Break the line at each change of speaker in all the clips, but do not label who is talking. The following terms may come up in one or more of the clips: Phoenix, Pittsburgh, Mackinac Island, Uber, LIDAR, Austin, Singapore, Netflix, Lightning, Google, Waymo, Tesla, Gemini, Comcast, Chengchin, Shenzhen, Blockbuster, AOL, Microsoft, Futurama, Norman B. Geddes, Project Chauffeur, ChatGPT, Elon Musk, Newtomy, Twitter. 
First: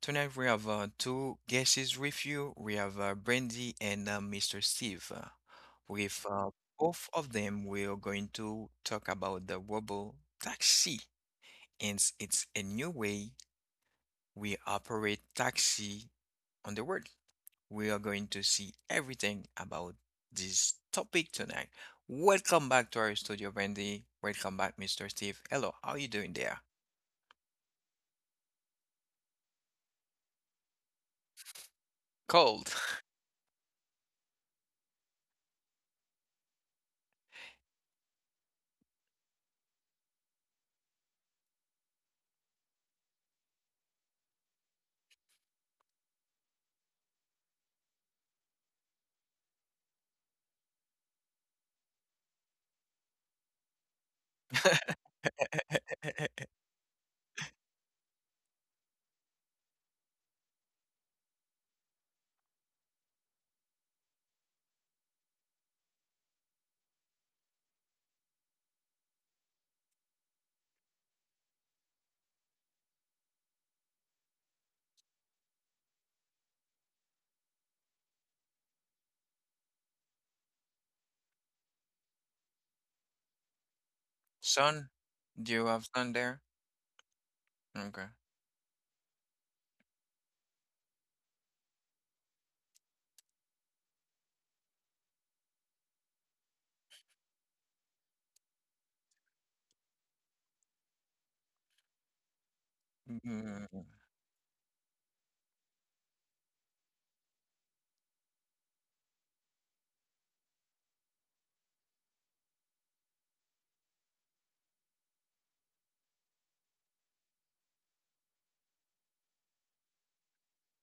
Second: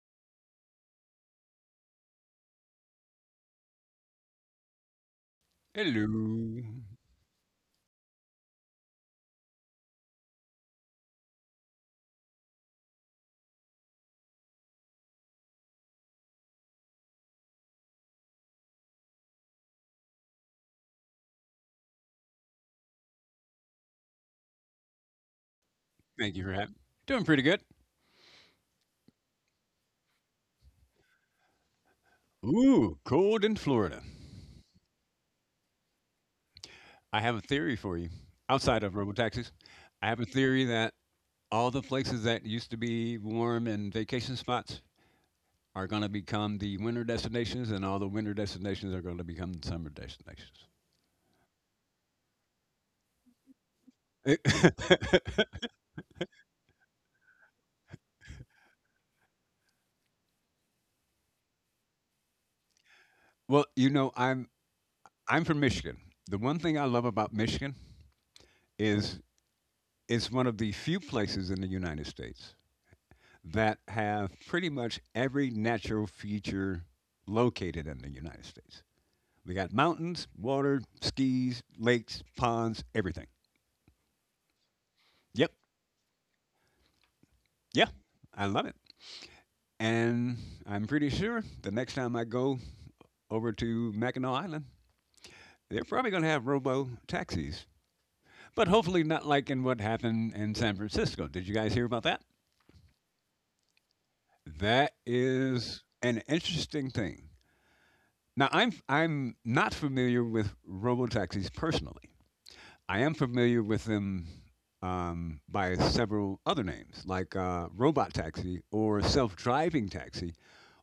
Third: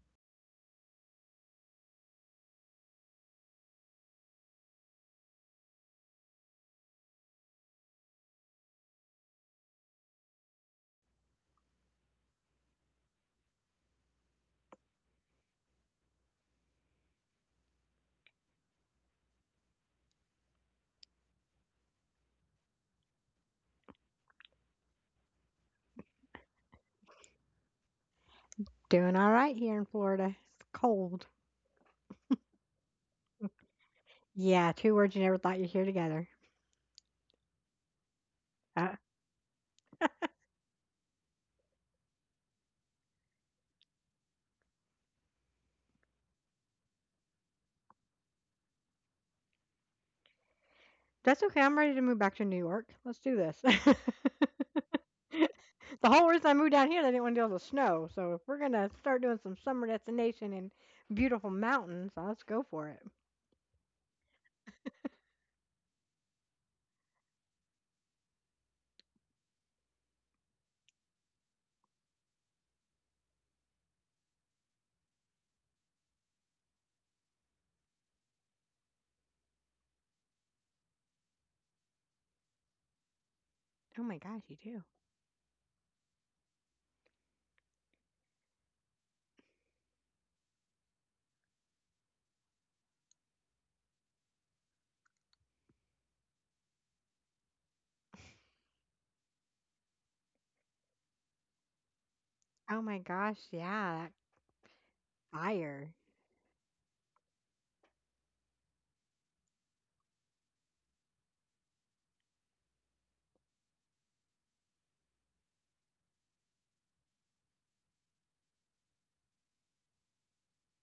Tonight we have two guests with you. We have Brandy and Mr. Steve. With
Hello.
both of them, we are going to talk about the robo taxi, and it's a new way we operate taxi on the world. We are going to see everything about this topic tonight. Welcome back to our studio, Brandy. Welcome back, Mr. Steve. Hello, how are you doing
Thank you for
there?
having. Doing pretty good.
Doing all right here in Florida. It's cold.
Cold.
Ooh, cold in Florida.
Yeah, two words you never thought you'd hear together.
I have a theory for you. Outside
Uh,
of robotaxis, I have a theory that all the places that used to be warm and vacation spots are going to become the winter destinations, and all the winter destinations are going to become the summer destinations.
that's okay. I'm ready to move back to New York. Let's do this. The whole reason I moved down here, I didn't want to deal with the snow. So if we're gonna start doing some summer destination and beautiful mountains, let's go for it.
I'm from Michigan. The one thing I love about Michigan is it's one of the few places in the United States that have pretty much every natural feature located in the United States. We got mountains, water, skis, lakes, ponds, everything.
Oh my gosh, you do.
Sun? Do
Yep.
you have sun there?
Yeah.
Okay.
I love it. And I'm pretty sure the next time I go over to Mackinac Island, they're probably going to have robo taxis. But hopefully, not like in what happened in San Francisco. Did you guys hear about that?
Oh my gosh,
Mm.
yeah, that
That is
fire.
an interesting thing. Now, I'm not familiar with robo taxis personally. I am familiar with them by several other names, like robot taxi or self driving taxi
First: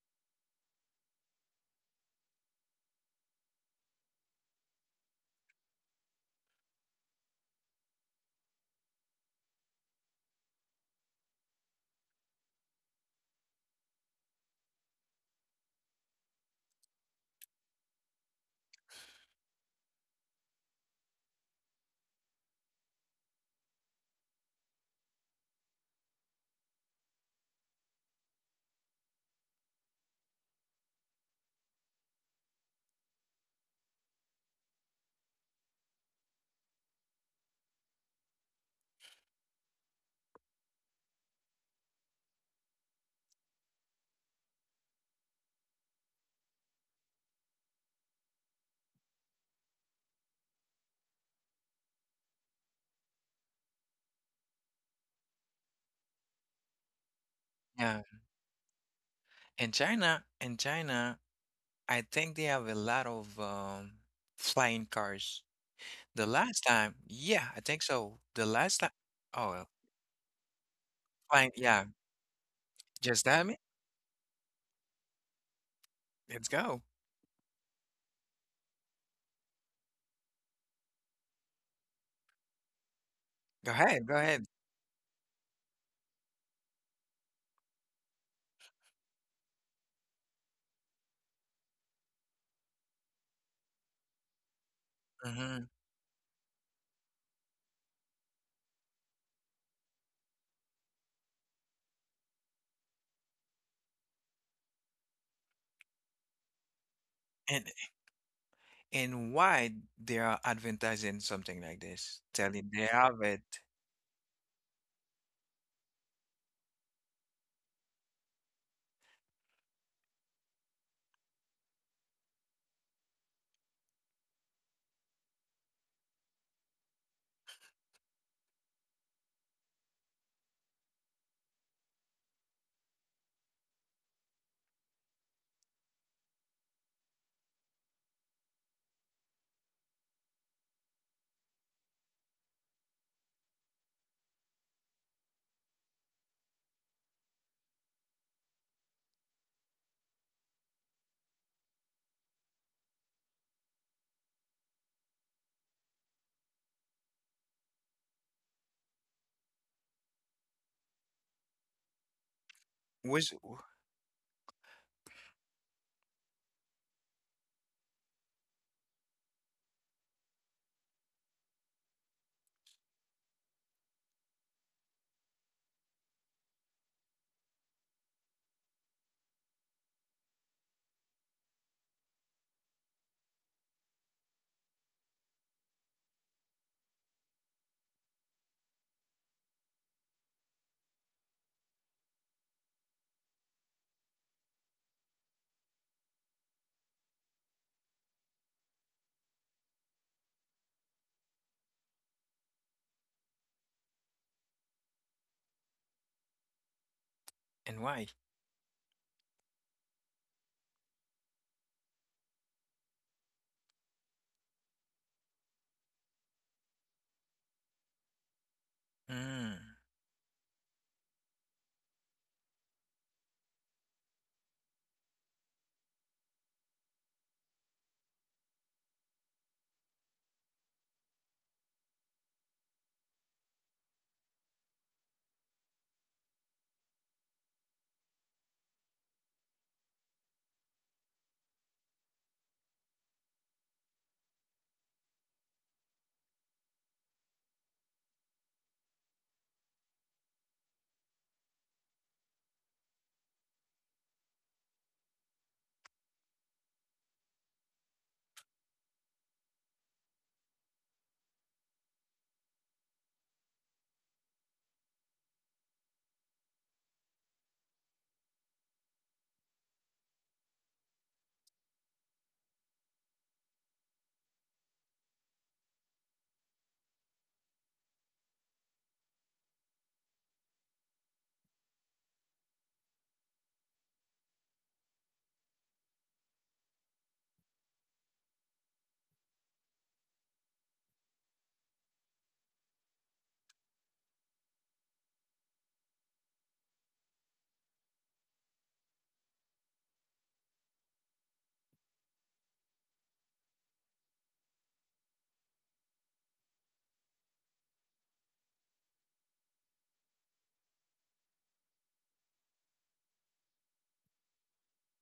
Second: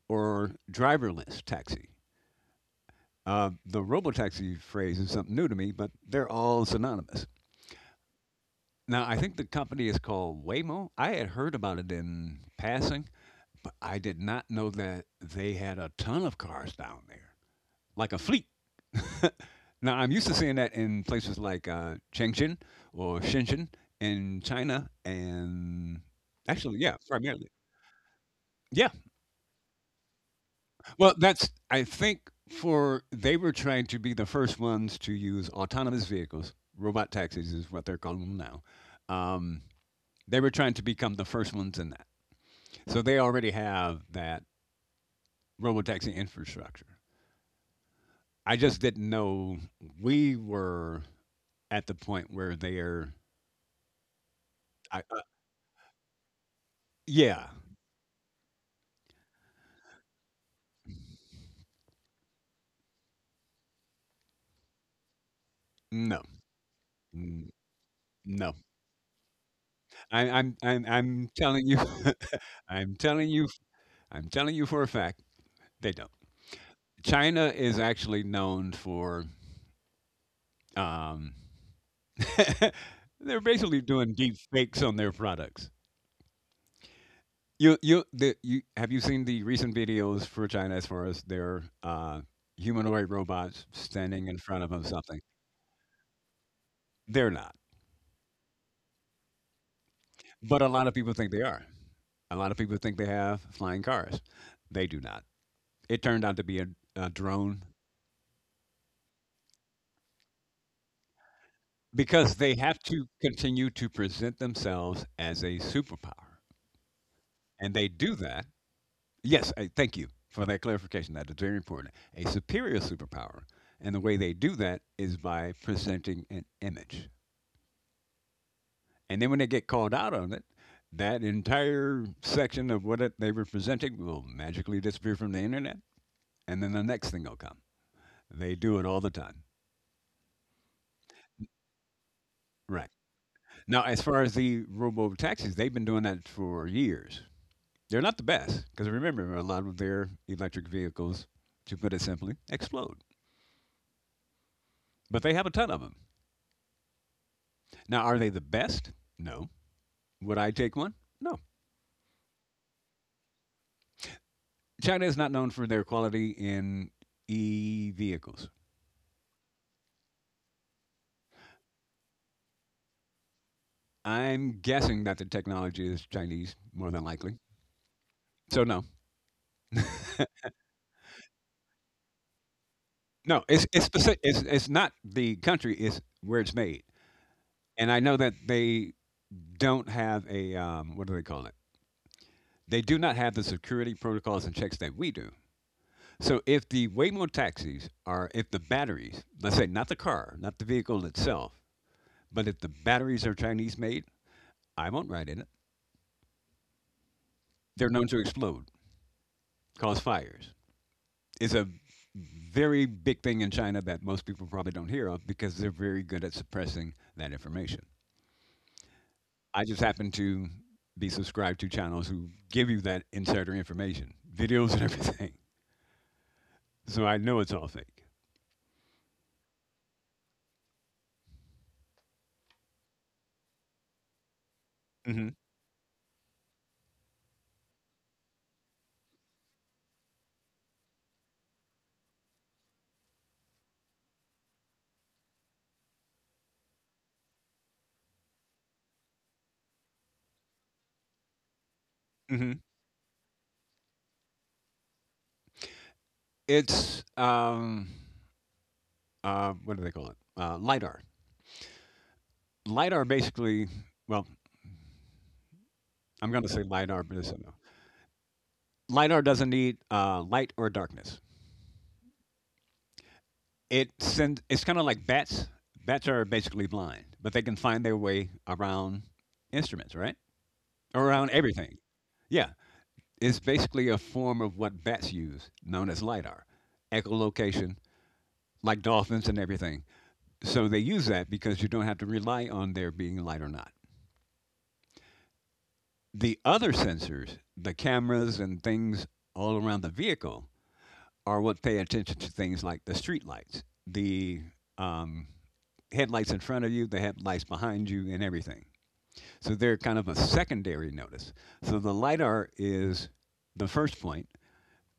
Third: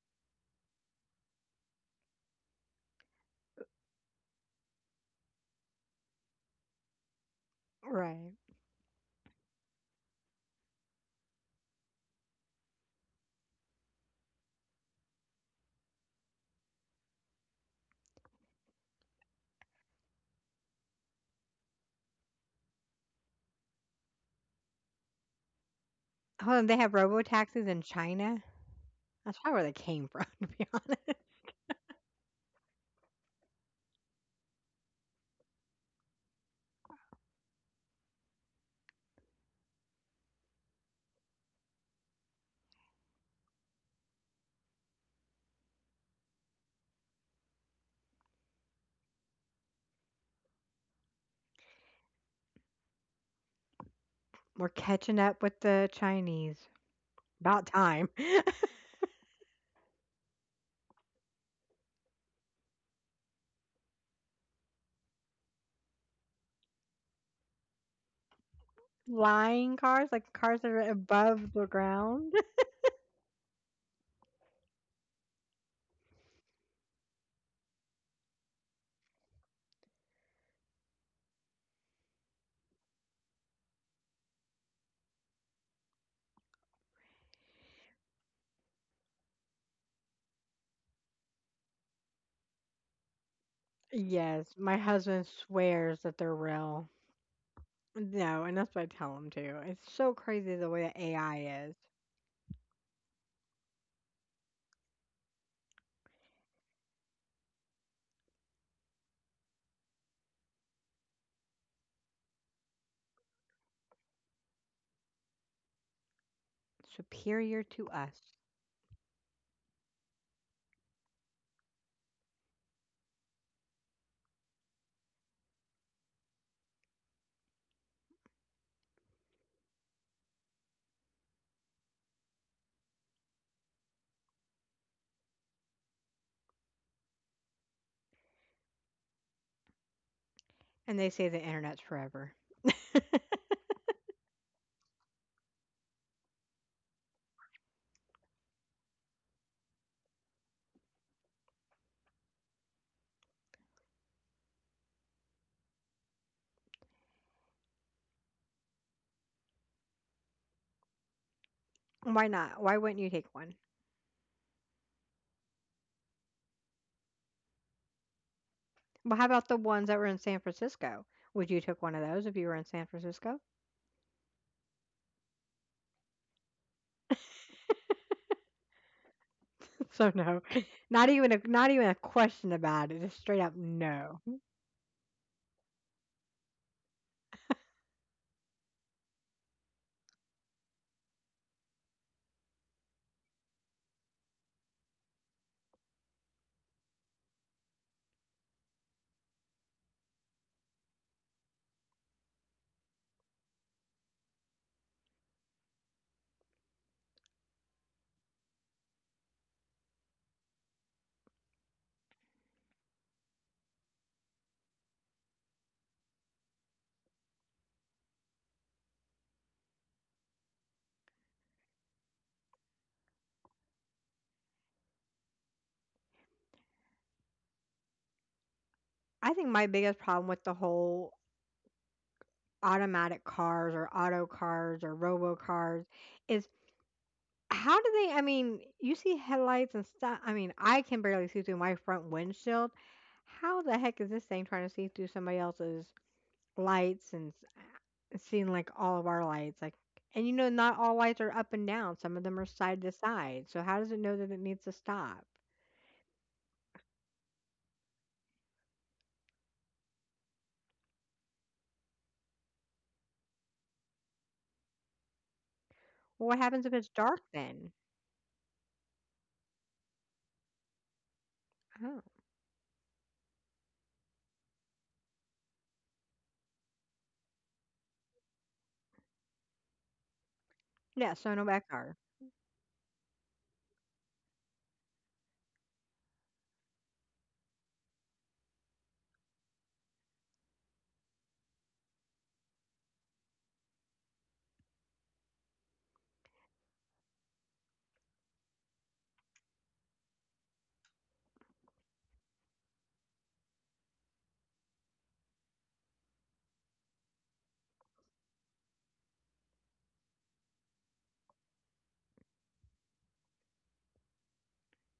or driverless taxi. The robotaxi phrase is something new to me, but they're all synonymous.
Right.
Now, I think the company is called Waymo. I had heard about it in passing, but I did not know that they had a ton of cars down there, like a fleet. Now, I'm used to seeing that in places like Chengchin or Shenzhen in China, and
Oh, and they
actually,
have
yeah,
robo
primarily.
taxis in China.
Yeah.
That's probably where they came from, to be honest.
Well, that's, I think, for they were trying to be the first ones to use autonomous vehicles. Robot taxis is what they're calling them now. Um, they were trying to become the first ones in that. So they already have that robotaxi infrastructure. I just didn't know we were at the point where they're,
We're
I,
catching
uh,
up with the Chinese.
yeah,
About
Yeah.
time.
In China, I think they have a lot of flying cars.
no.
The last time, yeah,
N
I think so. The
No.
last time, oh, well,
Flying cars,
I
like
I'm
cars that are
I'm I'm
above
flying,
the
telling you.
yeah,
ground.
I'm
just
telling
that.
you.
Me.
I'm telling you for a fact, they don't.
Let's go.
China is actually known for, um they're
Go
basically
ahead. Go
doing deep
ahead.
fakes on their products. You have you seen the recent videos for China as far as their, humanoid robots standing in
Yes,
front of
my
'em something?
husband
Hmm.
swears that they're real.
They're not,
No, and that's what I tell him too. It's so crazy
but a
the way
lot of
that
people think they
AI
are.
is
A lot of people think they have flying cars. They do not. It turned out to be a drone
And and why they are advertising something like this,
because they
telling
have
they
to
have it.
continue to present themselves as a superpower.
superior
And they
to
do
us.
that. Yes, thank you for that clarification. That is very important. A superior superpower. And the way they do that is by presenting an image. And then when they get called out on it, that entire section of they were presenting will magically disappear from the internet. And then the next thing will come. They do it all the time.
And they say the internet's forever.
Right. Now, as far as the robo taxis, they've been doing that for years. They're not the best because remember, a lot of their electric vehicles, to put it simply, explode. But they have a ton of them. Now, are they the best? No. Would I take one? No.
Why not? Why wouldn't you
Was
take one?
China is not known for their quality in e vehicles.
Well, how about the ones that were in San Francisco? Would you took one of those if you were in San Francisco?
I'm guessing that the technology is Chinese more than likely. So no,
So no, not even a question about it. Just straight
no,
up
it's specific,
no.
it's not the country. It's where it's made. And I know that they don't have a what do they call it? They do not have the security protocols and checks that we do. So if the Waymo taxis are, if the batteries, let's say not the car, not the vehicle itself, but if the batteries are Chinese made, I won't ride in it.
and
They're
why?
known to explode, cause fires. It's a very big thing in China that most people probably don't hear of because they're very good at suppressing that information. I
Mm.
just happen to be subscribed to channels who give you that insider information, videos and everything. So I know it's all fake.
I think my biggest problem with the whole automatic cars or auto cars or robo
hmm
cars is how do they? I mean, you see headlights and stuff. I mean, I can barely see through my front windshield. How the heck is this thing trying to see through somebody else's lights and seeing like all of our lights? Like, and you know, not all lights are up and down. Some of them are
hmm
side to side. So how does it know that it needs to stop?
It's what do they call it? Lidar. Lidar basically, well,
Well,
I'm
what
going to
happens
say
if it's
lidar
dark
but it's no,
then?
lidar doesn't need light or darkness.
Oh,
It sends, it's kind of like bats. Bats are basically blind but they can find their way around instruments, right? Or
yeah,
around
so no back.
everything. Yeah, it's basically a form of what bats use known as lidar, echolocation, like dolphins and everything. So they use that because you don't have to rely on there being light or not. The other sensors, the cameras and things all around the vehicle are what pay attention to things like the street lights, the um, headlights in front of you, the headlights behind you, and everything. So they're kind of a secondary notice. So the lidar is the first point,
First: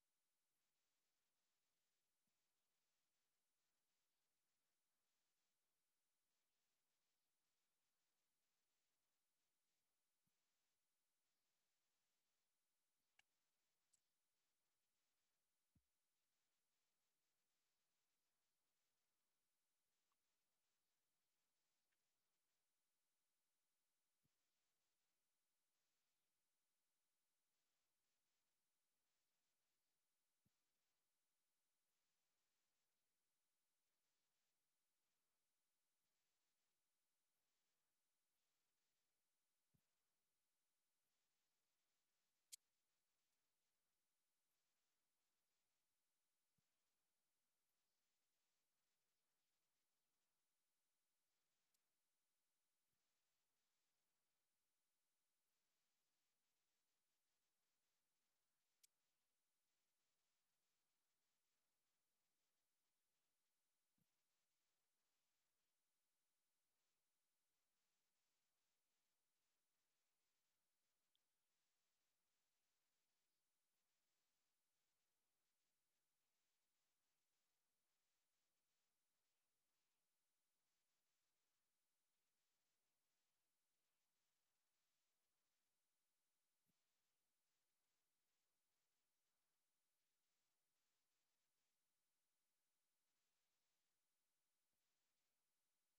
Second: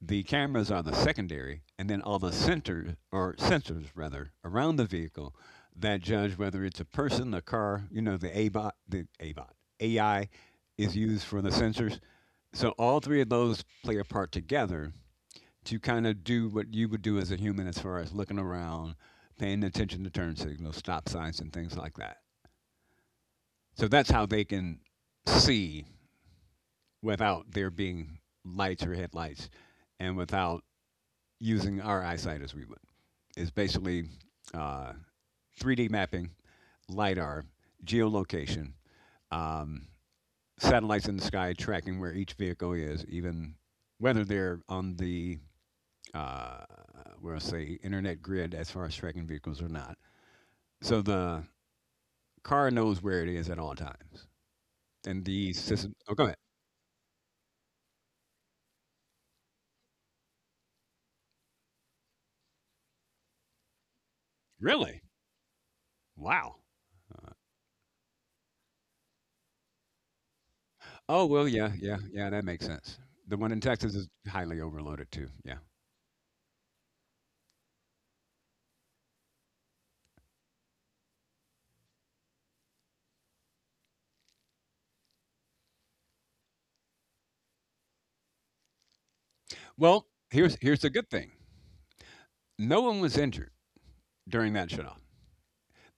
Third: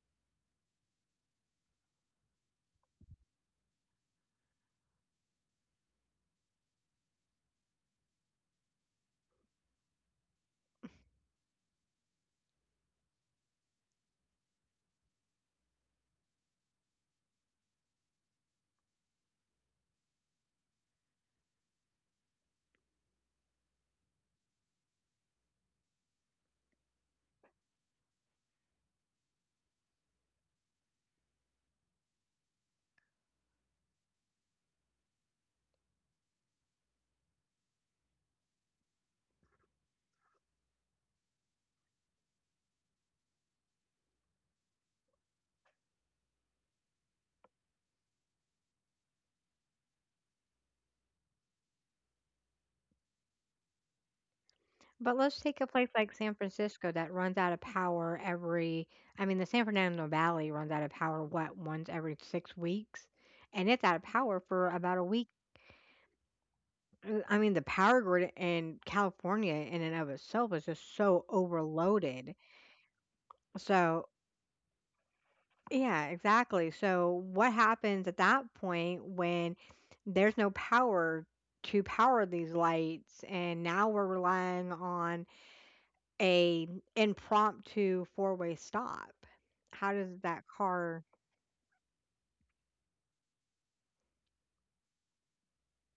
the cameras are the secondary, and then all the sensors or sensors rather, around the vehicle that judge whether it's a person, a car, you know, the ABOT, the ABOT, AI is used for the sensors. So all three of those play a part together to kind of do what you would do as a human as far as looking around, paying attention to turn signals, stop signs, and things like that. So that's how they can see without there being lights or headlights and without using our eyesight as we would. It's basically uh, 3D mapping, lidar, geolocation, um, satellites in the sky tracking where each vehicle is, even whether they're on the uh, we'll say internet grid as far as tracking vehicles or not, so the car knows where it is at all times,
But
and
let's
the
take a place
system.
like
Oh, go
San
ahead.
Francisco that runs out of power every, I mean, the San Fernando Valley runs out of power, what, once every 6 weeks? And it's out of power for about
Really?
a week.
Wow.
I mean, the power grid in California in and of itself is just
Oh
so
well, yeah.
overloaded.
That makes sense. The one in Texas is
So,
highly overloaded too. Yeah.
yeah, exactly. So, what happens at that point when there's no power to power these lights? And now we're relying on a impromptu four-way stop. How
Well,
does that
here's the
car
good thing. No one was injured during that shutoff.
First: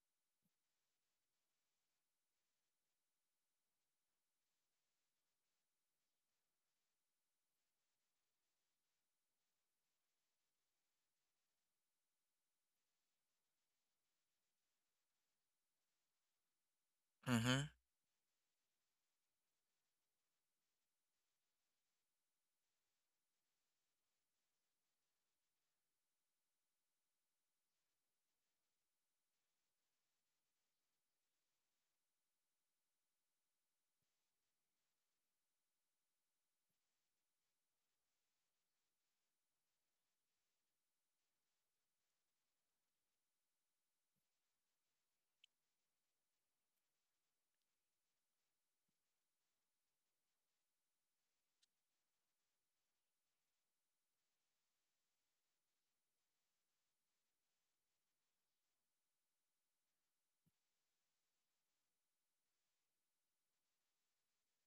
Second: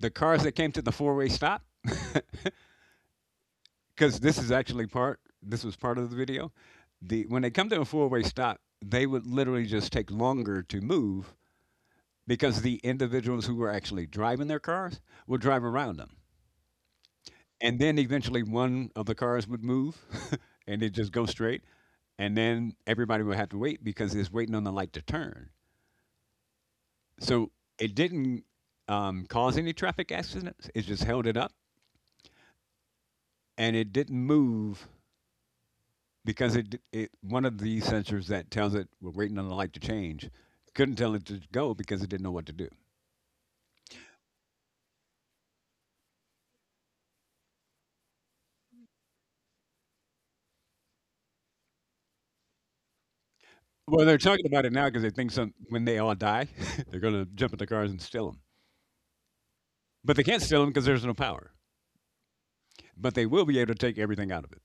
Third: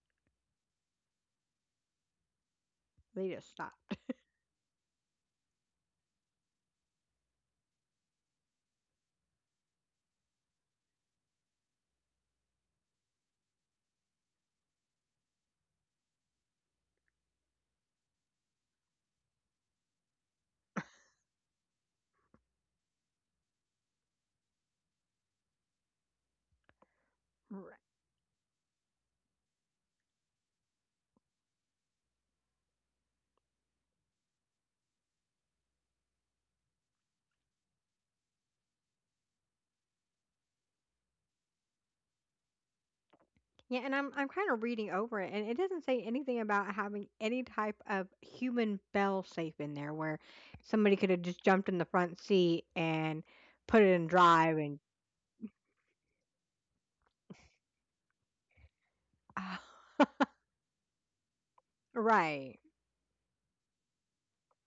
The cars that came to the four-way stop,
lead a stop?
because this is actually part. This was part of the video. The when they come to a four-way stop, they would literally just take longer to move because the individuals who were actually driving their cars would drive around them.
Mm-hmm.
And then eventually one of the cars would move and it just go straight. And then everybody would have to wait because it's waiting on the light to turn. So
Right.
it didn't cause any traffic accidents. It just held it up and it didn't move because it one of the sensors that tells it we're waiting on the light to change couldn't tell it to go because it didn't know what to do.
Yeah, and I'm kind of reading over it, and it doesn't say anything about having any type of human bell safe in there, where somebody could have just jumped in the front seat and put it in
Well, they're talking
drive
about it
and
now because they think some when they all die, they're going to jump in the cars and steal them. But they can't steal them because there's no power.
right.
But they will be able to take everything out of it.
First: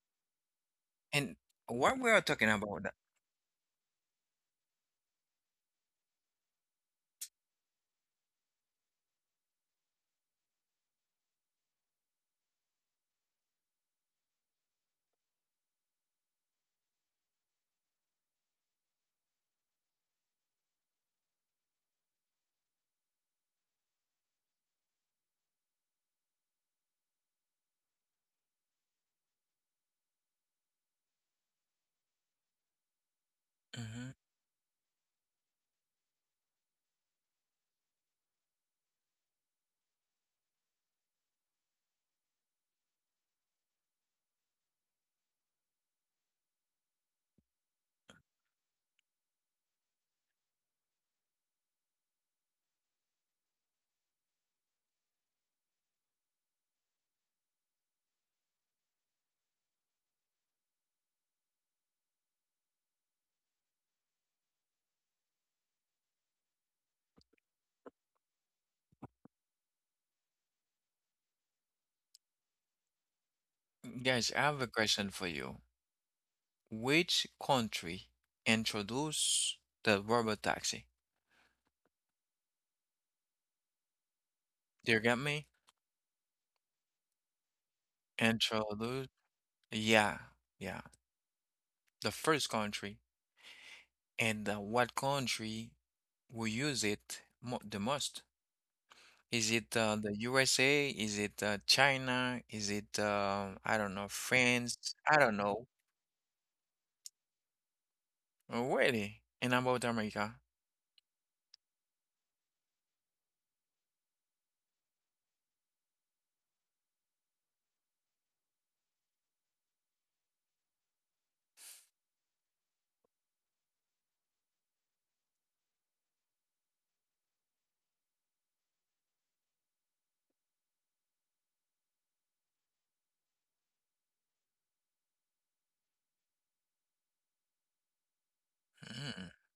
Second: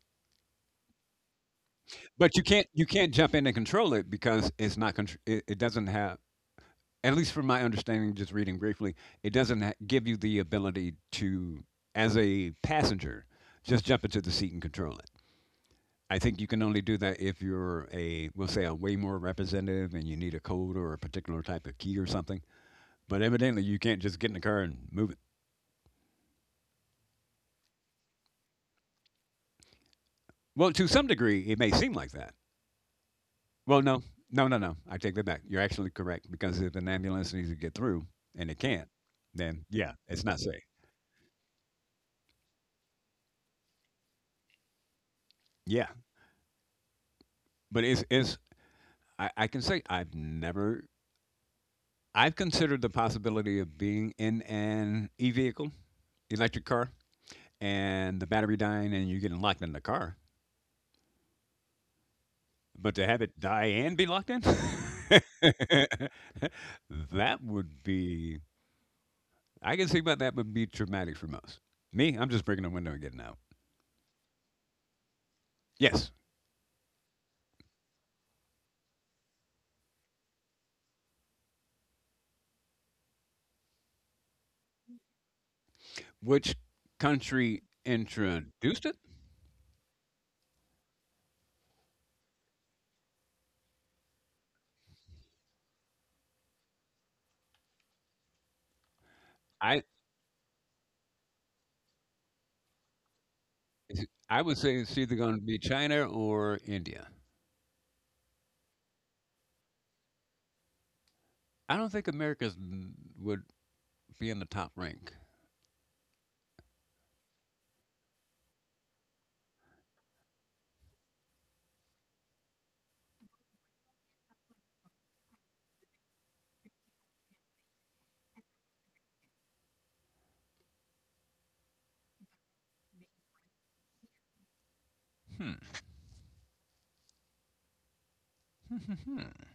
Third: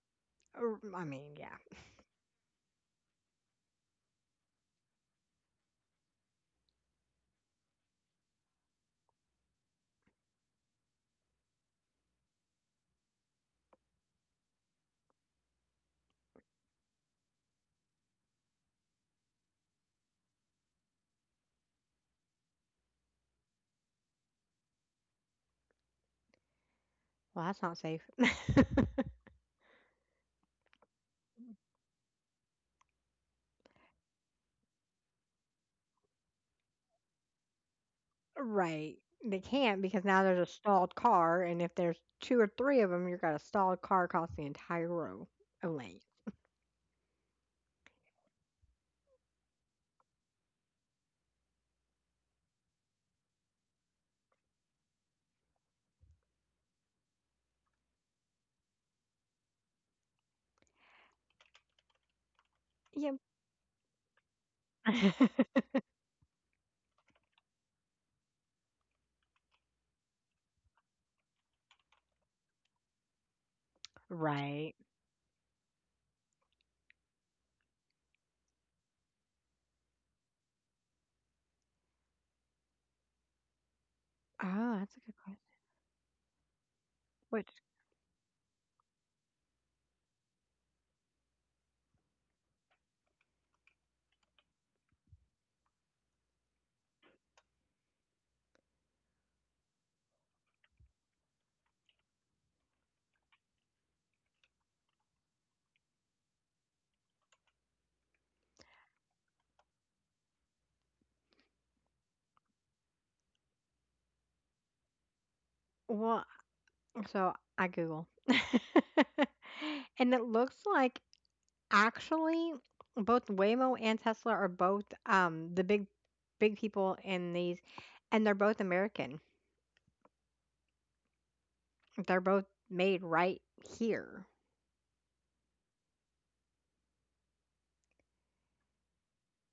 I
And
mean, yeah.
what we are
But you
talking
can't you
about?
can't jump in and control it because it's not contr-, it doesn't have, at least from my understanding just reading briefly, it doesn't give you the ability to, as a passenger, just jump into the seat and control it. I think you can only do that if you're a, we'll say, a way more representative and you need a code or a particular type of key or something. But evidently you can't just get in the car and move it.
Well, that's not safe.
Well, to some degree it may seem like that. Well,
Mhm.
no. I take that back. You're actually correct because if an ambulance needs to get through and it can't,
Right. They
then
can't
yeah,
because
it's
now
not
there's a
safe.
stalled car, and if there's two or three of them, you've got a stalled car across the entire row of
Yeah,
lane.
but I can say I've never. I've considered the possibility of being in an e vehicle, electric car, and the battery dying, and you getting locked in the car. But to
Yep.
have it die and be locked in, that would be. I can see why that would be traumatic for most. Me, I'm just breaking the window and getting out.
Guys, I have a
Right.
question for you.
Yes.
Which country introduced the rubber taxi?
Oh,
Do
that's
you
a good
get
question.
me?
Which
Which,
country introduced it?
Introduce, yeah, yeah. The first country. And what country will use it mo the most? Is it
I
the USA? Is it China? Is it, I don't know,
I would say
France?
it's either
I
going
don't
to be
know.
China or India.
Really? And about America?
I don't think America would be in the top rank.
well, so I Google, and it looks like actually both Waymo and Tesla are both the big people in these, and they're both American. They're both made right here.
Hmm.
Mm,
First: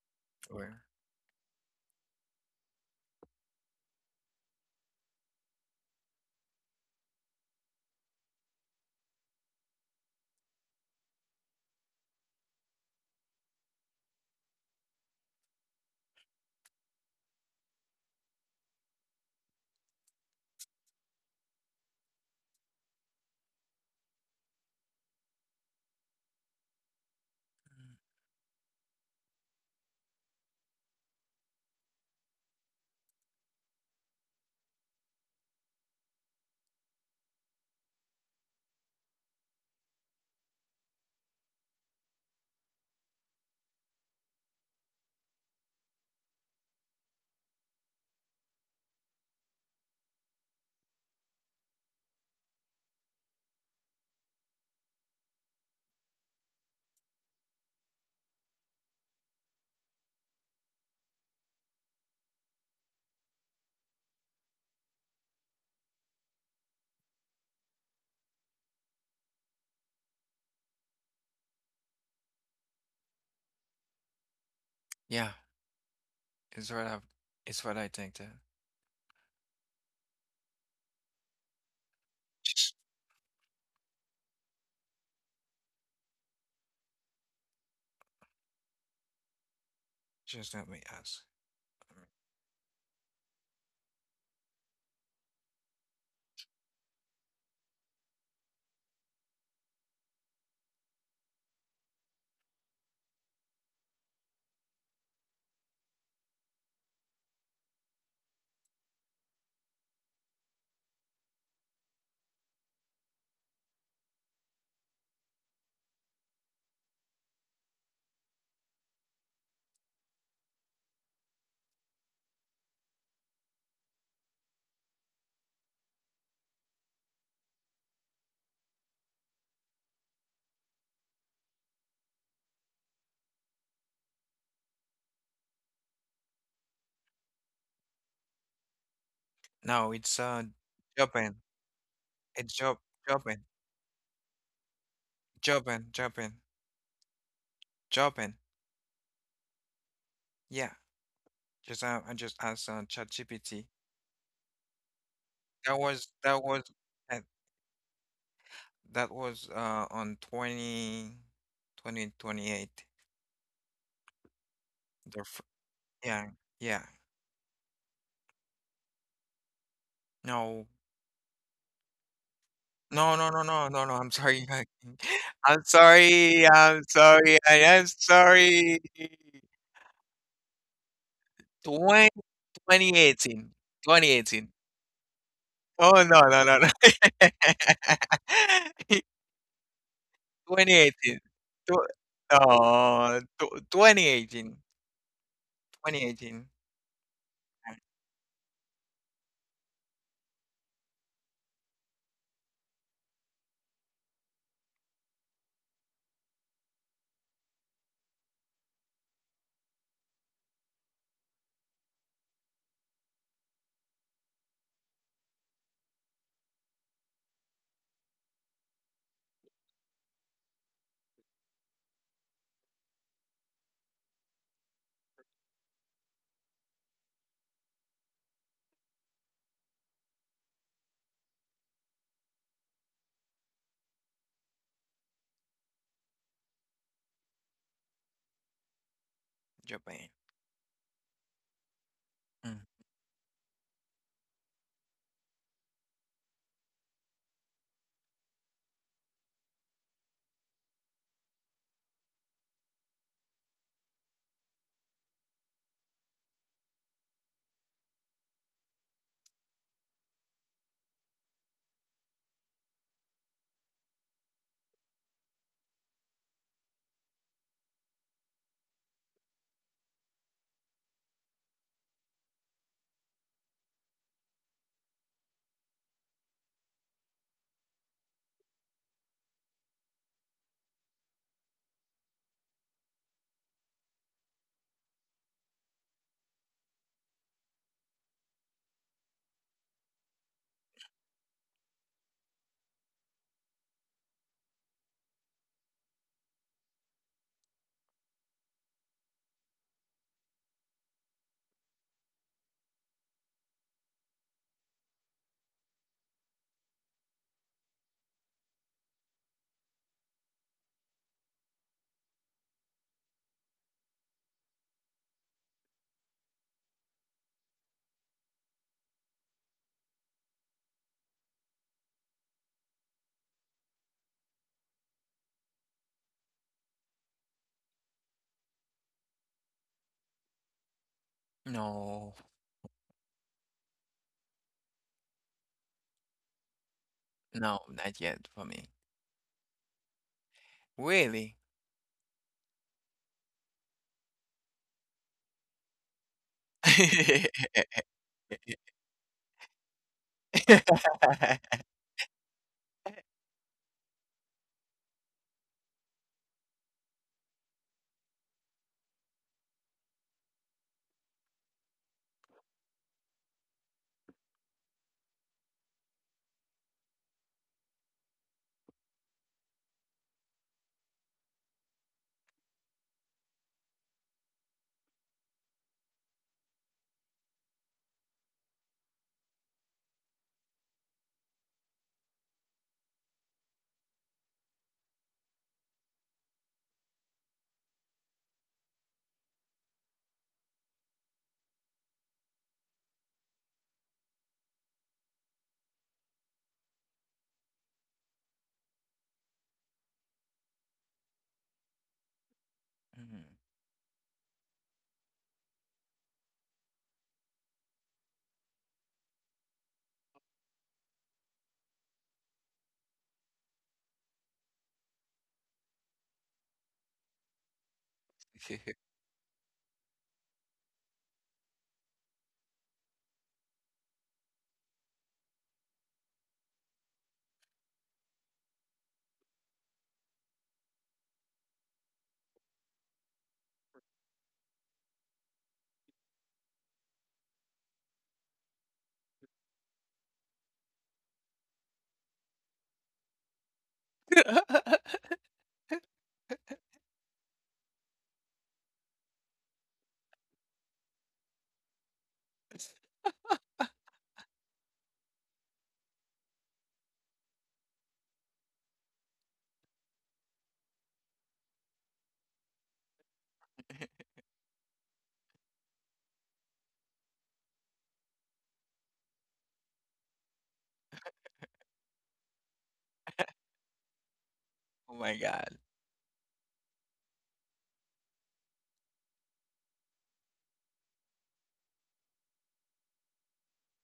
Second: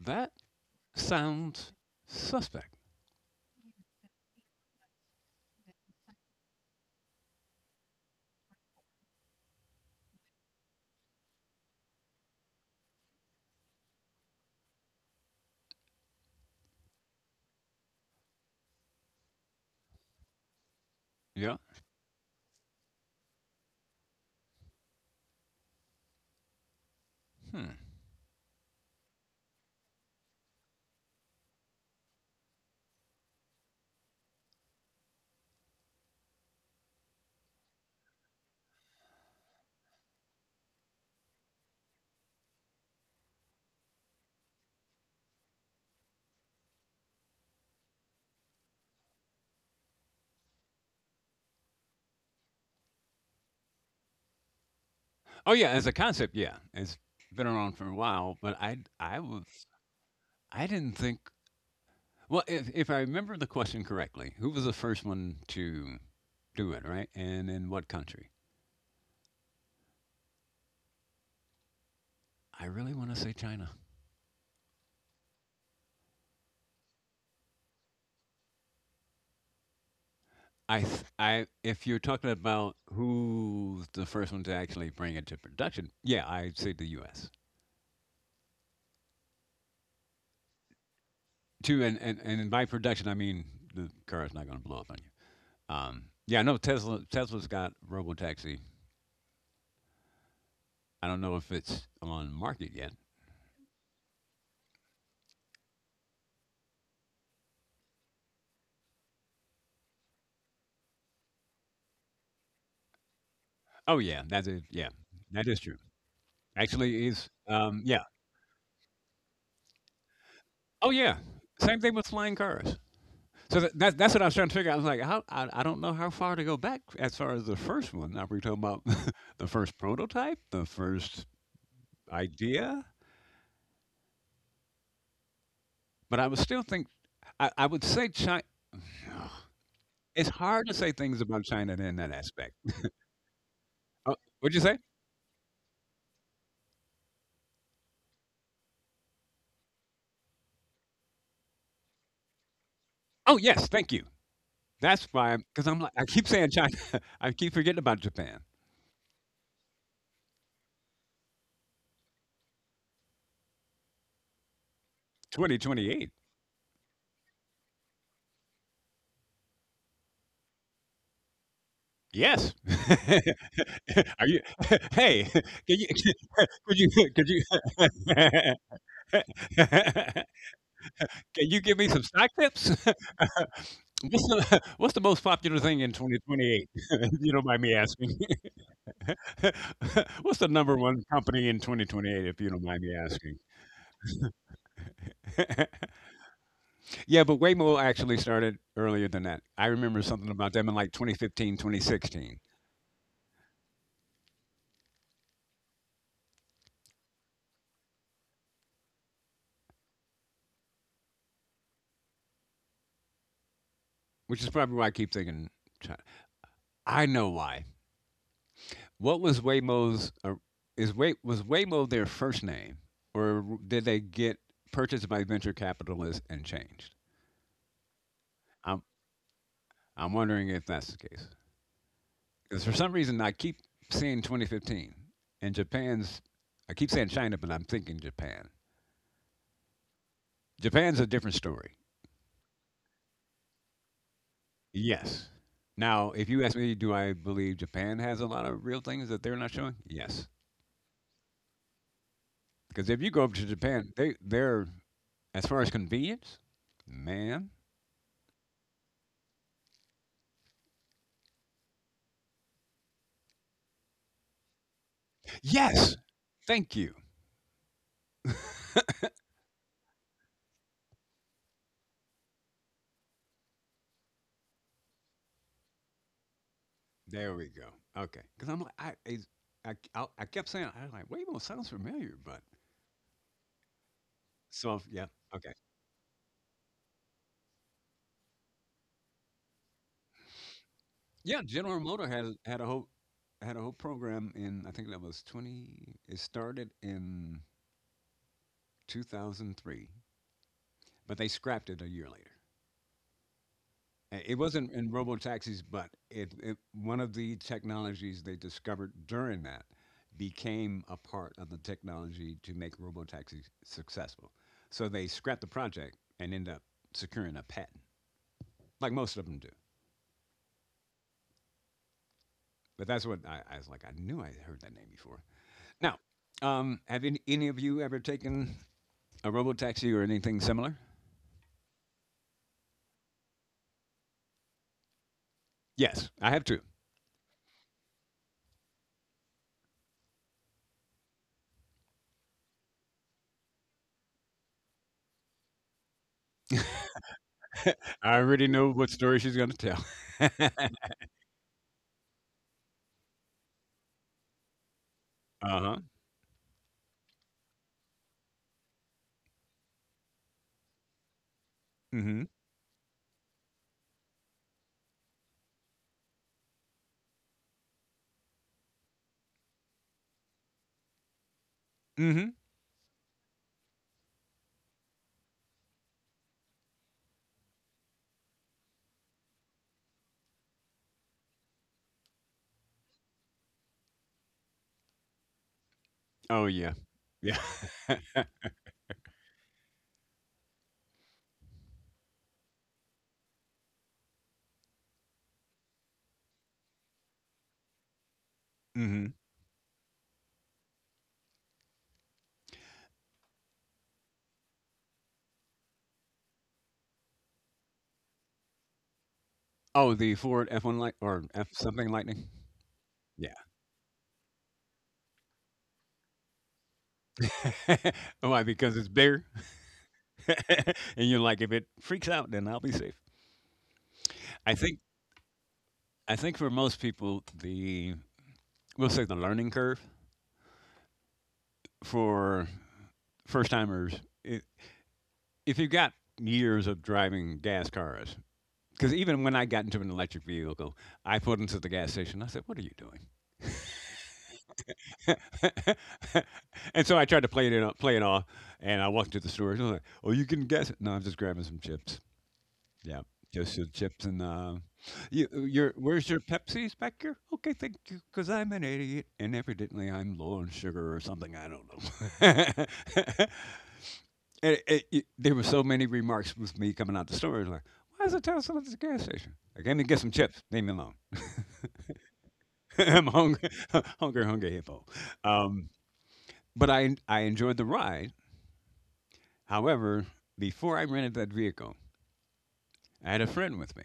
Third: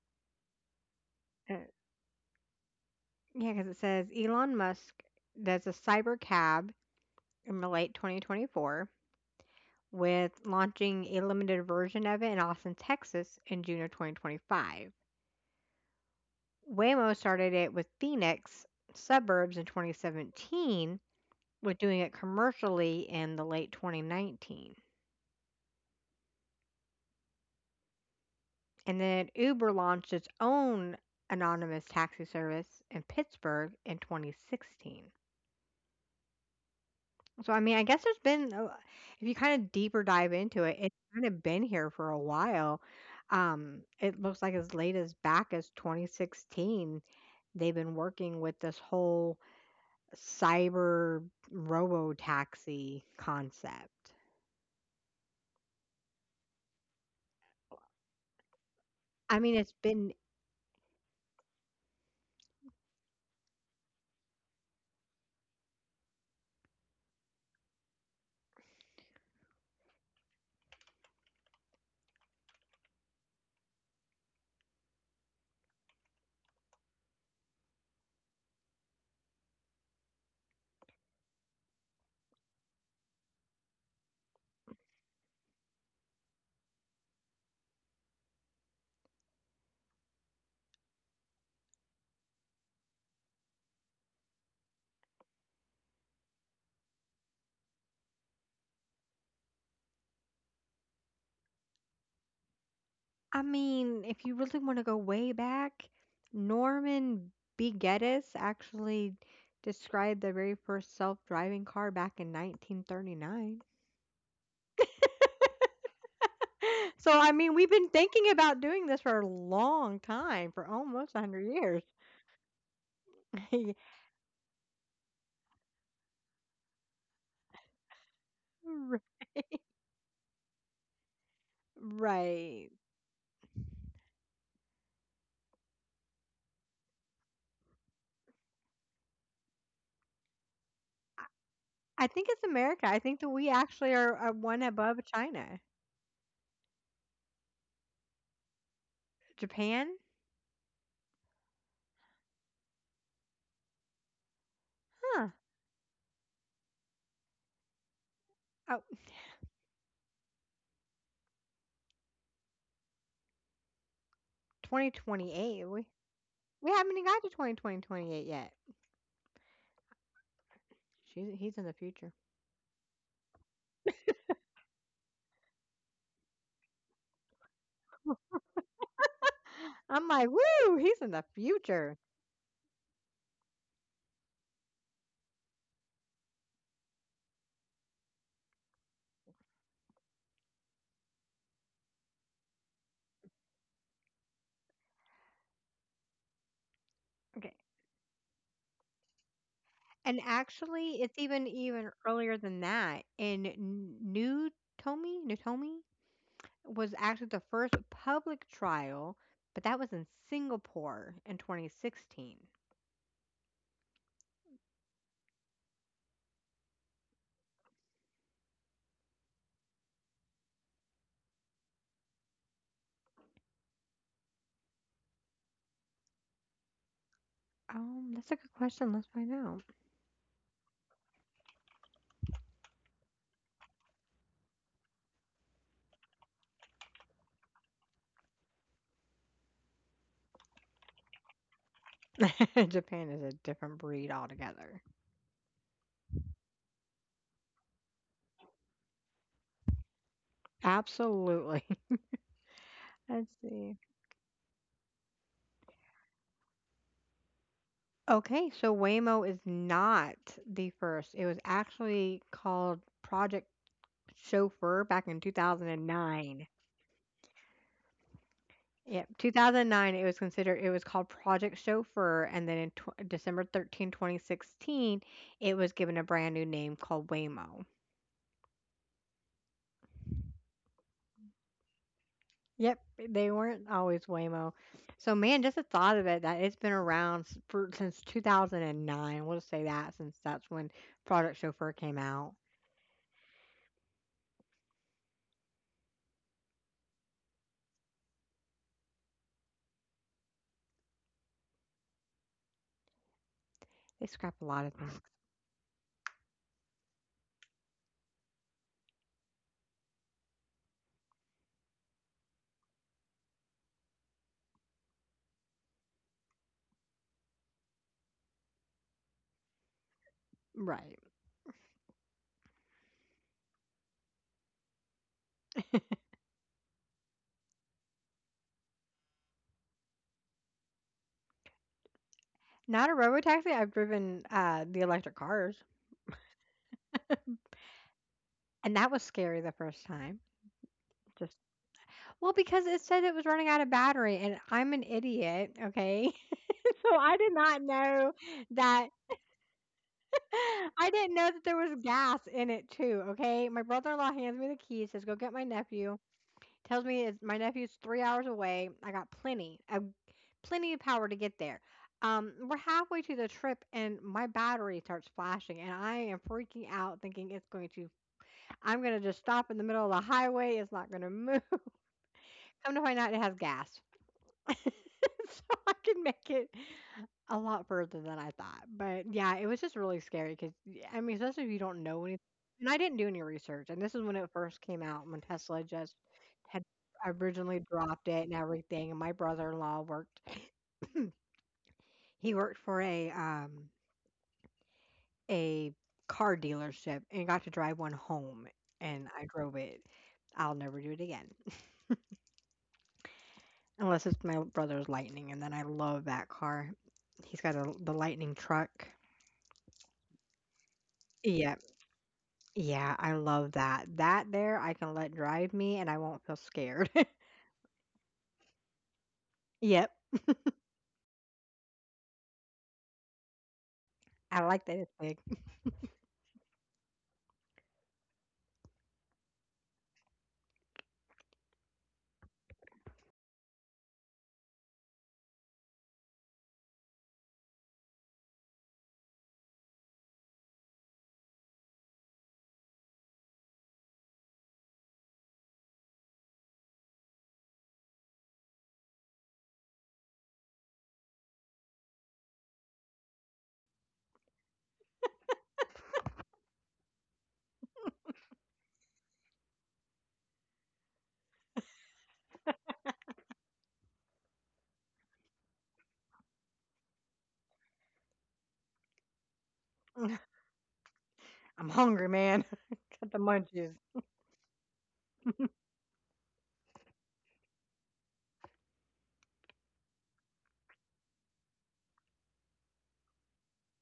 That
where?
sounds suspect.
Yeah, because it says Elon Musk does a cyber cab in the late 2024 with launching a limited version of it in Austin, Texas in June of 2025. Waymo started it with Phoenix suburbs in 2017
Yeah.
with doing it commercially in the late 2019.
Hmm.
And then Uber launched its own anonymous taxi service in Pittsburgh in 2016. So, I mean, I guess there's been, if you kind of deeper dive into it, it's kind of been here for a while. It looks like as late as back as 2016, they've been working with this whole cyber robo taxi concept.
Oh yeah, as a concept, yeah, it's been around for a while, but I
I mean,
was.
it's been,
I didn't think. Well, if I remember the question correctly, who was the first one to do it, right? And in what country? I really want to say China.
Yeah, it's what I, it's what I think too.
If you're talking about who's the first one to actually bring it to production, yeah, I'd say the U.S.
Just let me ask.
too. And by production, I mean the car is not going to blow up on you. Um, yeah, I know Tesla. Tesla's got Robotaxi. I don't know if it's on market yet.
I mean, if you really want to go way back, Norman B. Geddes actually described the very first self driving car back in 1939.
Oh yeah, that is, yeah, that is true. Actually,
So,
is
I mean, we've been
yeah.
thinking about doing this for a long time, for
Oh
almost
yeah,
100
same
years.
thing with flying cars. So that, that's that's what I was trying to figure out. I was like, how, I don't know how far to go back as far as the first one. Now we're talking
Yeah,
about the first prototype, the first
Right.
idea, but I would still think I would say China.
No, it's
It's hard to say things
Japan.
about China in
I
that
think it's
aspect.
It's Jap
America. I think that
Japan.
we actually are,
Oh,
are
what'd you
one
say?
above China.
Japan. Japan. Japan.
Japan?
Yeah. Just I just asked on
Oh
ChatGPT.
yes, thank you. That's
Huh.
why because
That
I'm like I
was
keep
that
saying
was
China.
uh,
I keep forgetting about Japan.
Oh,
that was on twenty eight. The fir-
2028. We,
2028.
yeah,
we
yeah,
haven't even got to 2020, 28 yet.
no,
She's, he's in the future.
Yes.
no, no, no, no, no, no. I'm
Are you?
sorry.
Hey,
I'm
can you?
sorry.
Could
I'm
you? Could
sorry.
you?
I am sorry.
I'm
Can
like, woo, he's in the
you give me
future.
some
Twenty
stock tips?
twenty
What's
2018.
what's the most popular thing in
Oh, no, no, no,
2028?
no.
If you don't mind me asking. What's the number one
2018.
company in
Tw
2028, if you don't mind me
no,
asking?
tw 2018. 2018,
Yeah, but
Okay.
uh,
Waymo actually started earlier than that. I remember
And
something about them in like
actually, it's even
2015,
even earlier
2016,
than that. In Newtomy, was actually the first public trial, but that was in Singapore in 2016.
which is probably why I keep thinking China. I know why. What was Waymo's, is Way, was Waymo their first name, or did they get purchased by venture capitalists and changed?
That's a good question. Let's find
I'm wondering if that's the case. Because for some reason, I keep seeing 2015 and Japan's. I keep saying China, but I'm thinking Japan.
Japan.
Japan's a different story.
Mm.
out. Japan is a different breed altogether.
Yes. Now, if you ask me, do I believe Japan has a lot of real things that they're not showing? Yes.
Absolutely.
Because if you go
Let's
over to
see.
Japan, they're, as far as convenience, man.
Okay, so Waymo is not the first. It was actually called Project Chauffeur back in
Yes.
2009.
Thank you.
Yeah, 2009, it was considered it was called Project Chauffeur, and then in tw December 13, 2016, it was given a brand new name called
There we
Waymo.
go. Okay. Because I'm like, I kept saying, I was like, Waymo sounds familiar, but
Yep, they weren't always Waymo.
so, yeah.
So man,
Okay.
just the thought of it that it's been around for, since 2009. We'll just say that since that's when Project
Yeah,
Chauffeur
General
came
Motor
out.
had a whole had a whole program in I think that was 20. It started in 2003, but they scrapped it a year later.
They scrap
It
a lot
wasn't
of
in
things.
robo taxis, but it one of the technologies they discovered during that became a part of the technology to make robo taxis successful. So they scrapped the project and ended up securing a patent, like most of them do.
Right.
But that's what I was like. I knew I heard that name before. Now, have any of you ever taken a robo taxi or anything similar?
No,
Not a robotaxi. I've driven the electric cars,
Yes, I have too.
no, not yet for me.
and that was scary the first time.
Really?
Well, because it said it was running out of battery, and I'm an idiot, okay? So I did not know
I already know
that,
what story she's going to tell. Uh-huh.
I didn't know that there was gas in it too, okay? My brother-in-law hands me the key, says, "Go get my nephew." Tells me it's, my nephew's 3 hours away. I got plenty of power to get there.
Mm-hmm.
We're halfway to the trip and my battery starts flashing and I am freaking out thinking it's going to I'm going to just stop in the middle of the highway. It's not going to move.
Mm-hmm.
Come to find out it has gas. So I can make it a lot further than I thought. But yeah, it was just really scary because, I mean, especially if you don't know anything. And I didn't do any research. And this is when it first came out, when Tesla just
Oh,
had
yeah. Yeah.
originally dropped it and everything. And my brother in law worked, he worked for a car dealership and got to drive one home.
Mm-hmm.
And I drove it. I'll never do it again
Mhm.
unless it's my brother's Lightning. And then I love that car. He's got the Lightning truck.
Oh, the Ford F1 light or F
Yeah,
something lightning?
Yeah, I
Yeah.
love that. That there, I can let drive me and I won't feel scared.
Why? Because it's bigger.
Yep,
And you're like, if it freaks out, then I'll be safe.
I
I
like
think
that thing.
I think for most people, the we'll say the learning curve for first timers if you've got years of driving gas cars, because even when I got into an electric vehicle, I put into the gas station. I said, "What are you doing?" And so I tried to play it off, and I walked to the store. And I was like, "Oh, you can guess it." No, I'm just grabbing some chips. Yeah, just some chips and you, your where's your Pepsi's back here? Okay, thank you, because I'm an idiot and evidently I'm low on sugar or something. I don't know. And there were so many remarks with me coming out the store. Like, why is it telling someone at the gas station? I came to get some chips. Leave me alone.
I'm hungry, man.
I'm
Got the
hungry,
munchies.
hungry, hungry hippo.
Oh my God.
Um, but I enjoyed the ride. However, before I rented that vehicle, I had a friend with me.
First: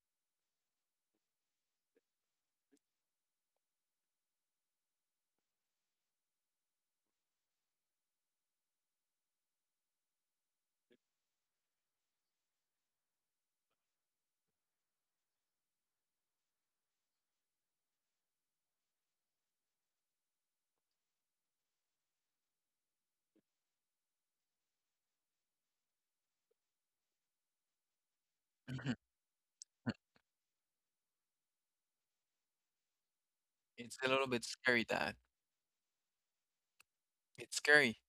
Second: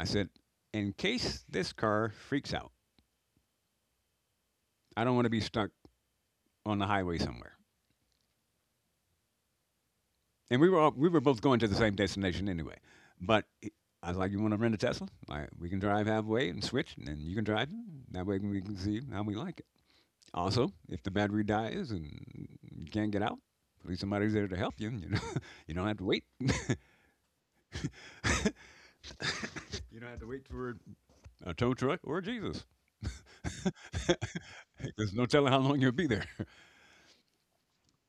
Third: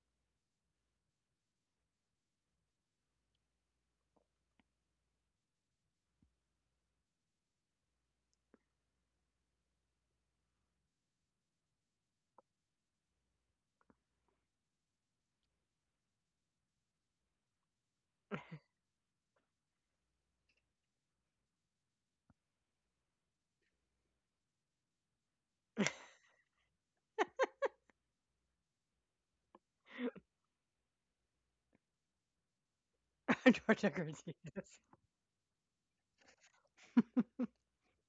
I said, in case this car freaks out, I don't want to be stuck on the highway somewhere. And we were both going to the same destination anyway. But he- I was like, "You want to rent a Tesla? I, we can drive halfway and switch, and then you can drive. It. That way we can see how we like it. Also, if the battery dies and you can't get out, at least somebody's there to help you. And you know, you don't have to wait.
Mhm.
You don't have to wait for a tow truck or Jesus.
Torture
It's a little bit
tortillas.
scary
There's
that.
no telling how long you'll be there.
It's scary.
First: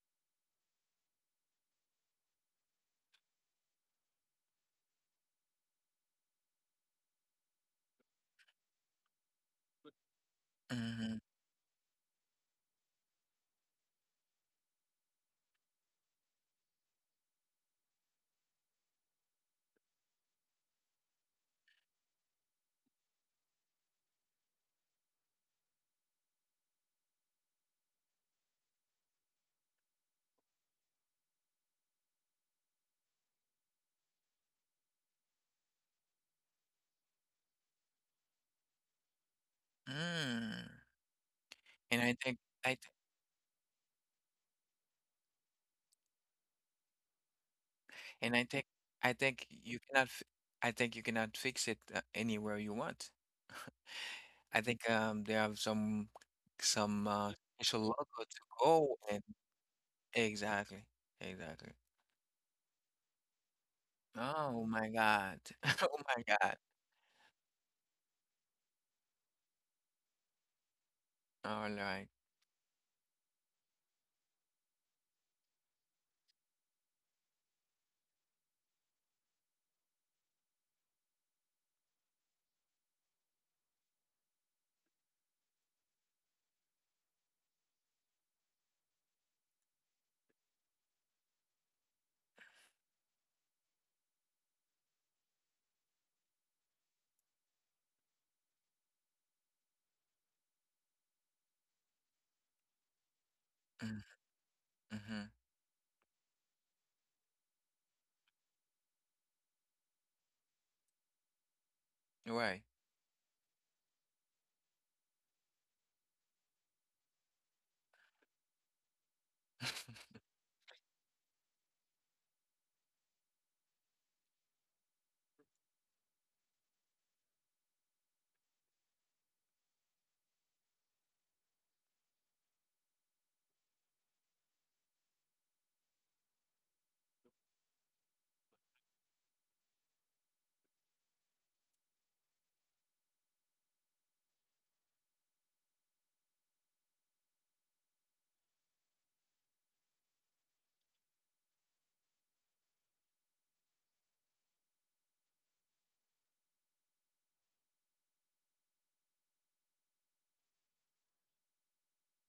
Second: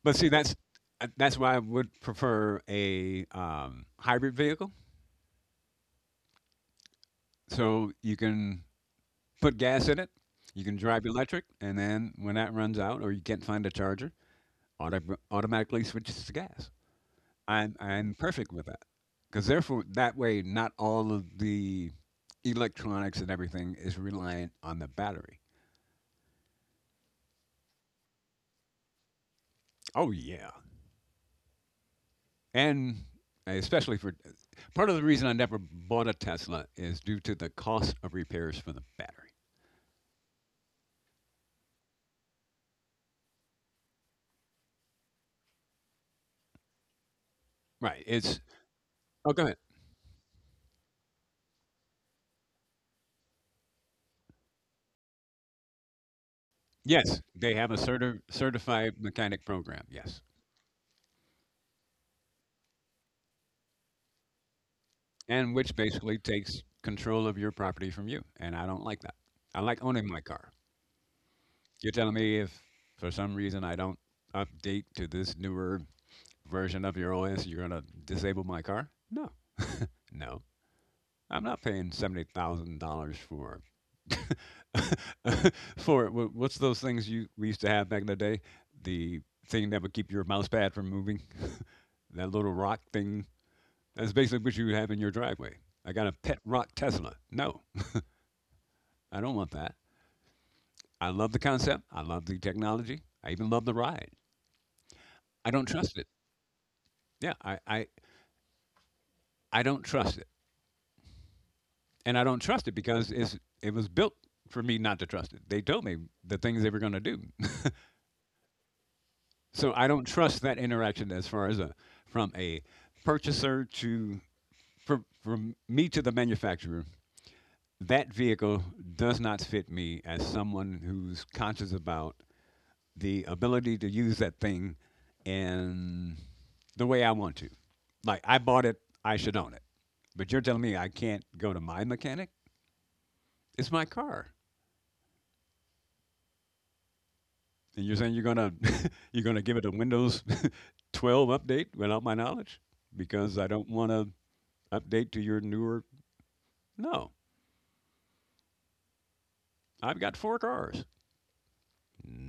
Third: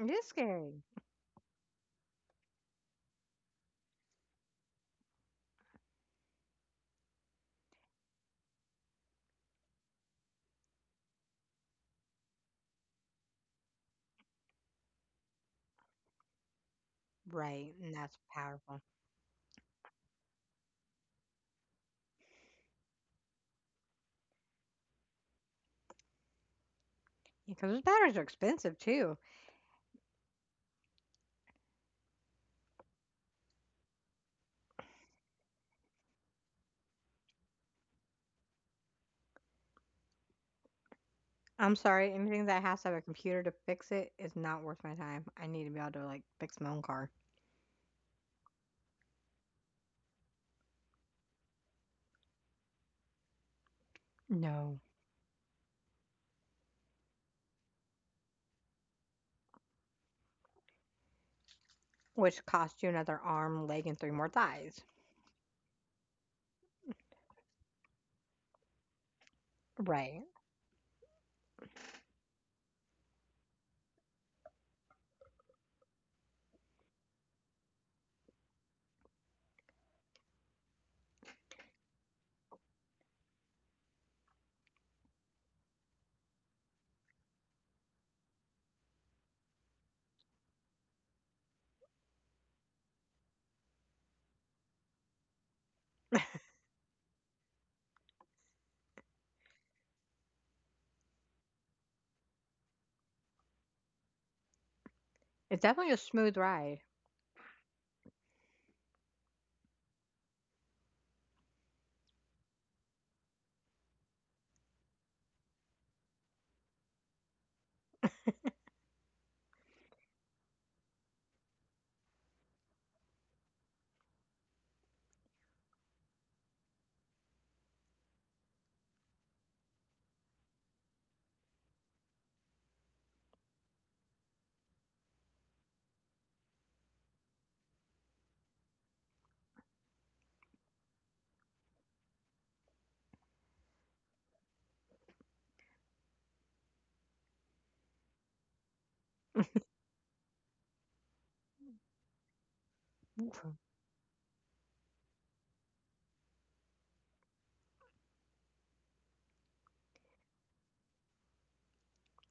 It
But
is
see,
scary.
that's why I would prefer a hybrid vehicle, so you can put gas in it. You can drive
Mhm.
electric, and then when that runs out or you can't find a charger, automatically switches to gas.
Right,
I'm
and
I'm
that's
perfect with
powerful.
that because therefore that way not all of the electronics and everything is reliant on the battery.
Because those batteries are expensive too.
Oh yeah, and especially for part of the reason I never bought a Tesla is due to the cost of repairs for the battery.
I'm
And
sorry,
I think
anything that
I th
has to have a computer to fix it is not worth my time. I need to be able to like fix my own car.
Right.
and
It's
I
oh, go
think
ahead.
you cannot f I think you cannot fix it anywhere you want. I
No.
think they have some
Yes, they have a
special logo to go
certified
and
mechanic program. Yes.
exactly. Exactly.
Which costs you another arm, leg, and three more
Oh
thighs.
my God.
And which
Oh
basically
my God.
takes control of your property from you. And I don't like that. I like owning
Right.
my car.
All
You're
right.
telling me if for some reason I don't update to this newer version of your OS, you're going to disable my car? No, no. I'm not paying $70,000 for for what's those things you we used to have back in the day? The thing that would keep your mouse pad from moving, that little rock thing. That's basically what you have in your driveway. I got a pet rock Tesla. No, I don't want that. I love the concept. I love the technology. I even love the
Mm.
ride.
Mm-hmm.
I
It's
don't
definitely a
trust it.
smooth ride.
Yeah, I don't trust it. And I don't
Right.
trust it because it was built for me not to trust it. They told me the things they were going to do. So I don't trust that interaction as far as a, from a purchaser to, from me to the manufacturer. That vehicle does not fit me as someone who's conscious about the ability to use that thing in the way I want to. Like I bought it, I should own it. But you're telling me I can't go to my mechanic? It's my car. And you're saying you're gonna you're gonna give it a Windows 12 update without my knowledge because I don't want to update to your newer. No, I've got four cars.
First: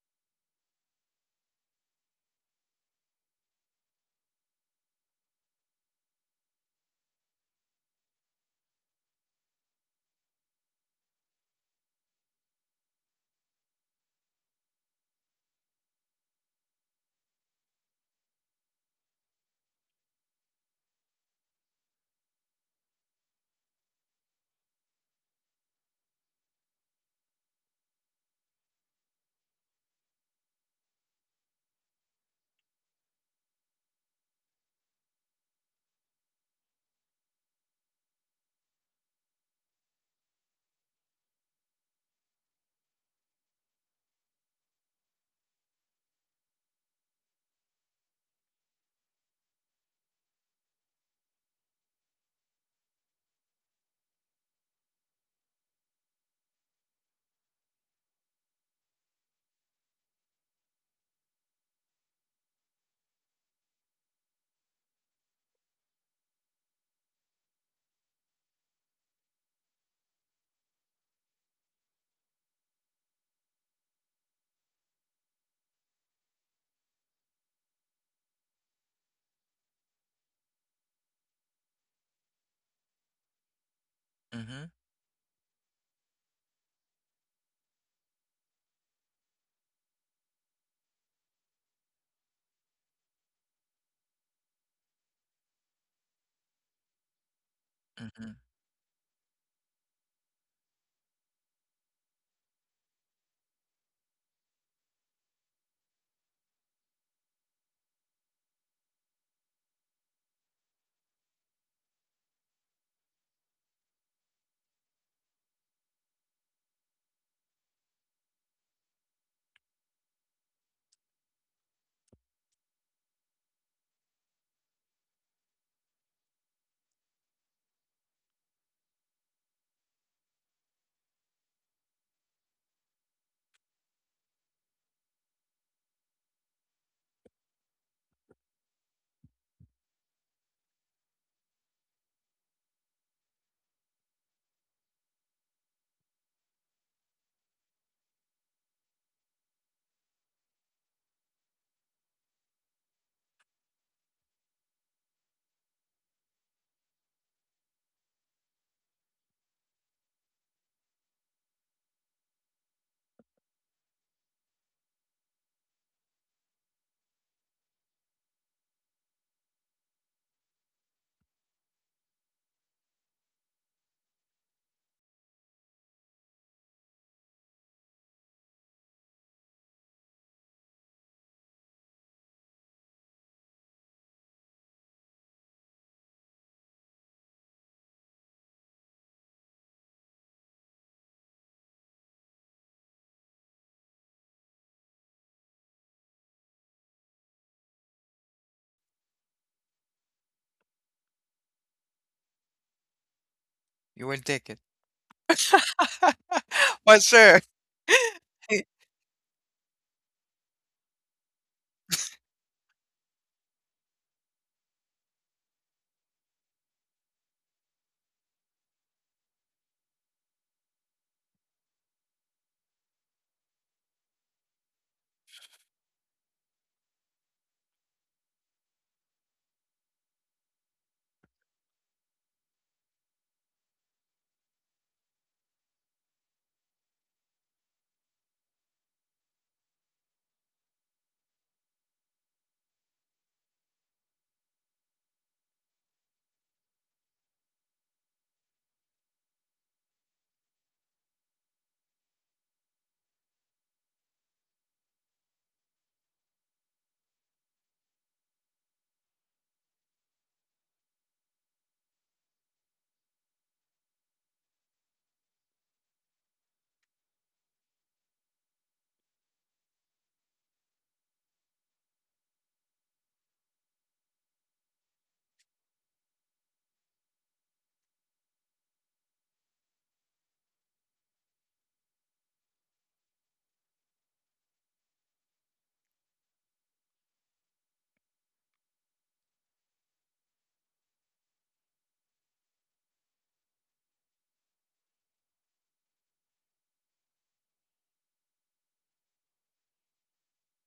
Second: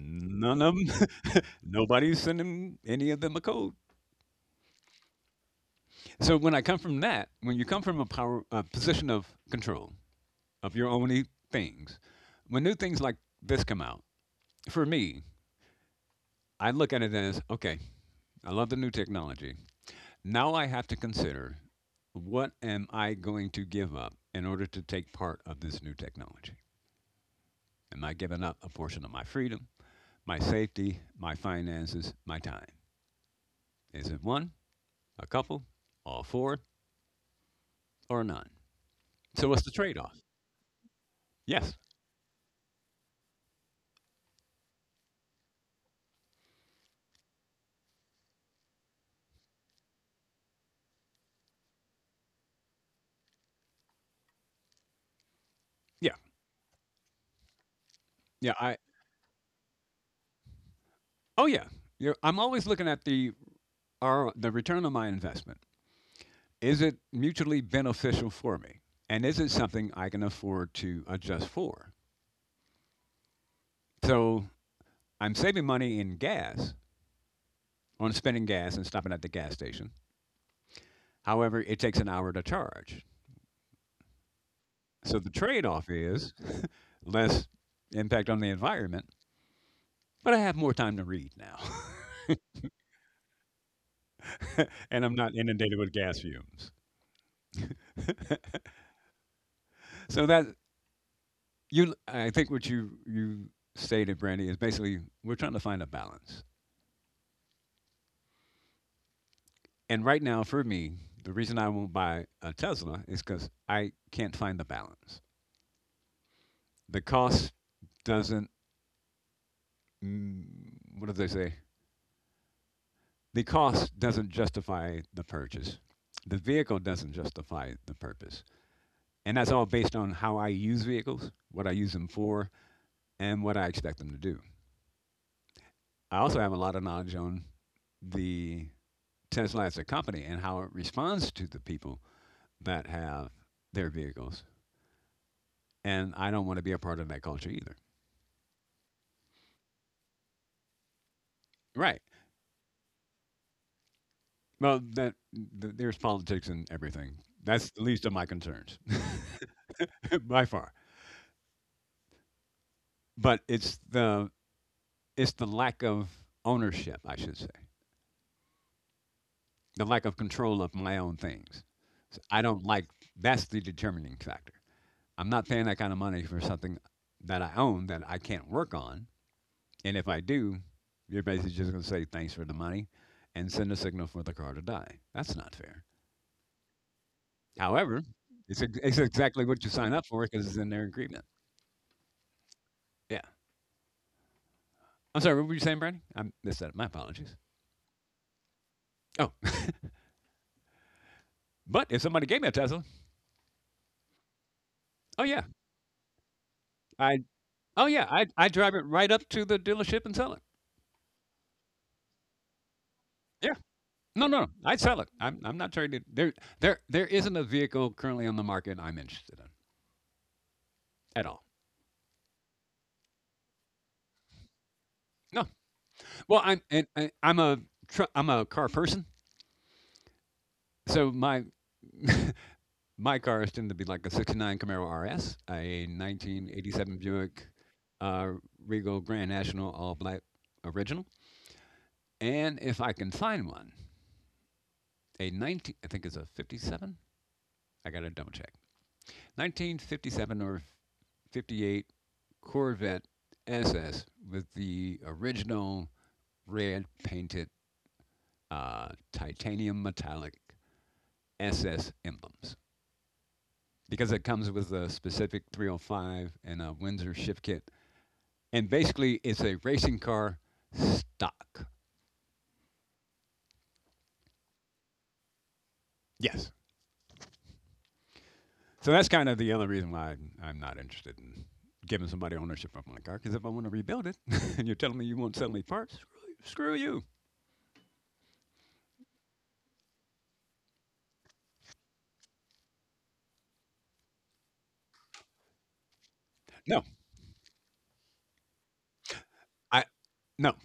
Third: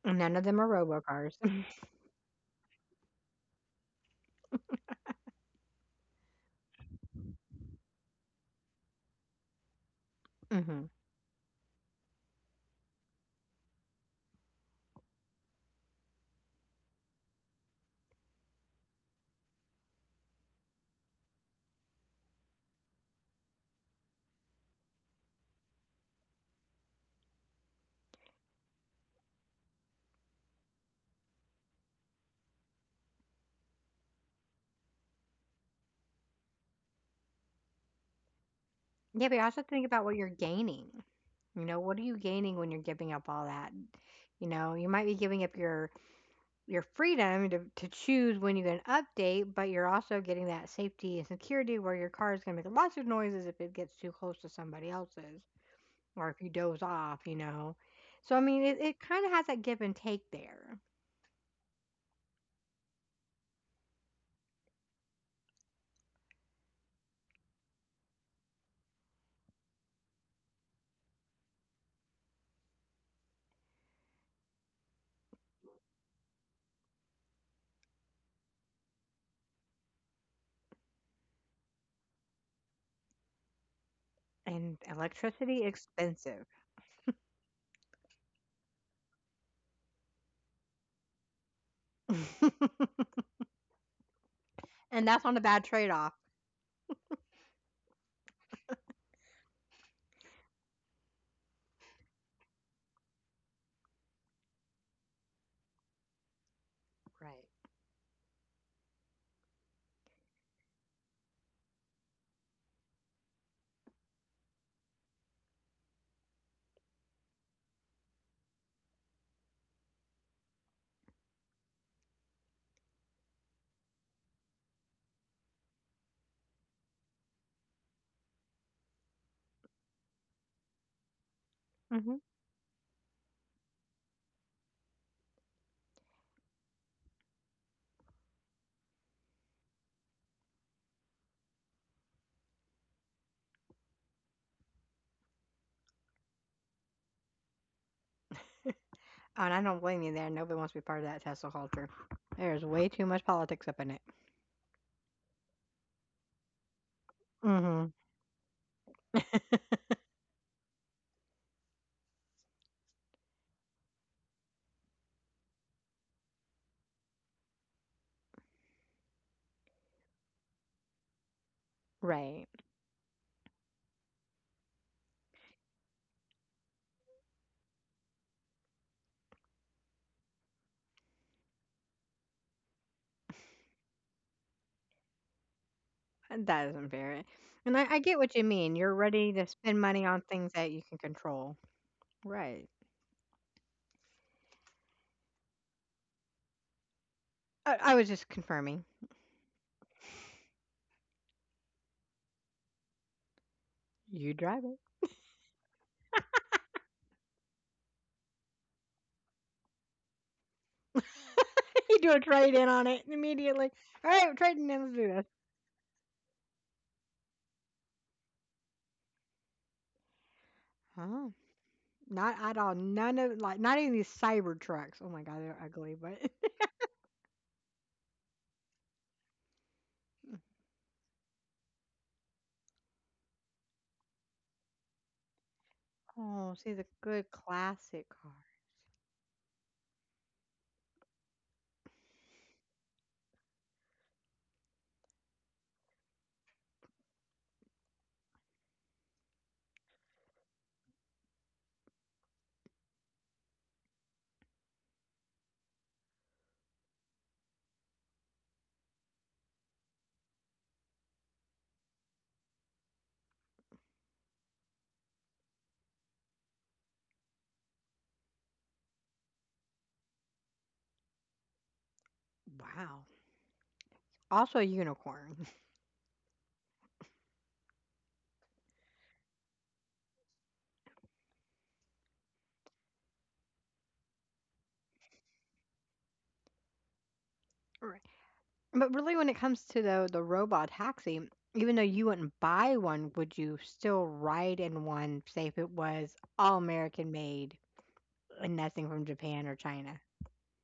And none of them
None
are
of
robo
them.
cars.
Nobody's sending any of them a code. So when I come from that, when you come from a power a position of control, of
Hmm.
your only things. When new things like this come out, for me, I look at it as okay, I love the new technology. Now I have to consider what am I going to give up in order to take part of this new technology? Am I giving up a portion of my freedom, my safety, my finances, my time? Is it one, a couple, all four, or none?
Yeah, but you
So what's
also
the
think about
trade-off?
what you're gaining. You
Yes.
know, what are you gaining when you're giving up all that? You know, you might be giving up your freedom to choose when you get an update, but you're also getting that safety and security where your car is going to make lots of noises if it gets too close to somebody else's
Yeah.
or if you doze off, you know. So, I
Yeah.
mean,
I.
it kind of has that give and take there.
Oh yeah. I'm always looking at the return on my investment. Is it mutually beneficial for me? And is it something I can afford to adjust for? So I'm saving money in gas on spending gas and stopping at the gas station. However, it takes an hour to charge.
Mm-hmm.
And
So the
electricity
trade off is
expensive.
less impact on the environment, but I have more time to read now. And
And
I'm
that's
not
on a bad
inundated with
trade-off.
gas fumes.
Mm-hmm.
So that you I think what you stated, Brandy, is basically we're trying to find a balance. And right now, for me, the reason I won't buy a Tesla is because I can't find the balance. The cost doesn't, mm, what do they say? The cost doesn't justify the purchase. The vehicle doesn't justify the purpose. And that's all based on how I use vehicles, what I use them
Right.
for, and what I expect them to do. I also have a lot of knowledge on the Tesla as a company and how it responds to the people that have their vehicles. And I don't want to be a part of that culture either.
Oh, and I don't blame you there. Nobody wants to be part of that Tesla culture.
Right.
There's way too much politics up in it.
Well, that th there's politics in everything.
Mm
That's the
hmm
least of my concerns, by far. But it's the lack of ownership, I should say, the lack of control of my own things. So I
Right.
don't like that's the determining factor. I'm not paying that kind of money for something that I own that I can't work on. And if I do, you're basically just going to say thanks for the money and send a signal for the car to die. That's not fair.
That isn't fair. And I
However,
get what you mean. You're
it's
ready to
exactly what you
spend
sign
money
up
on
for because
things
it's
that
in
you
their
can
agreement.
control. Right.
Yeah. I'm sorry, what were you saying, Brandy? I missed that. My apologies.
I was just confirming.
Oh, but if somebody gave me a Tesla,
You will
You
take it.
drive it.
oh yeah,
For
I
sure.
oh yeah, I I drive it right up to the dealership and sell it.
You do a trade in on it
Yeah,
immediately. All right,
no,
we're
no,
trading in.
I'd
Let's
sell
do
it.
this.
I'm not trying to. There isn't a vehicle currently on the market I'm interested in at
Huh?
all.
Not at all. None of like not even these cyber trucks. Oh my God,
No,
they're ugly. But
well I'm and I'm a I'm a car person, so my my cars tend to be like a '69 Camaro RS, a
oh, see the
1987
good
Buick
classic
uh,
car.
Regal Grand National All Black Original, and if I can find one, a 19, I think it's a 57. I got to double check. 1957 or 58 Corvette SS with the original red painted titanium metallic SS emblems because it comes with a specific 305 and a Windsor shift kit. And basically, it's a racing car stock.
Wow. Also a unicorn.
Yes. So that's kind of the other reason why I'm not interested in giving somebody ownership of my car. Because if I want to rebuild it, and you're telling me you won't sell me parts, screw you. Screw you.
But really when it comes to the robot taxi, even though you wouldn't buy one, would you still ride in one, say if it was all
No,
American made and nothing from Japan or
I
China?
no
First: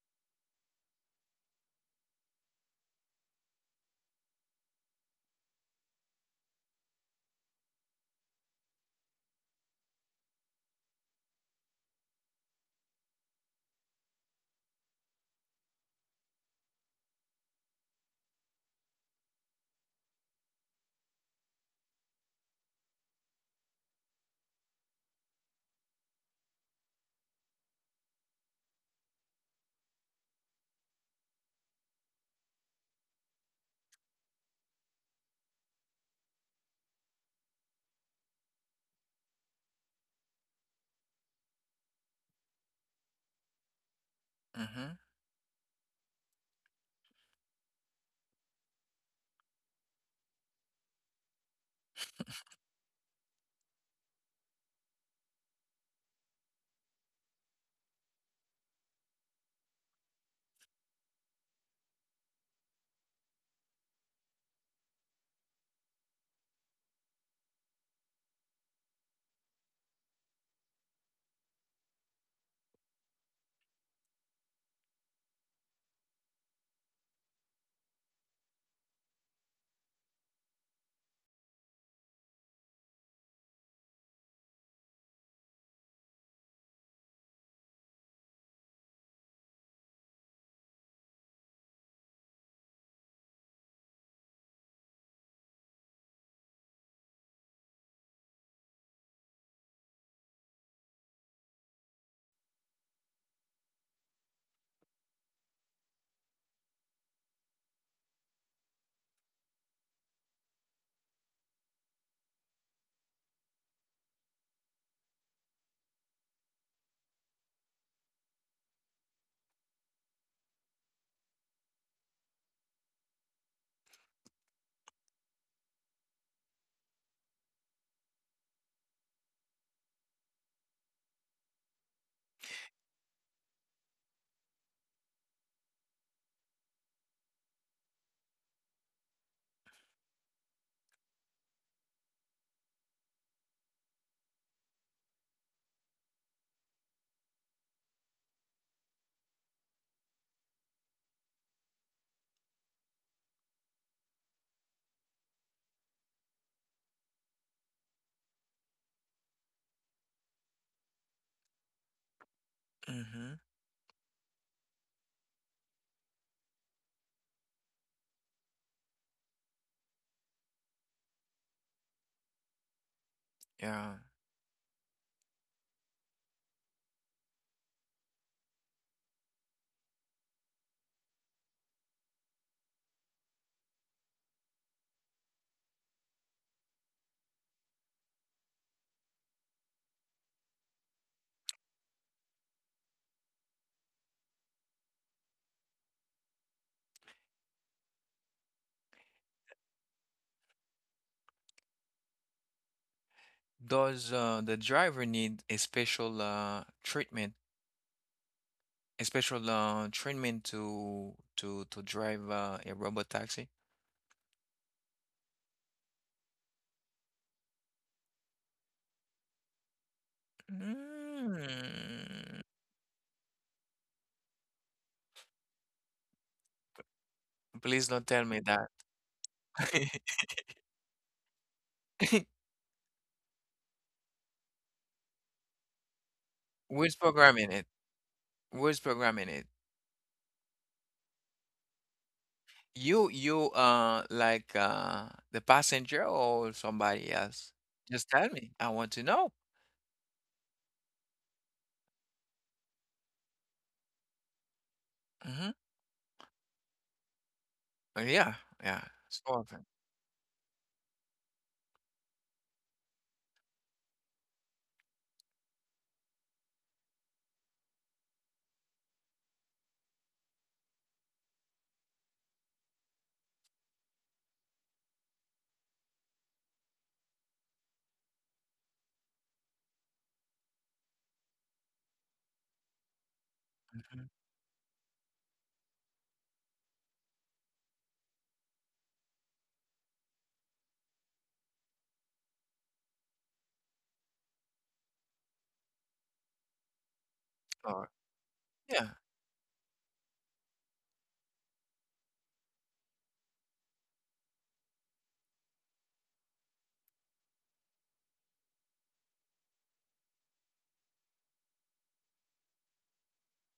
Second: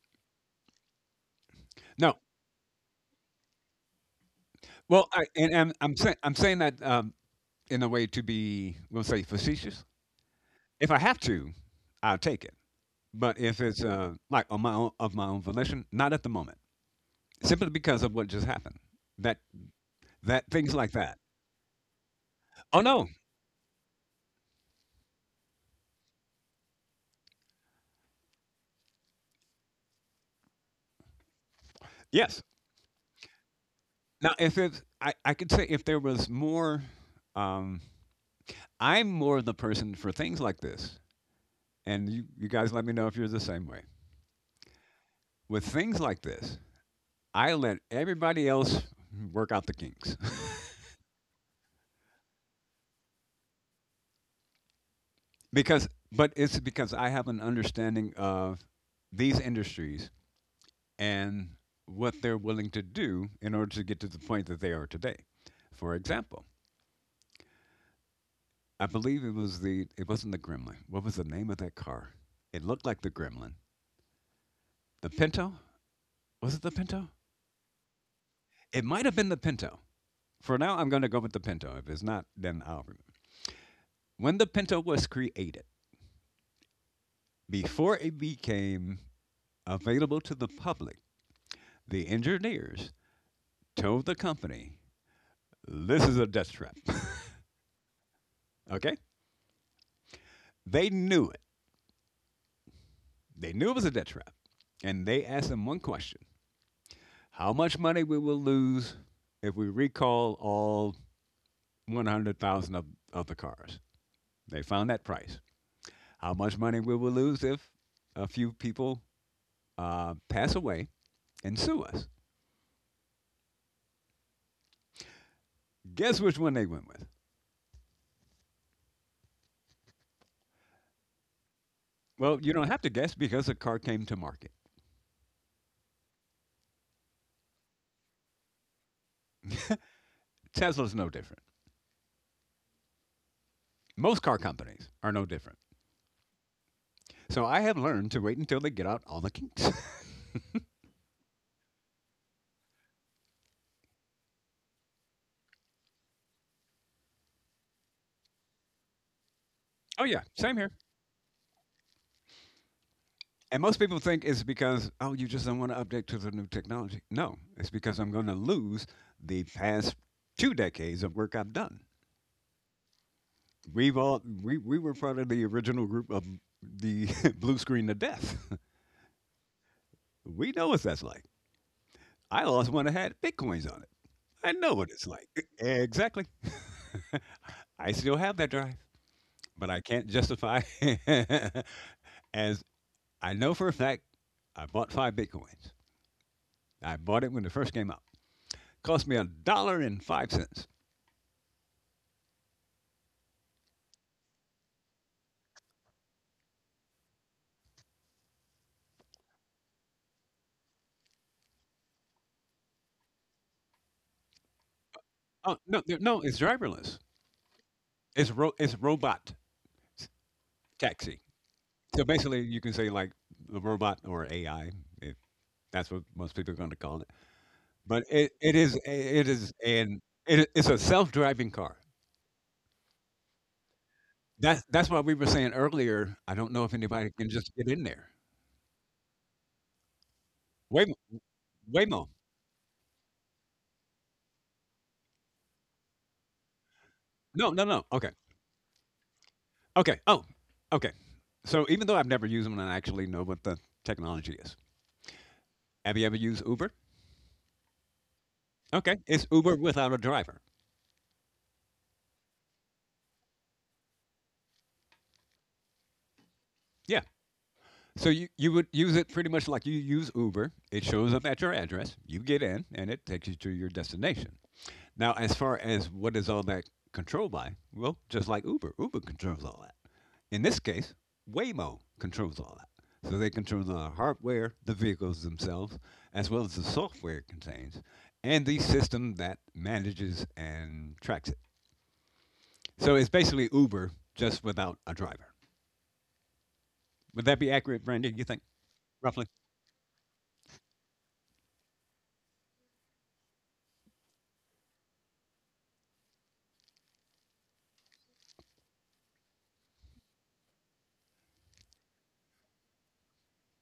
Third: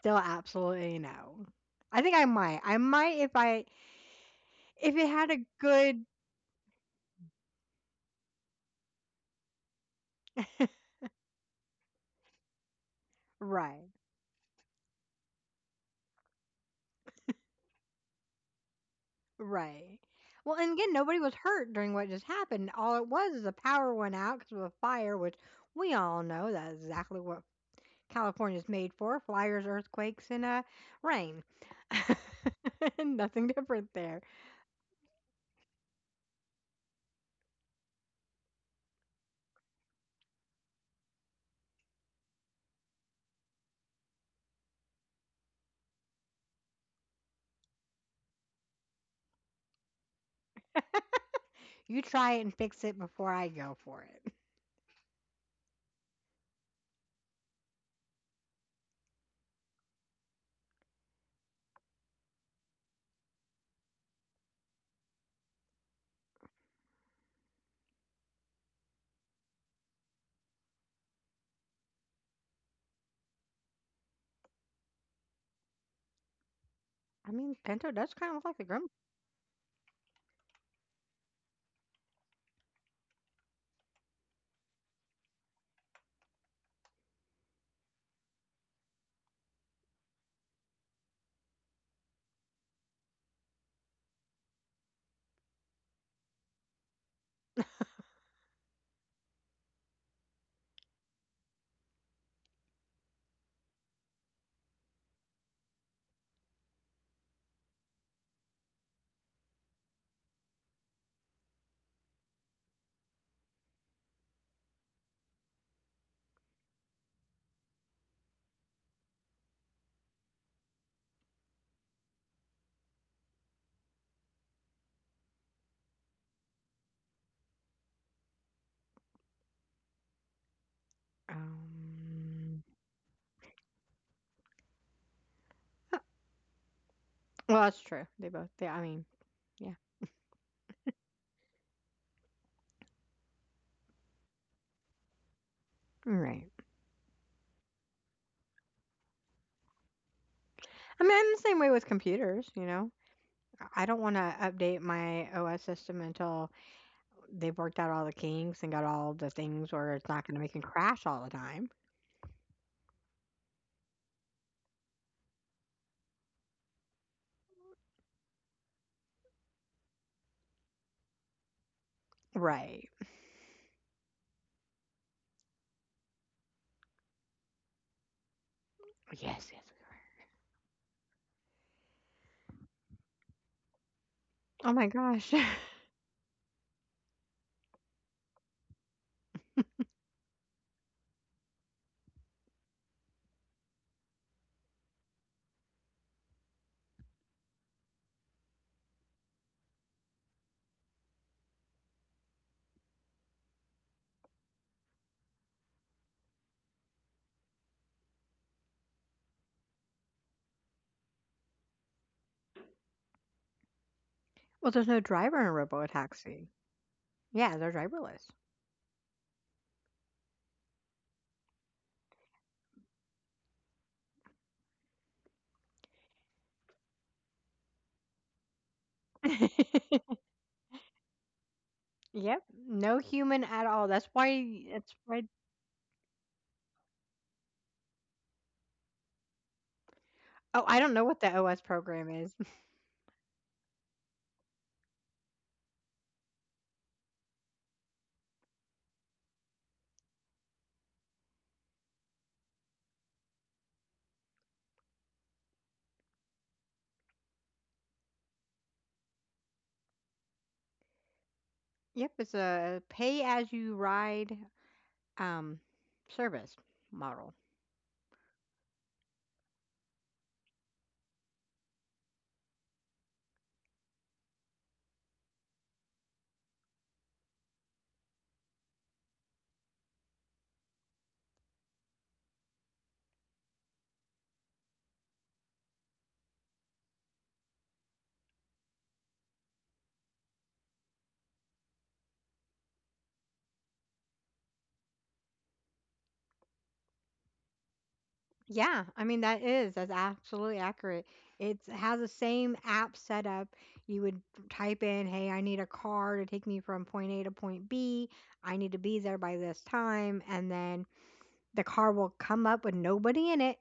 Still absolutely no. I think
no.
I might. I might if it
Well, I
had a
and I'm
good
saying I'm saying that in a way to be, we'll say, facetious. If I have to, I'll take it. But if it's
right.
like on my own, of my own volition, not at the moment, simply because of what just happened. That
Right.
that
Well, and
things
again,
like
nobody
that.
was hurt during what just happened.
Oh
All it
no,
was is the power went out because of a fire, which we all know that's exactly what California's made for flyers, earthquakes, and rain.
yes.
Nothing different there.
Now if it's I could say if there was more. Um, I'm more the person for things like this, and you guys let me know if you're the same way.
Mm-hmm.
With things like this, I let everybody else work out the kinks
You try it and fix it before I go for it.
but it's because I have an understanding of these industries and what they're willing to do in order to get to the point that they are today. For example, I believe it was the it wasn't the Gremlin. What was the name of that car? It looked like the Gremlin. The Pinto? Was it the Pinto?
I mean, Pinto does kind of look like a
It
Grim.
might have been the Pinto. For now, I'm going to go with the Pinto. If it's not, then I'll remember. When the Pinto was created, before it became available to the public, the engineers told the company, this is a death trap. Okay? They knew it. They knew it was a death trap. And they asked them one question: how much money we will lose if we recall all 100,000 of the cars? They found that price. How much money we will lose if a few people pass away and sue us? Guess which one they went with? Well, you
Um,
don't have to guess because the car came to market.
well, that's true. They both. They, I mean, yeah.
Tesla's no different. Most car companies are no different.
Right.
So I have learned to wait until they get out all the kinks.
I mean, I'm the same way with computers. I don't want to update my OS system until they've worked out all the kinks and got all the things where
Oh,
it's
yeah,
not going to make
same
it
here.
crash all the time.
Mm-hmm.
And most people think it's because, oh, you just don't want to update to the new technology. No, it's because I'm going to lose the past two decades of work I've done.
Right.
Yeah.
We were part of the original group of the blue screen of death.
Yes. Yes.
We know what that's like. I lost one that had bitcoins on it. I
Oh
know
my
what it's like.
gosh.
Exactly. I still have that drive, but I can't justify, as I know for a fact I bought 5 bitcoins. I bought it when it first came out. Cost me a dollar and 5 cents.
Does the driver need a special treatment, a special treatment to drive a robot taxi?
Well, there's no driver in a
Oh no,
robo
no, it's
taxi.
driverless.
Yeah, they're driverless.
It's robot s- taxi. So basically,
Mm,
you can say like the robot or AI, if that's what most people are going to call it.
please
But
don't tell me that.
it is an it's a self driving car.
Yep, no human at all. That's
That's
why
that's
that's
why we
why
were saying earlier. I don't know if
Who's
anybody can just
programming it?
get in there.
Who's programming it?
Oh, I
Waymo,
don't know what the OS
Waymo.
program is.
You like the passenger or somebody
No,
else?
no, no. Okay.
Just tell me. I want to know.
Okay. Oh, okay. So even though I've never used them and I actually know what the technology is,
Mm-hmm.
have you ever used Uber?
Yeah, yeah.
Okay.
So
It's Uber
often.
without a driver.
Yep, it's a pay as you ride, um, service
Yeah.
model.
So you would use it pretty much like you use Uber. It shows up at your address, you get in, and it takes you to your destination. Now, as far as what is all that controlled by, well, just like Uber, Uber controls all that. In this case, Waymo controls all that. So they control the
Mm-hmm.
hardware, the vehicles themselves, as well as the software it contains, and the system that manages and tracks it. So it's basically Uber just without a driver. Would that be accurate,
Or
Brandon? You think
Yeah,
yeah.
I mean,
roughly?
that's absolutely accurate. It has the same app setup. You would type in, "Hey, I need a car to take me from point A to point B. I need to be there by this time," and then the car will come up with nobody in it,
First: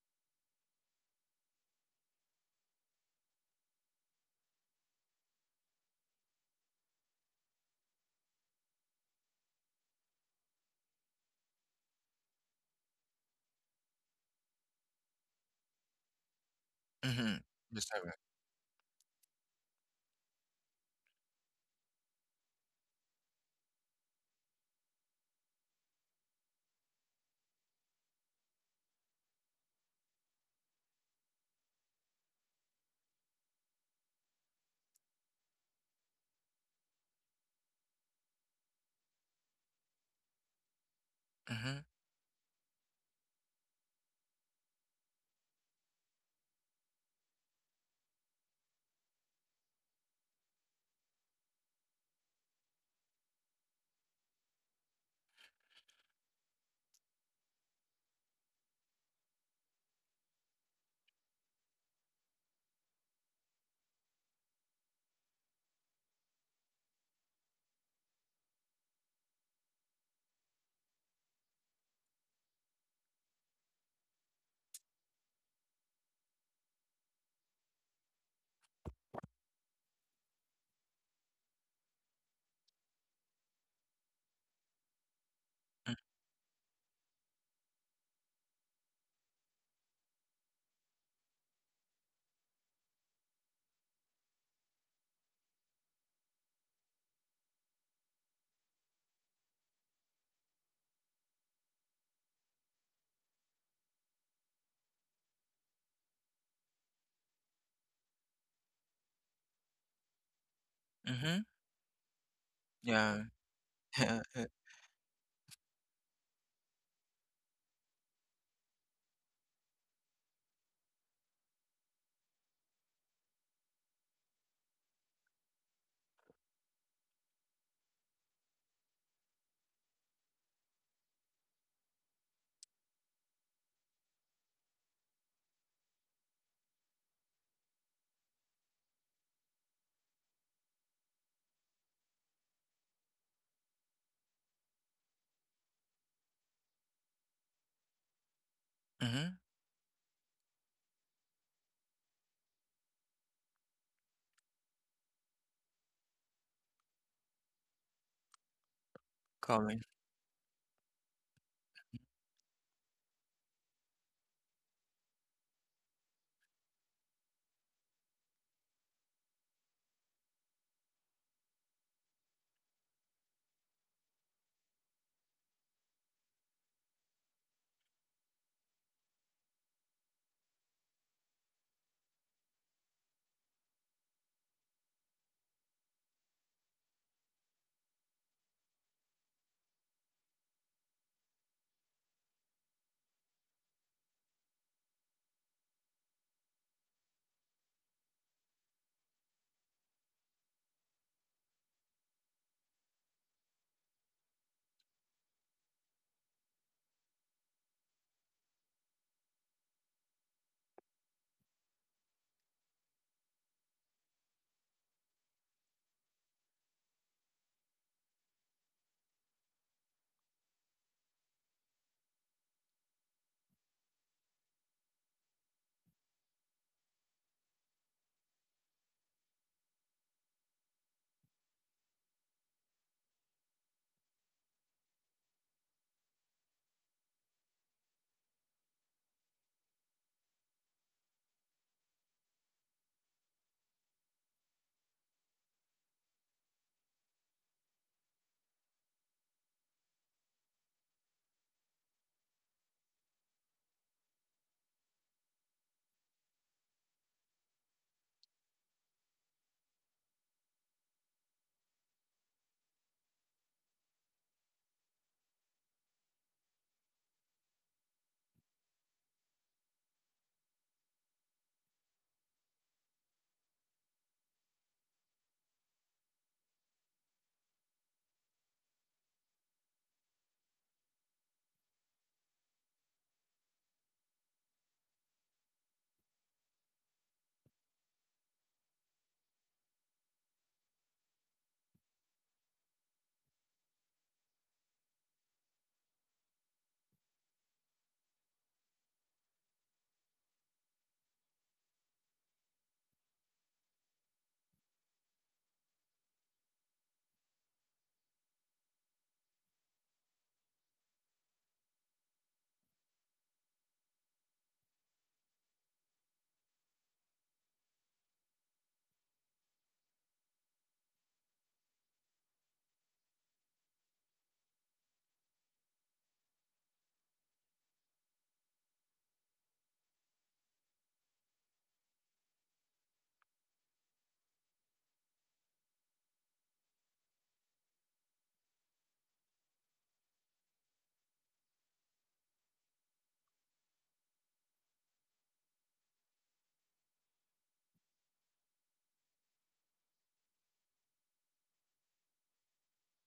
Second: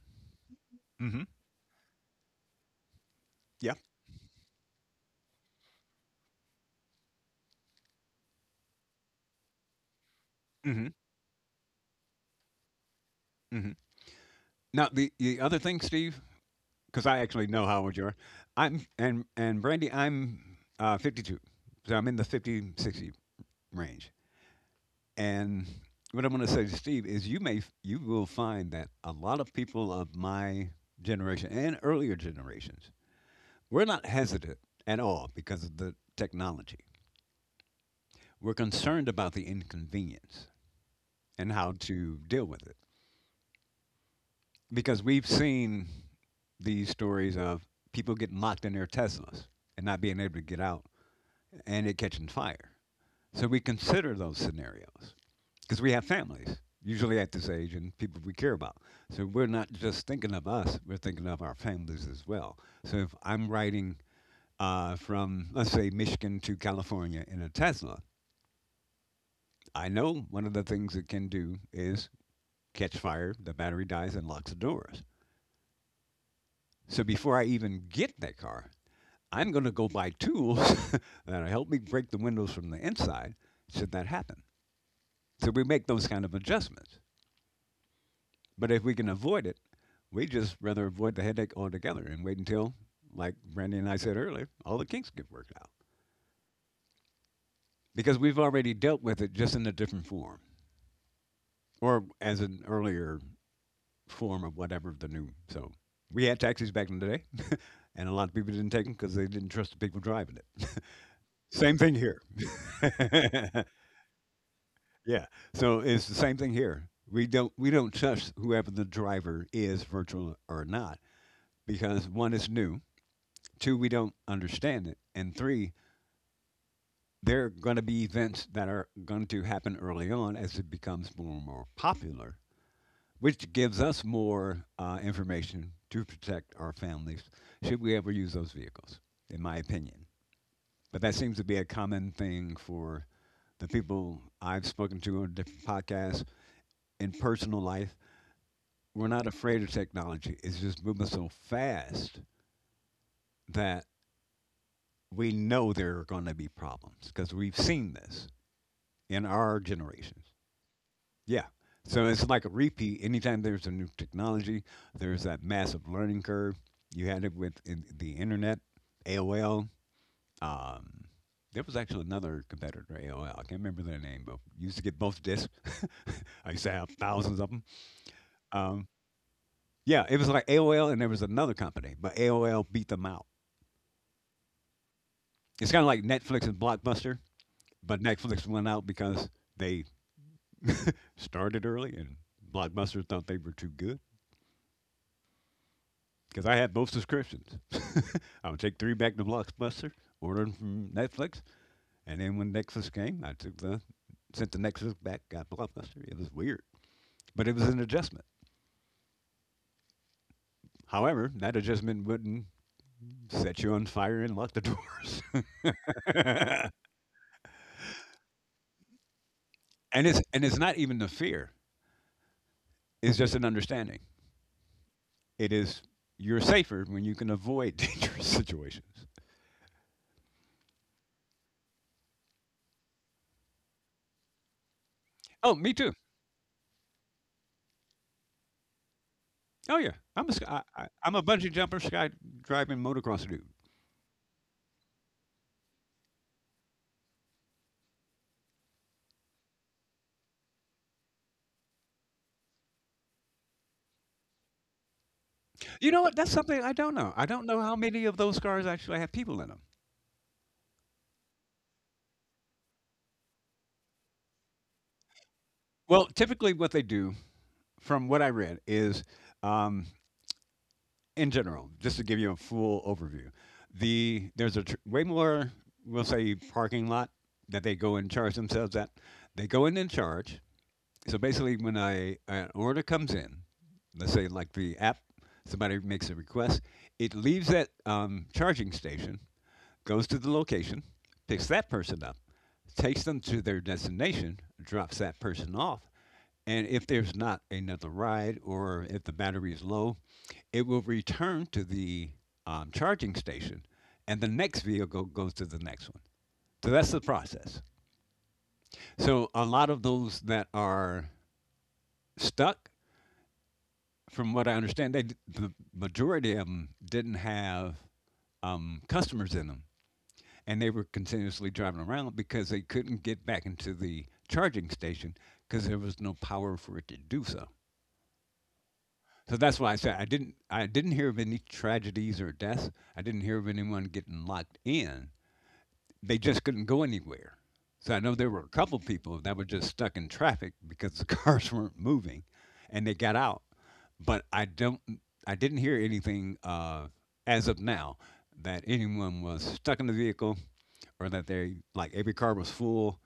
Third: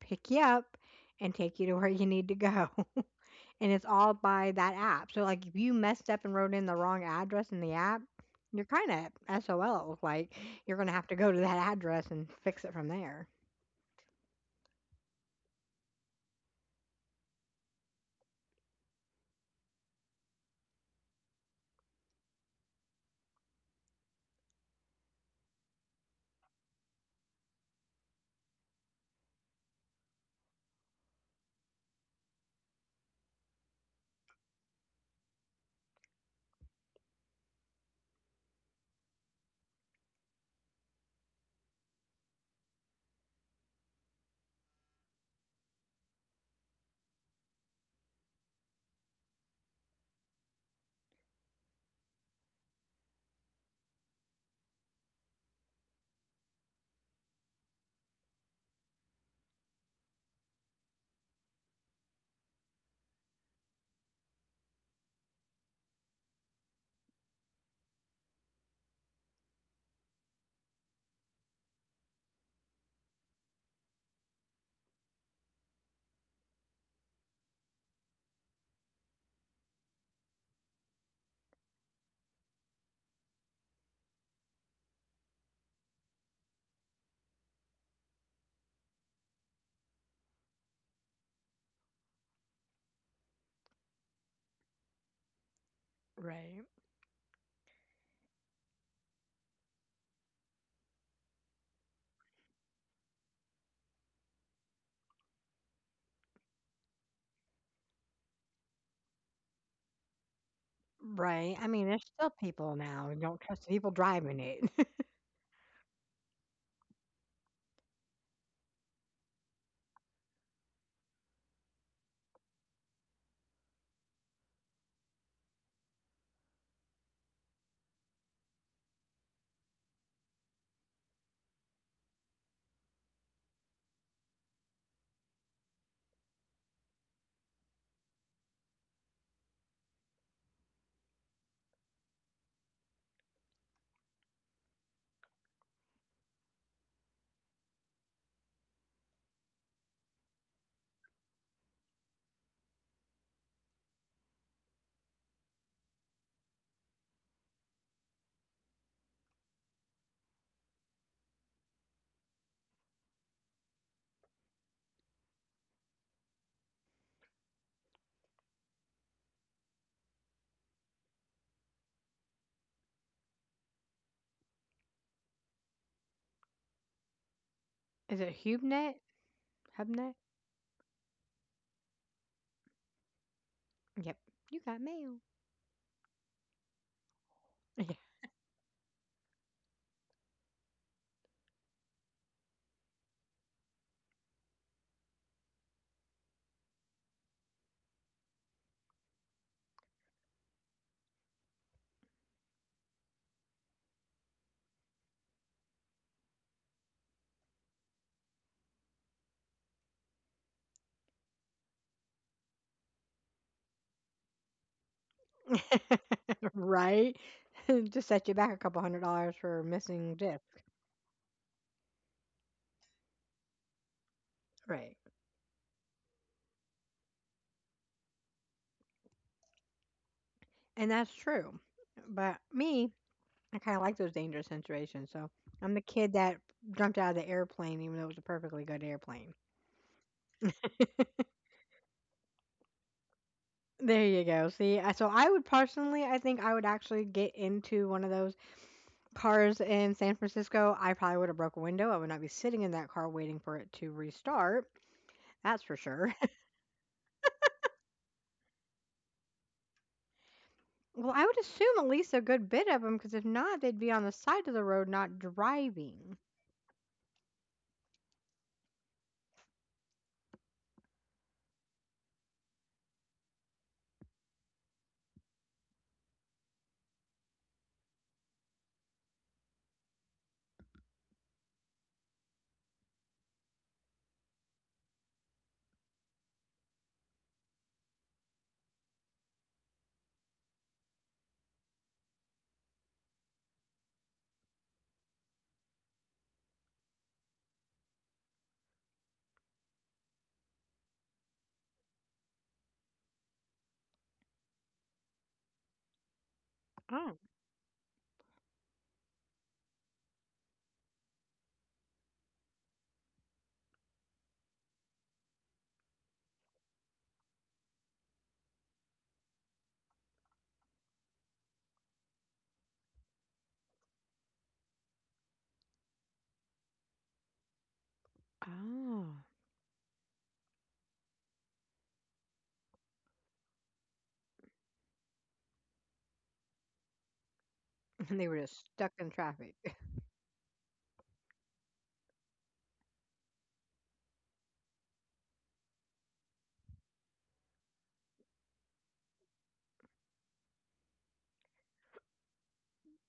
pick you up
Mm-hmm.
and take you to where you need to go. And
Yeah.
it's all by that app. So, like, if you messed up and wrote in the wrong address in the app, you're kind of SOL. Like, you're going
Mm-hmm.
to have to go to that address and fix it from there.
Mm-hmm. Now the other thing, Steve, because I
Mm-hmm.
actually know how
Just
old
tell
you
me.
are. I'm and Brandy, I'm 52, so I'm in the 50 60 range. And what I'm going to say to Steve is, you may you will find that a lot of people of my generation and earlier generations, we're not hesitant at all because of the technology. We're concerned about the inconvenience and how
Mm-hmm.
to deal with it because we've seen these stories of people getting locked in their Teslas and not being able to get out and it catching fire. So we consider those scenarios, because we have families usually at this age and people we care about, so we're not just thinking of us, we're thinking of our families as well. So if I'm riding from, let's say, Michigan to California in a Tesla, I know one of the things it can do is catch fire, the battery dies and locks the doors. So before I even get that car, I'm going to go buy tools that'll help me break the windows from the inside should that happen. So we make those kind of adjustments. But if we can avoid it, we just rather avoid the headache altogether and wait until, like Brandy and I said earlier, all the kinks get worked out
Right.
because we've already dealt with it just in a different form or as an earlier form of whatever the new. So we had taxis back in the day, and a lot of people didn't take them because they didn't trust the people driving it.
Mm-hmm.
Right. I
Same
mean,
thing
there's
here.
still people now who
Yeah.
don't trust the people driving it.
Yeah. So it's the same thing here. We don't trust whoever the driver is, virtual or not, because one is new. Two, we don't understand it. And three, there are going to be events that are going to happen early on as it becomes more and more popular, which gives us more information to protect our families should we ever use those vehicles, in my opinion. But that seems to be a common thing for the people I've spoken to on different podcasts, in personal life. We're not
Mhm.
afraid of technology, it's just moving so fast that we know there are going to be problems because we've seen this in our
Coming.
generations. Yeah. So it's like a repeat. Anytime there's a new technology, there's that massive learning curve. You had it with in the internet, AOL. Um, there was actually another competitor, AOL. I can't remember their name, but you used to get both discs. I used to have thousands of them.
Is it
Um,
HubeNet?
yeah,
HubNet?
it was like AOL, and there was another company, but AOL beat them out.
Yep. You got mail.
It's kind of like Netflix and Blockbuster, but Netflix went out because they started early, and Blockbuster thought they were too good, because I have both subscriptions. I would take three back to Blockbuster, order them from Netflix, and then when Netflix came, I took the sent the Netflix back, got Blockbuster. It was weird, but it was an adjustment. However, that adjustment wouldn't set you on fire and lock the doors.
Yeah.
and
Right? Just set you back a couple hundred dollars for missing
it's
disc.
and it's not even the fear; it's just an understanding.
Right.
It is, you're safer when you can avoid dangerous situations.
And that's true. But me, I kind of like those dangerous situations. So
Oh,
I'm
me
the
too.
kid that jumped out of the airplane, even though it was a perfectly good airplane.
Oh yeah, I'm a bungee jumper, sky driving, motocross dude.
There you go. So I would personally, I think I would actually get into one of those cars in San Francisco. I probably would have broke a window. I would not be sitting in that car waiting for it to restart. That's for
You know
sure.
what? That's something I don't know. I don't know how many of those cars actually have people in them.
Well, I would assume at least a good bit of them, because if not, they'd be on the side of the road, not
Well,
driving.
typically, what they do, from what I read, is um, in general, just to give you a full overview, there's a way more, we'll say, parking lot that they go and charge themselves at. They go in and charge. So basically, an order comes in, let's say like the app, somebody makes a request, it leaves that charging station, goes to the location, picks that person up, takes them to their destination, drops that person off. And if there's not another ride or if the battery is low, it will return to the charging station, and the next vehicle goes to the next one. So that's the
Oh.
process. So a lot of those that are stuck, from what I understand, the majority of them didn't have customers in them, and they were continuously driving around because they couldn't get back into the charging station because there was no power for it to do so.
Oh.
So that's why I said I didn't hear of any tragedies or deaths. I didn't hear of anyone getting locked in. They just couldn't go anywhere. So I know
And they
there
were
were a
just
couple
stuck in
people that were
traffic.
just stuck in traffic because the cars weren't moving and they got out. But I don't I didn't hear anything as of now that anyone was stuck in the vehicle or that they like every car was full.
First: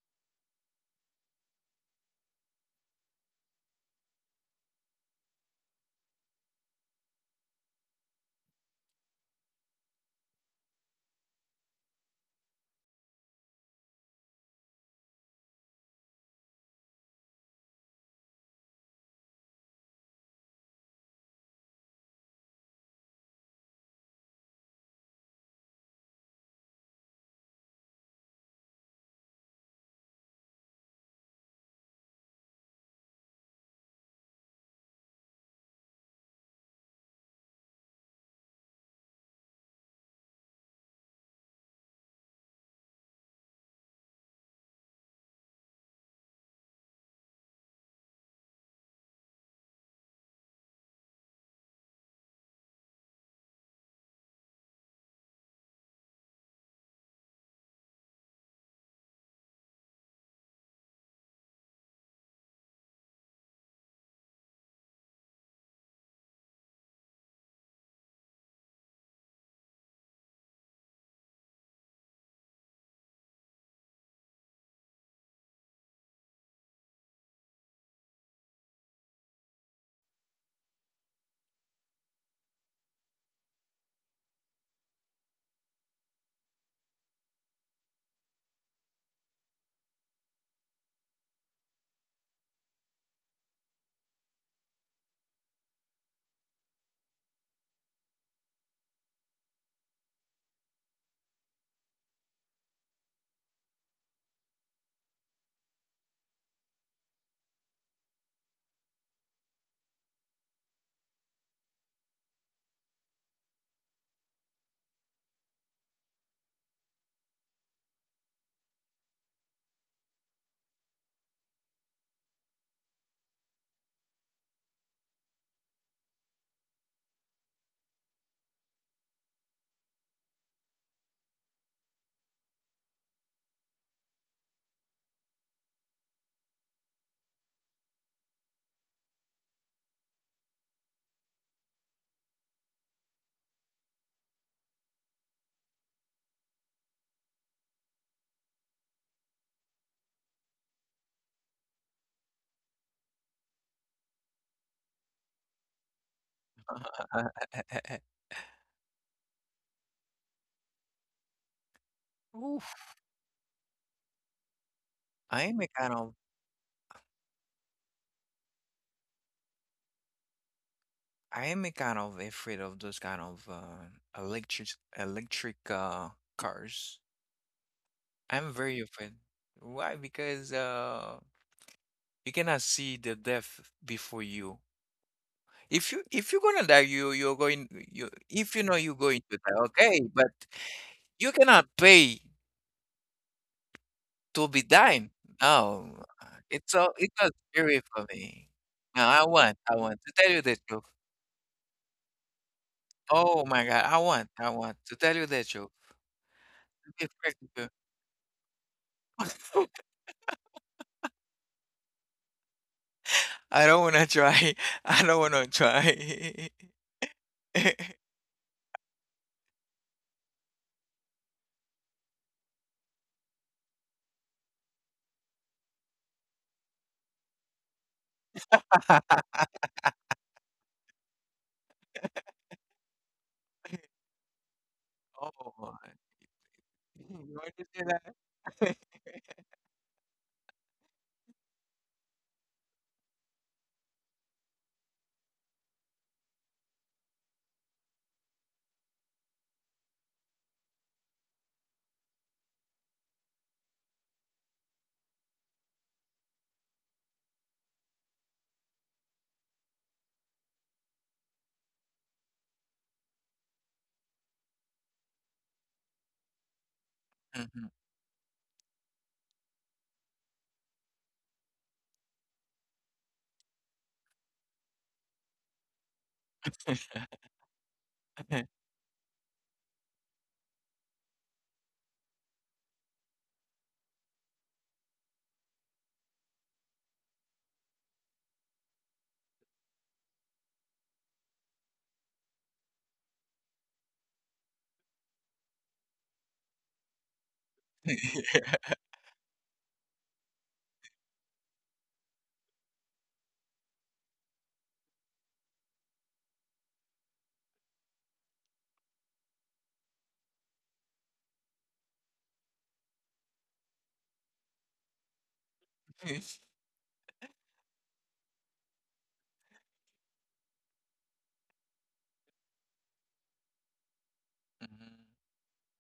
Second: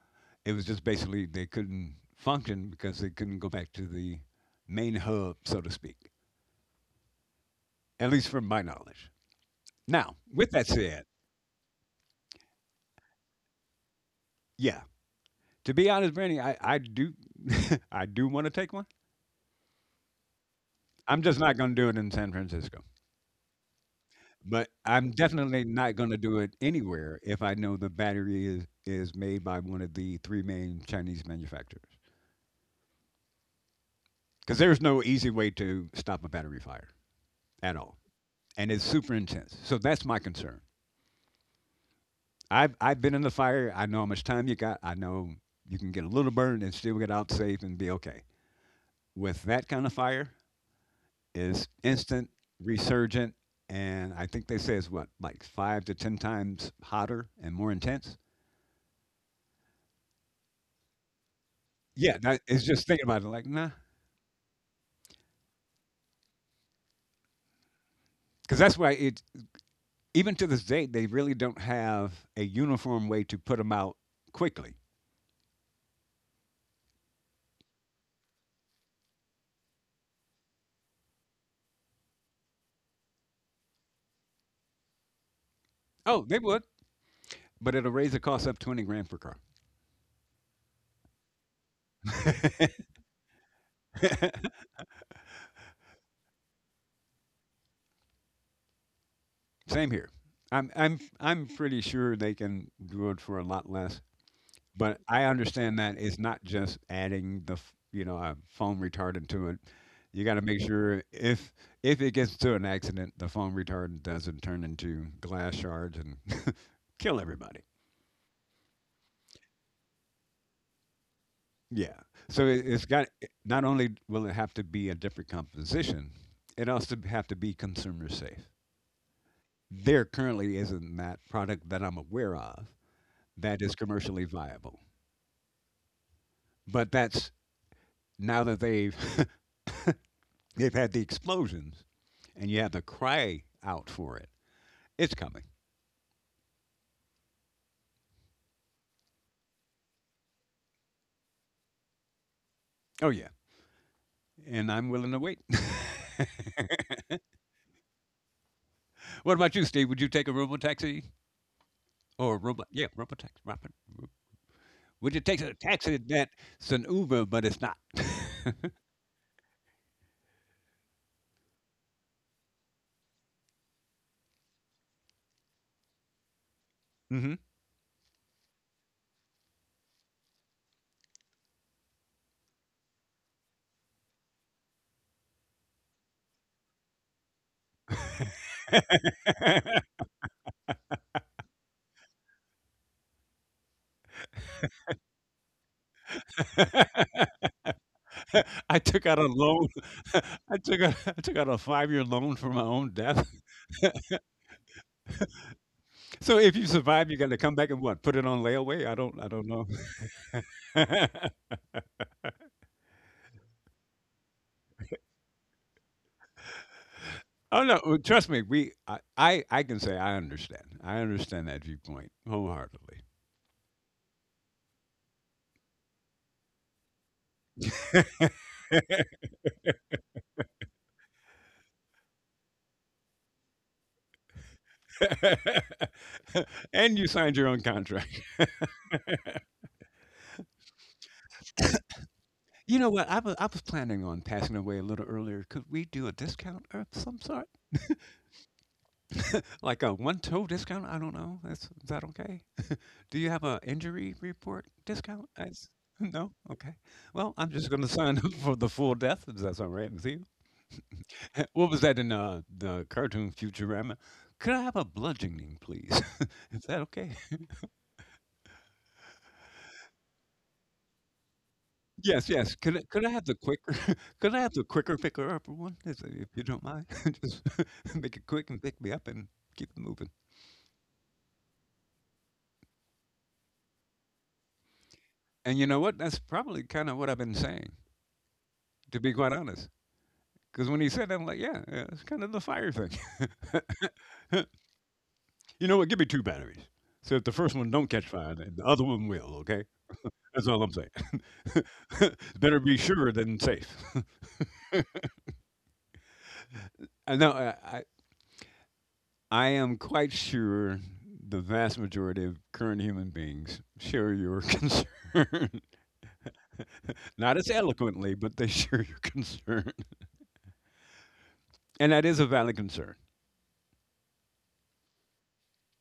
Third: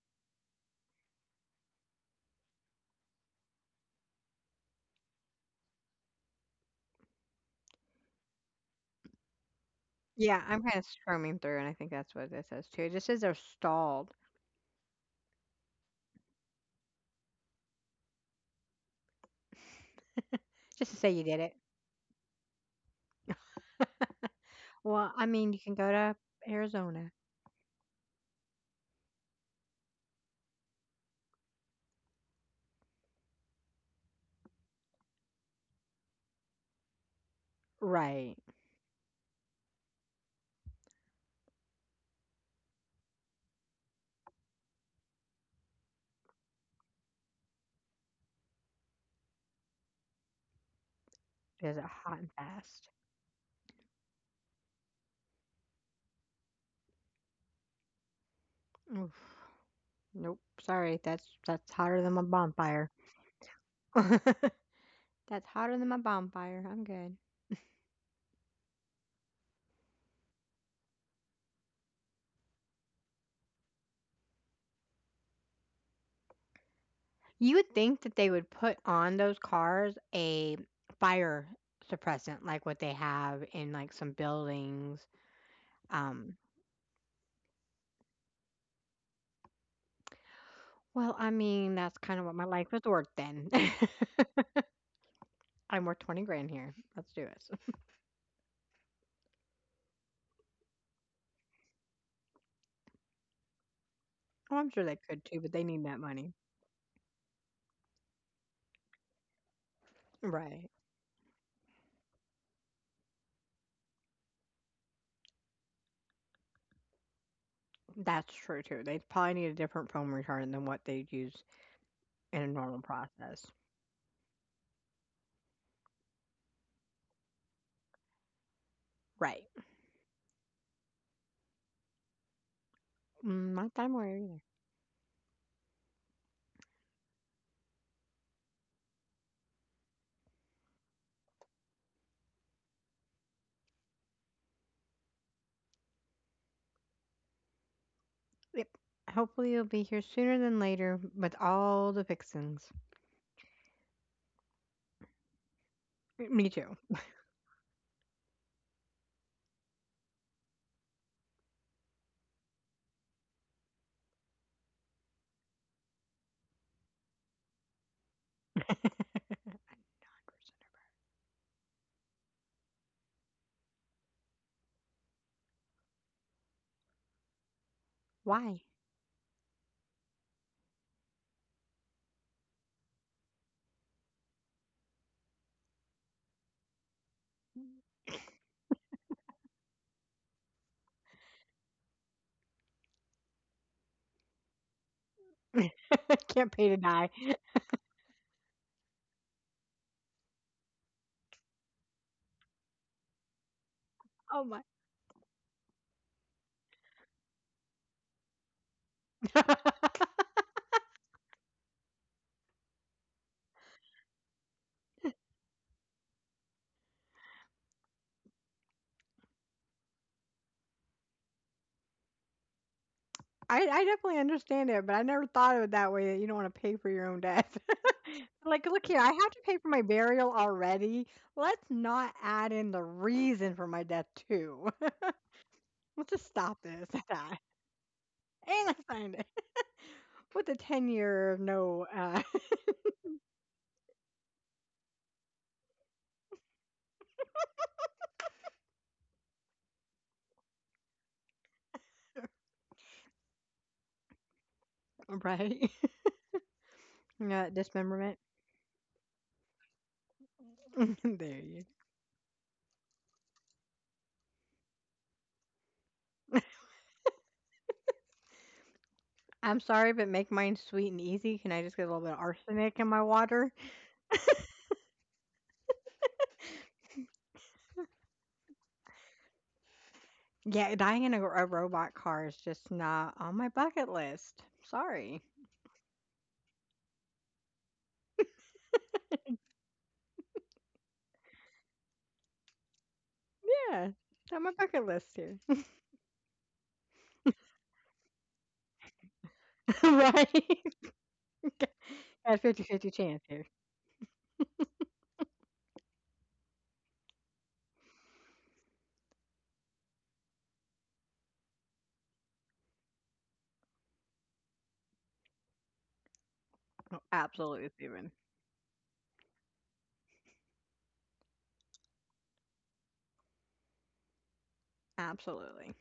It was just basically they couldn't function because they couldn't go back to the main hub, so to speak. At least from my knowledge. Now,
Yeah,
with
I'm
that
kind of
said,
scrumming through, and I think that's what it says too. It just says they're stalled,
yeah, to be honest, Brandy, I do I do want to take one.
just to say
I'm
you
just
did it.
not going to do it in San Francisco, but I'm
Well, I mean, you
definitely
can go
not going
to
to do it
Arizona,
anywhere if I know the battery is made by one of the three main Chinese manufacturers. Because there's no easy way to stop a battery fire at all.
right?
And it's super intense. So that's my concern. I've been in the fire. I know how much time you got. I know you can get a little burn and still get out safe and be okay. With that kind of fire, is
Is it hot
instant,
and fast?
resurgent, and I think they say it's what like five to ten times hotter and more intense.
Oof. Nope. Sorry, that's hotter than
Yeah,
my
that, it's just
bonfire.
thinking about it like nah,
That's hotter than my bonfire. I'm good.
because that's why it. Even to this day, they really don't have a uniform way to put them out quickly.
You would think that they would put on those cars a fire suppressant, like what they have in like some buildings.
Oh,
Um,
they would, but it'll raise the cost up 20 grand per car.
well, I mean, that's kind of what my life was worth then. I'm worth 20 grand here. Let's do it.
Same here. I'm pretty sure they can do it for a lot less,
Oh, I'm sure they
but
could
I
too, but they
understand
need
that
that
it's
money.
not just adding the a foam retardant to it. You got to make
Right.
sure if it gets to an accident, the foam retardant doesn't turn into glass shards and kill everybody.
That's true too. They probably need a different foam retardant than what they'd use
Yeah.
in
So
a normal
it's got
process.
not only will it have to be a different composition, it also have to be consumer safe.
Right.
There currently isn't that product that I'm aware of
Mm,
that
not
is
that I
commercially
either.
viable. But that's now that they've they've had the explosions, and you have to cry out for it. It's coming.
Yep. Hopefully you will be here sooner than later with all the fixings.
Oh yeah, and I'm willing to wait.
Me too.
What about you, Steve? Would you take a robo taxi or a robo? Yeah,
Oof.
robo-taxi. Robo taxi. Would you take
I
a
am a kind
taxi
of
that's an Uber, but it's not?
I'm 100% over-
I am a kind of afraid of those kind of electric electric cars.
Hmm.
I'm
Why?
very afraid. Why? Because you cannot see the death before you. If you if you're gonna die, you you're going you if you know you're going to die, okay, but you cannot pay. To be dined? No,
Can't pay
it's
to
so
die.
it's so scary for me.
I
No,
took out a
I want
loan.
I want to tell you
I
the
took
truth.
out I took out a 5 year loan for my own death.
Oh my God, I want
Oh
I
my.
want to tell you the truth.
So if you
To be
survive, you got to
frank
come back
with
and what? Put it on layaway? I don't
you,
know.
I don't wanna try. I don't wanna try.
Oh no, well, trust me. We, I can say I understand. I understand that viewpoint wholeheartedly.
I definitely understand it, but I never thought of it that way, that you don't wanna pay for your own death. Like, "Look here, I have to pay for my burial already. Let's not add in the reason for my death too.
Oh,
Let's just stop this
And
at
you
you
signed
that."
your
want
own
to say
contract.
that?
And I signed it with a 10-year no,
You know what? I was planning on passing away a little earlier. Could we do a discount of some sort, like a one toe discount? I don't know. That's, is that okay? Do you have a injury report discount? I
right?
s No. Okay. Well, I'm just going to
Dismemberment.
sign up for the full death. If that's all right with you.
There you go.
What was that in, the cartoon Futurama? "Could I have a bludgeoning, please? Is that okay?"
Mhm.
"I'm sorry, but make mine sweet and easy. Can I just get a little bit of
Yes, yes. "Could
arsenic
I
in my
could I have the
water?"
quicker could I have the quicker picker-upper one, if you don't mind? Just make it
Mhm.
quick and pick me up and keep it moving."
Yeah, dying in a robot car is just not on my bucket list. Sorry.
And you know what? That's probably kinda what I've been saying, to be quite honest. Because when he said that, I'm like, "Yeah, yeah, it's kinda the fire thing."
Yeah, on my bucket list here.
"You know what? Give me 2 batteries. So if the first one don't catch fire, then the other one will, okay? That's all I'm
Right?
saying.
At
Better be
50-50
sure
chance
than
here.
safe." I know I am quite sure the vast majority of current human beings share your concern. Not as
Absolutely, Steven.
eloquently, but they share your concern. And that is a valid concern.
Absolutely.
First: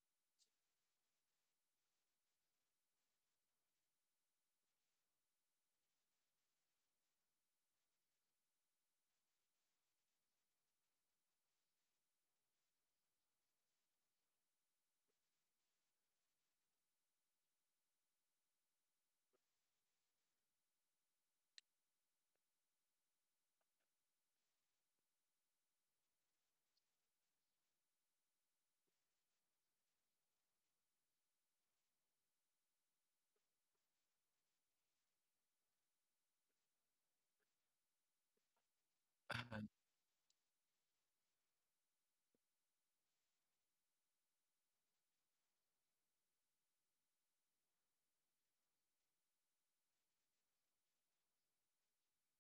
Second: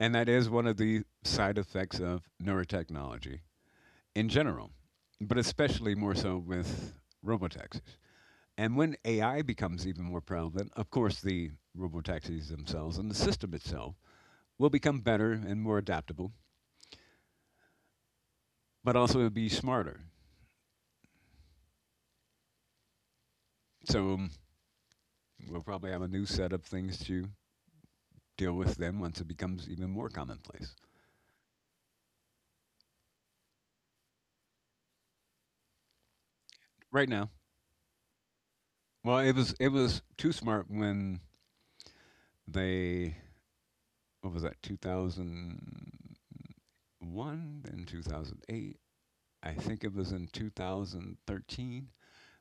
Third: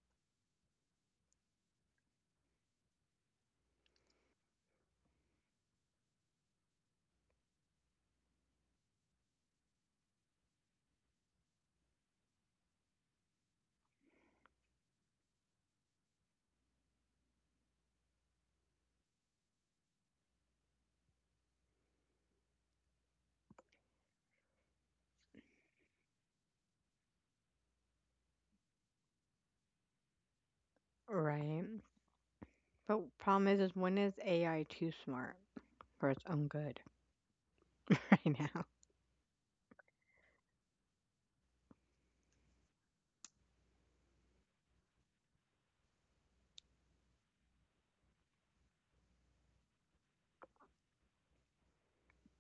And that is one of the side effects of neurotechnology in general, but especially more so with robotaxis. And when AI becomes even more prevalent, of course, the robotaxis themselves and the system itself will become better and more adaptable, but also it'll be smarter. So we'll probably have a new set of things to deal with then once it becomes even more commonplace.
Right. But problem is when is AI too smart for its own good
Right now,
right now?
well, it was too smart when they what was that 2001 then 2008. I think it was in 2013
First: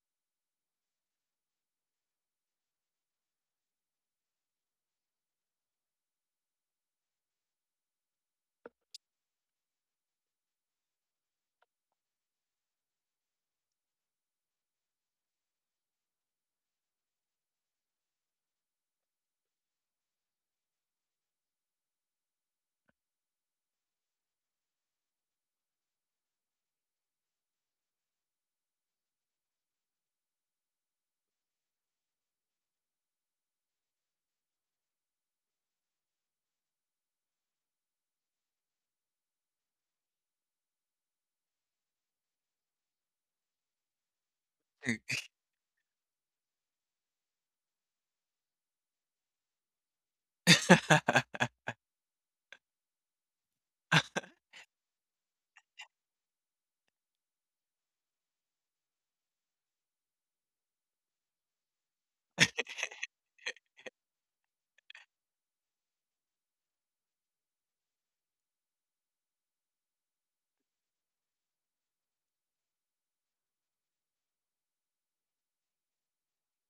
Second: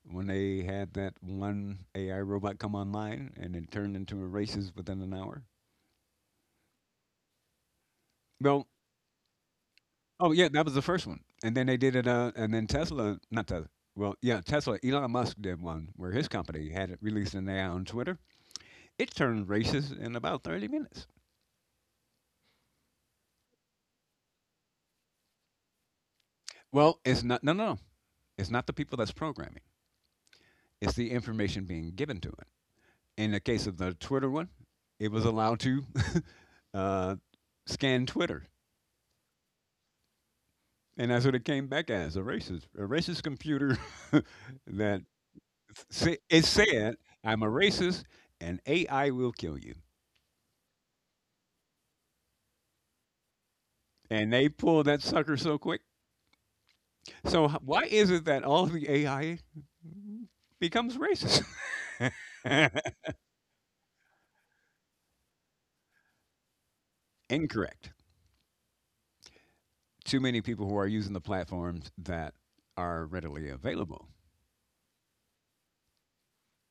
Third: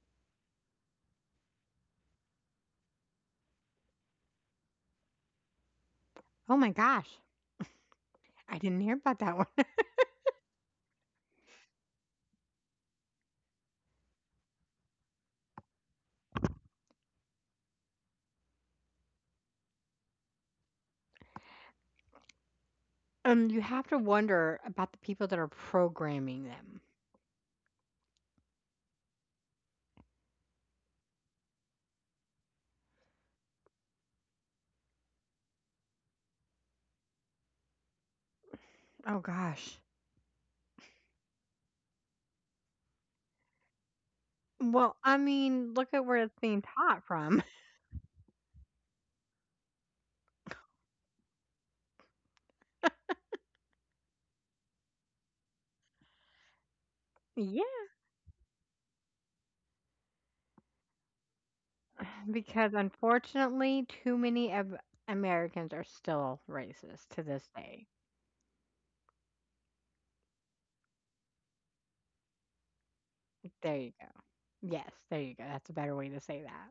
when they had that one AI robot come online and it turned into a racist within an hour.
Oh my gosh, I
Well,
didn't hear about that one.
oh yeah, that was the first one, and then they did it. And then Tesla, not Tesla. Well, yeah, Tesla. Elon Musk did one where his company had it released an AI on Twitter. It turned racist in about 30 minutes.
You have to wonder about the people that are programming them.
Well, it's not. No, no, no. It's not the people that's programming. It's the information being given to it. In the case of the Twitter one, it was allowed to uh, scan Twitter,
Oh gosh.
and that's what it came back as a racist computer
Well,
that
I mean, look at where it's
it
being
said,
taught from.
"I'm a racist, and AI will kill you." And they pulled that sucker so quick. So why
Yeah,
is it that all the AI becomes racist?
because unfortunately, too many of Americans are still racist to this day.
Incorrect. Too many people who are using the platforms that are readily
There you
available.
Yes, there you go, that's a better way to say that.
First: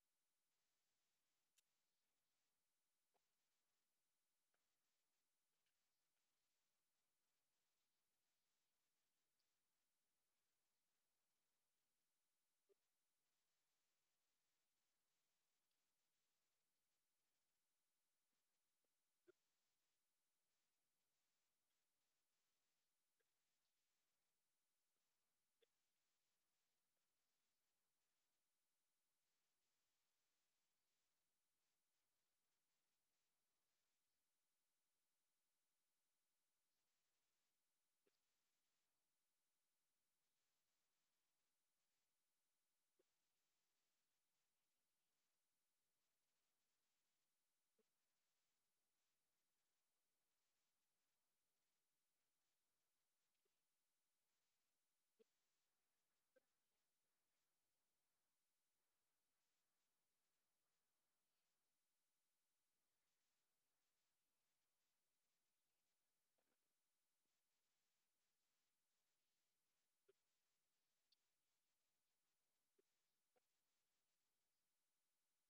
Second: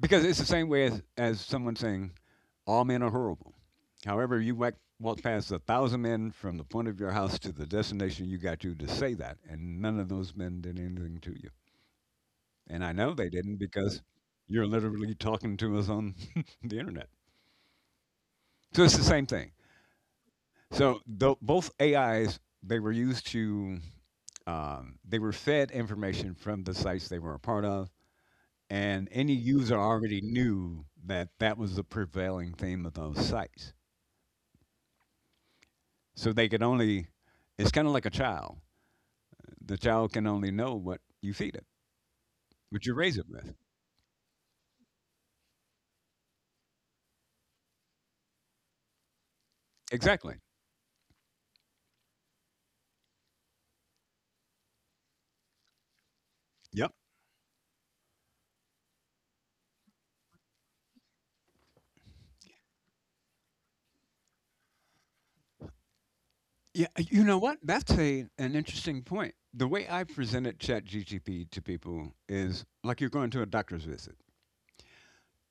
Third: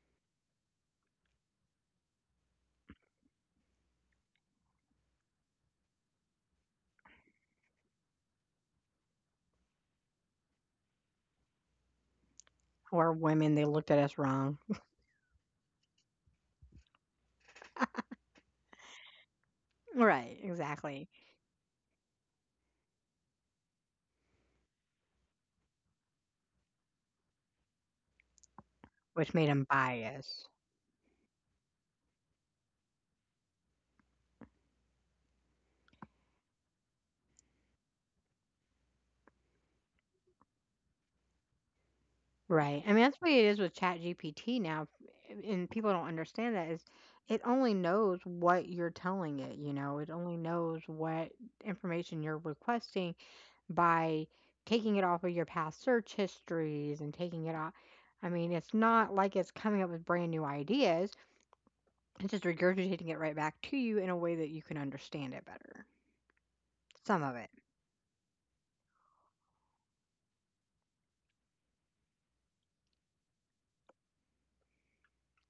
Because it's the same way as, someone saying, all men are horrible. However, walk past a 1,000 men from the point of your house to the destination you got to say that, and none of those men did anything to you. And I know
Or
they
women,
didn't
they looked at
because
us wrong.
you're literally talking to us on the internet. So it's the same thing.
Right,
So
exactly,
both AIs, they were fed information from the sites they were a part of, and any
which made them
user already
biased.
knew that that was the prevailing theme of those sites. So it's kind of like a child. The child can only know what you feed it,
Right,
what
I
you
mean, that's
raise it
what it
with.
is with ChatGPT now, eh, and people don't understand that is it only knows what you're telling it, you know? It
Exactly.
only knows what information you're requesting by taking it off of your past search
Yep.
histories and taking it off. I mean, it's not like it's coming up with brand new ideas, it's just regurgitating it right back to you in a way that you can understand it better.
Yeah. You
Some of
know
it.
what? That's a an interesting point. The way I presented ChatGPT to people is like you're going to a doctor's visit.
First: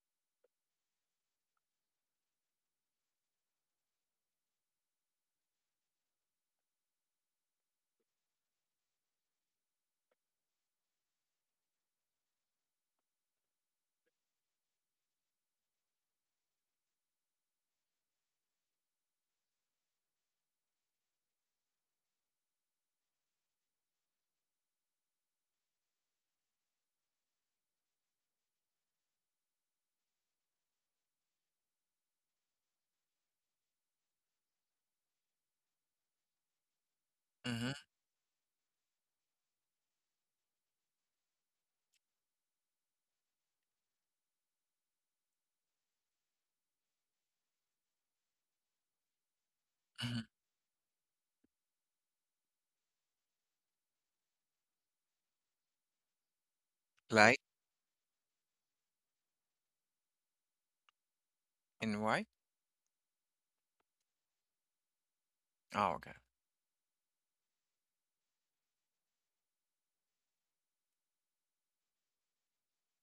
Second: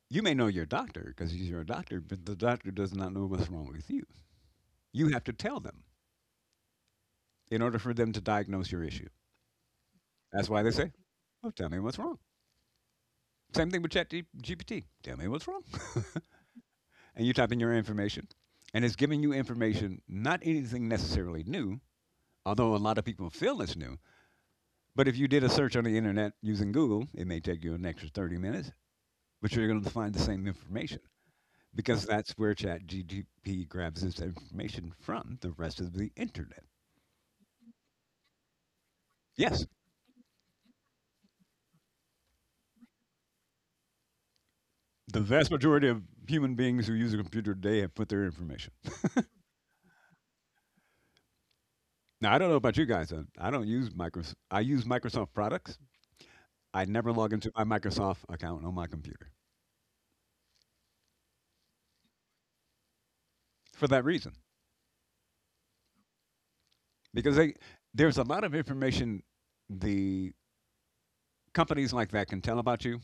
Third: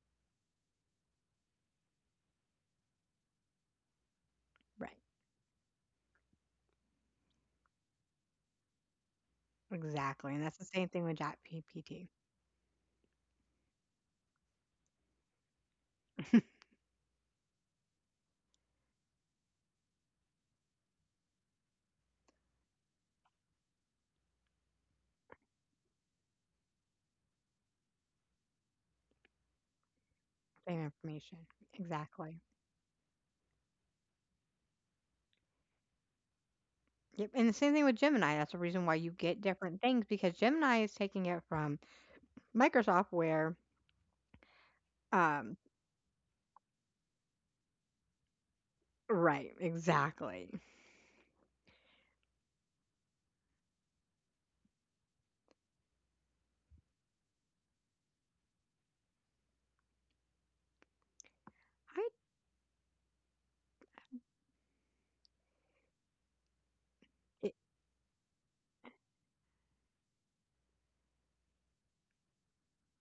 You may know your doctor because he's your doctor, but the doctor does not know what's wrong with you.
Right.
You have to tell them in order for them to diagnose your issue.
Exactly, and
That's
that's
why
the
they
same
say,
thing with
"Oh, tell me what's
ChatGPT.
wrong." Same thing with ChatGPT. Tell me what's wrong, and you type in your information, and it's giving you information, not anything necessarily new, although a lot of people feel it's new. But if you did a search on the internet using Google, it may take you an extra 30 minutes, but you're going to find the same
Same
information
information.
because that's
Exactly.
where ChatGPT grabs its information from the rest of the internet.
Yep, and the same
Mhm.
thing with Gemini. That's the reason why you get
Yes.
different things because Gemini is taking it from Microsoft where,
The vast
um,
majority of human beings who use a computer today have put their information.
right,
Mhm.
exactly.
Now, I don't know about you guys. I don't use Microsoft. I use Microsoft products. I never log
Like
into my Microsoft account on my computer
and
I
why?
for that reason.
Oh, okay.
Because they,
it,
there's a lot of information the companies like that can tell about you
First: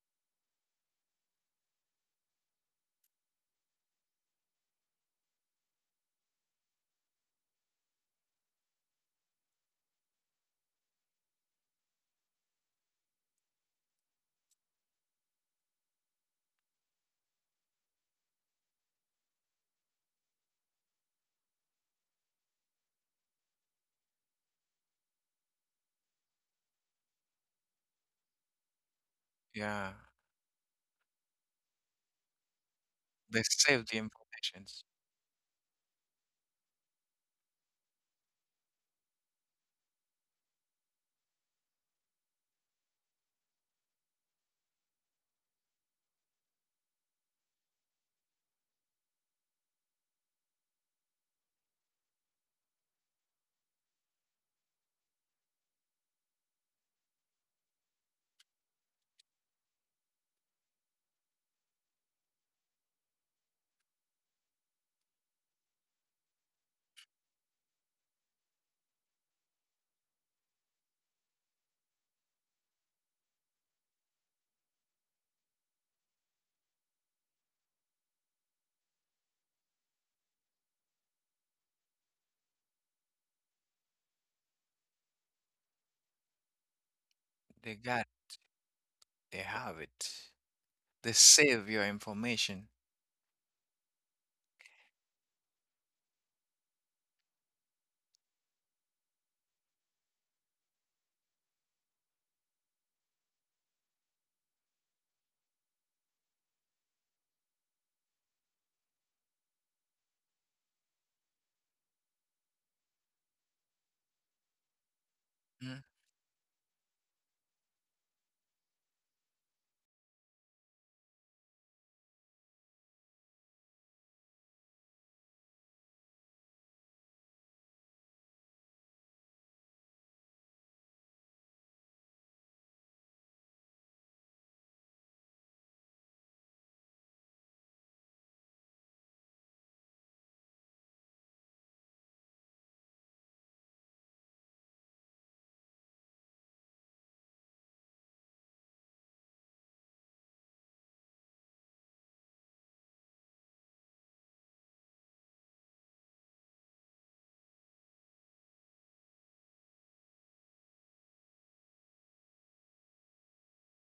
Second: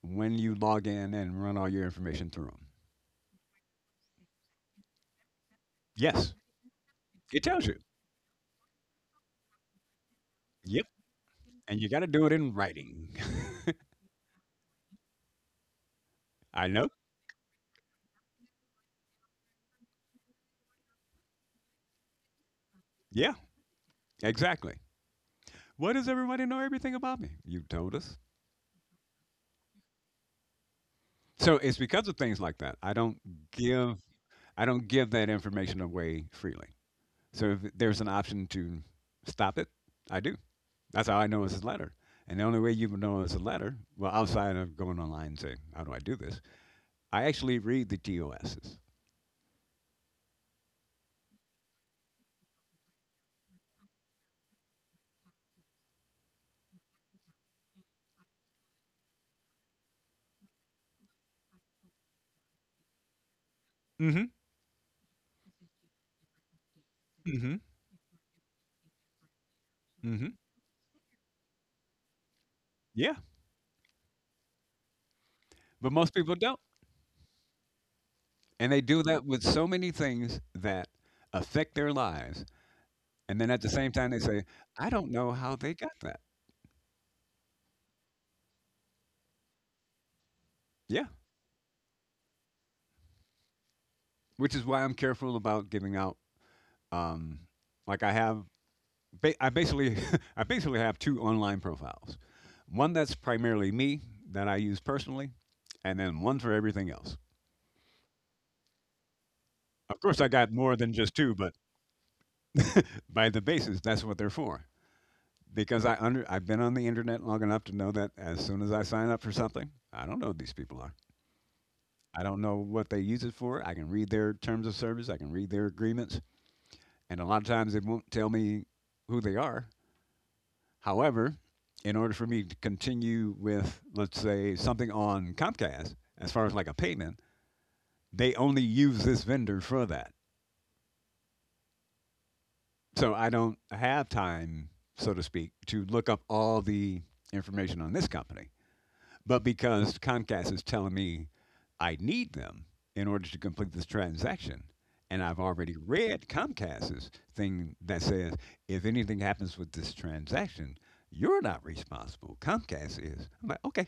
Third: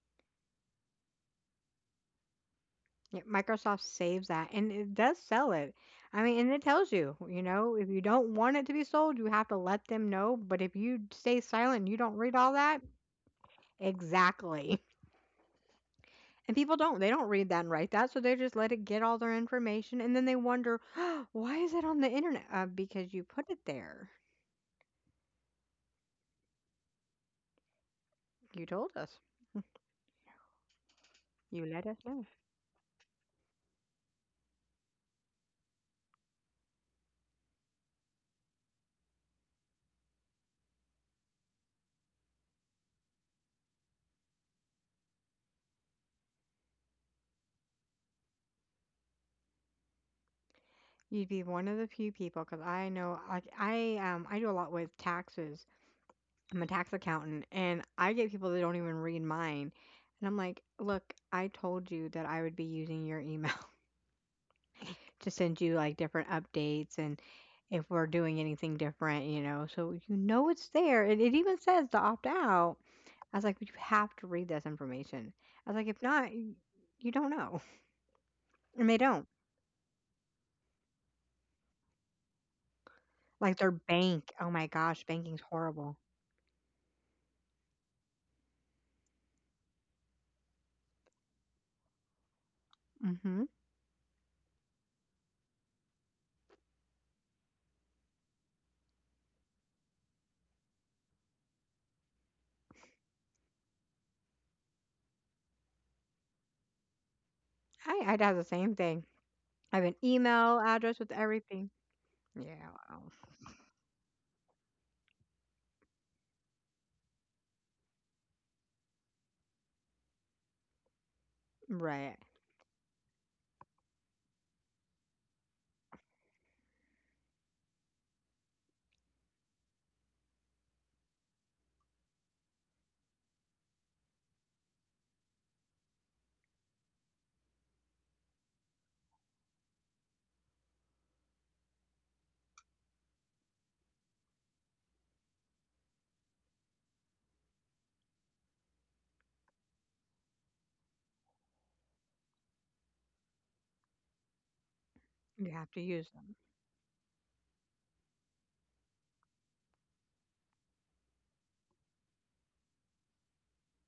when you log in and run all your information through them.
yeah, Microsoft saves that and it does sell it. I
Yes,
mean, and it tells you,
it
you
tells you.
know, if you don't want it to be sold, you have to let them know, but if
Yep.
you stay silent
And you
and you
got to
don't
do it
read
in
all that,
writing.
exactly. And
I
people
know.
don't. They don't read that and write that, so they just let it get all their information, and then they wonder, "Why is it on the internet?" Because you
Yeah,
put it there.
exactly. What does everybody know everything about me? You told us.
You told us.
Yeah.
So
You
it's
let us
because of
know.
things like that.
They save the
Give I
information.
don't give that information away freely. So if there's an option to stop it, I do. That's how I know it's a letter. And the only way you would know it's a letter, well, outside of going online and saying, "How do I do this?" I actually read the TOSs.
You'd be one of the few people, because I know I I do a lot with taxes. I'm a tax accountant, and I get people that don't even read mine, and I'm like, "Look, I told you that I would be using your email
Mm-hmm.
to send you like different updates and."
Mm-hmm.
If we're doing anything different, you know. So you
Mm-hmm.
know it's there. And it even says to opt out.
Yeah,
I was like, "Well, you have to read this information. I was like,
but
if
most
not,
people
you,
don't,
you don't know.
and they
And they
do that
don't.
with so many things that affect their lives. And then
Like
at the
their
same time, they
bank.
say,
Oh my
"I
gosh,
don't know
banking's
how they
horrible.
got that."
They got it. They have it.
Yeah,
They save your information.
Hmm.
which is why I'm careful about giving out Um, like I have, I basically, I basically have two online profiles. One that's primarily me that I use personally, and then one for everything else.
I, I'd have the same thing. I have an
Of course, I got
email
more than
address with
just two, but
everything. Yeah, well,
by the basis, that's what they're for.
Mhm.
Because I've been on the internet long enough to know that as soon as I sign up for something, I don't know who these people are.
right.
I don't know what they use it for. I can read their terms of service. I can read their agreements, and a lot of times they won't tell me who they are. However, in order for me to continue with, let's say, something on Comcast, as far as like a payment, they only use this vendor for that. So I don't have time, so to speak, to look up all the information on this company. But because Comcast is telling me I need them in order to complete this transaction, and I've
You have
already
to use
read
them.
Comcast's thing that says if anything happens with this transaction, you're not responsible. Comcast is. I'm like, okay.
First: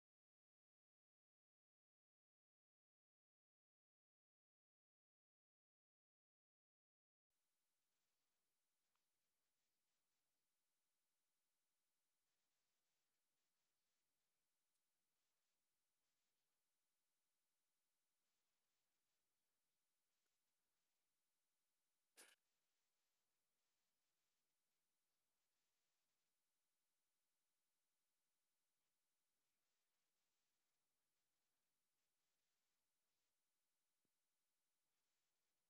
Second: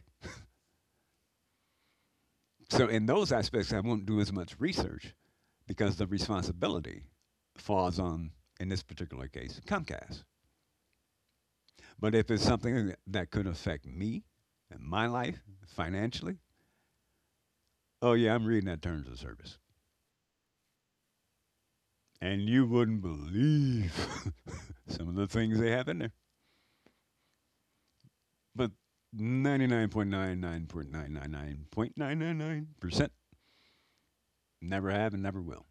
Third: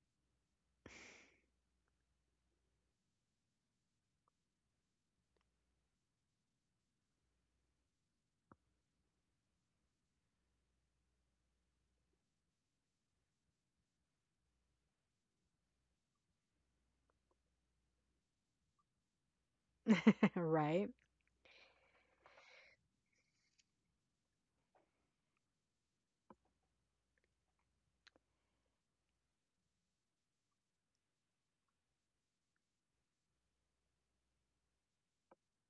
So in those aspects, I won't do as much research because the responsibility falls on, in this particular case, Comcast. But if it's something that could affect me and my life financially, oh yeah, I'm reading that terms of service.
Right,
And you wouldn't believe some of the things they have in there. But 99.99.999.999% never have and never will.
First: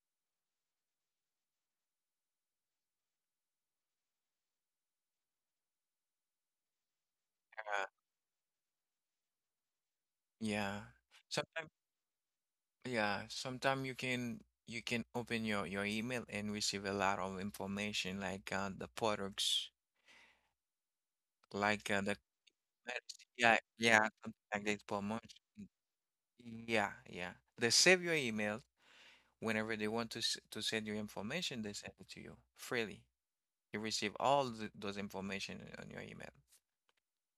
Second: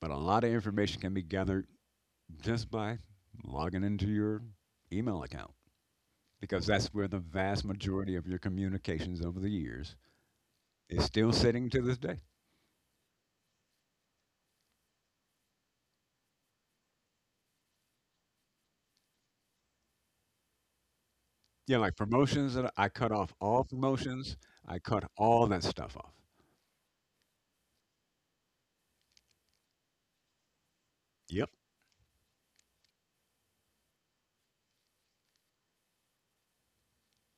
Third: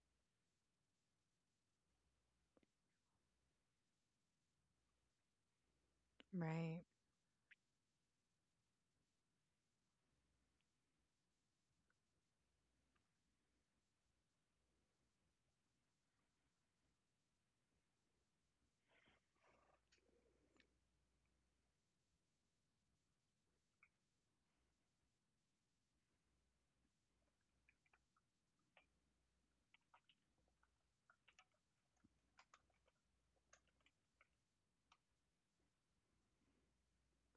But a lot of information can be gathered just by logging into your email account, because
right.
that's where the vast
Uh,
majority of your communications over the years
yeah.
is still
Sometimes,
sitting to this day.
yeah. Sometimes you can open your email and receive a lot of information like the products,
Yeah,
like
like
the
promotions, that I cut off all
yeah something
promotions.
like
I
this
cut
promotion.
all that stuff off.
Yeah, yeah. They save your email whenever they want to s to send you
Yep.
information. They send it to you freely. You receive all th those information on your email.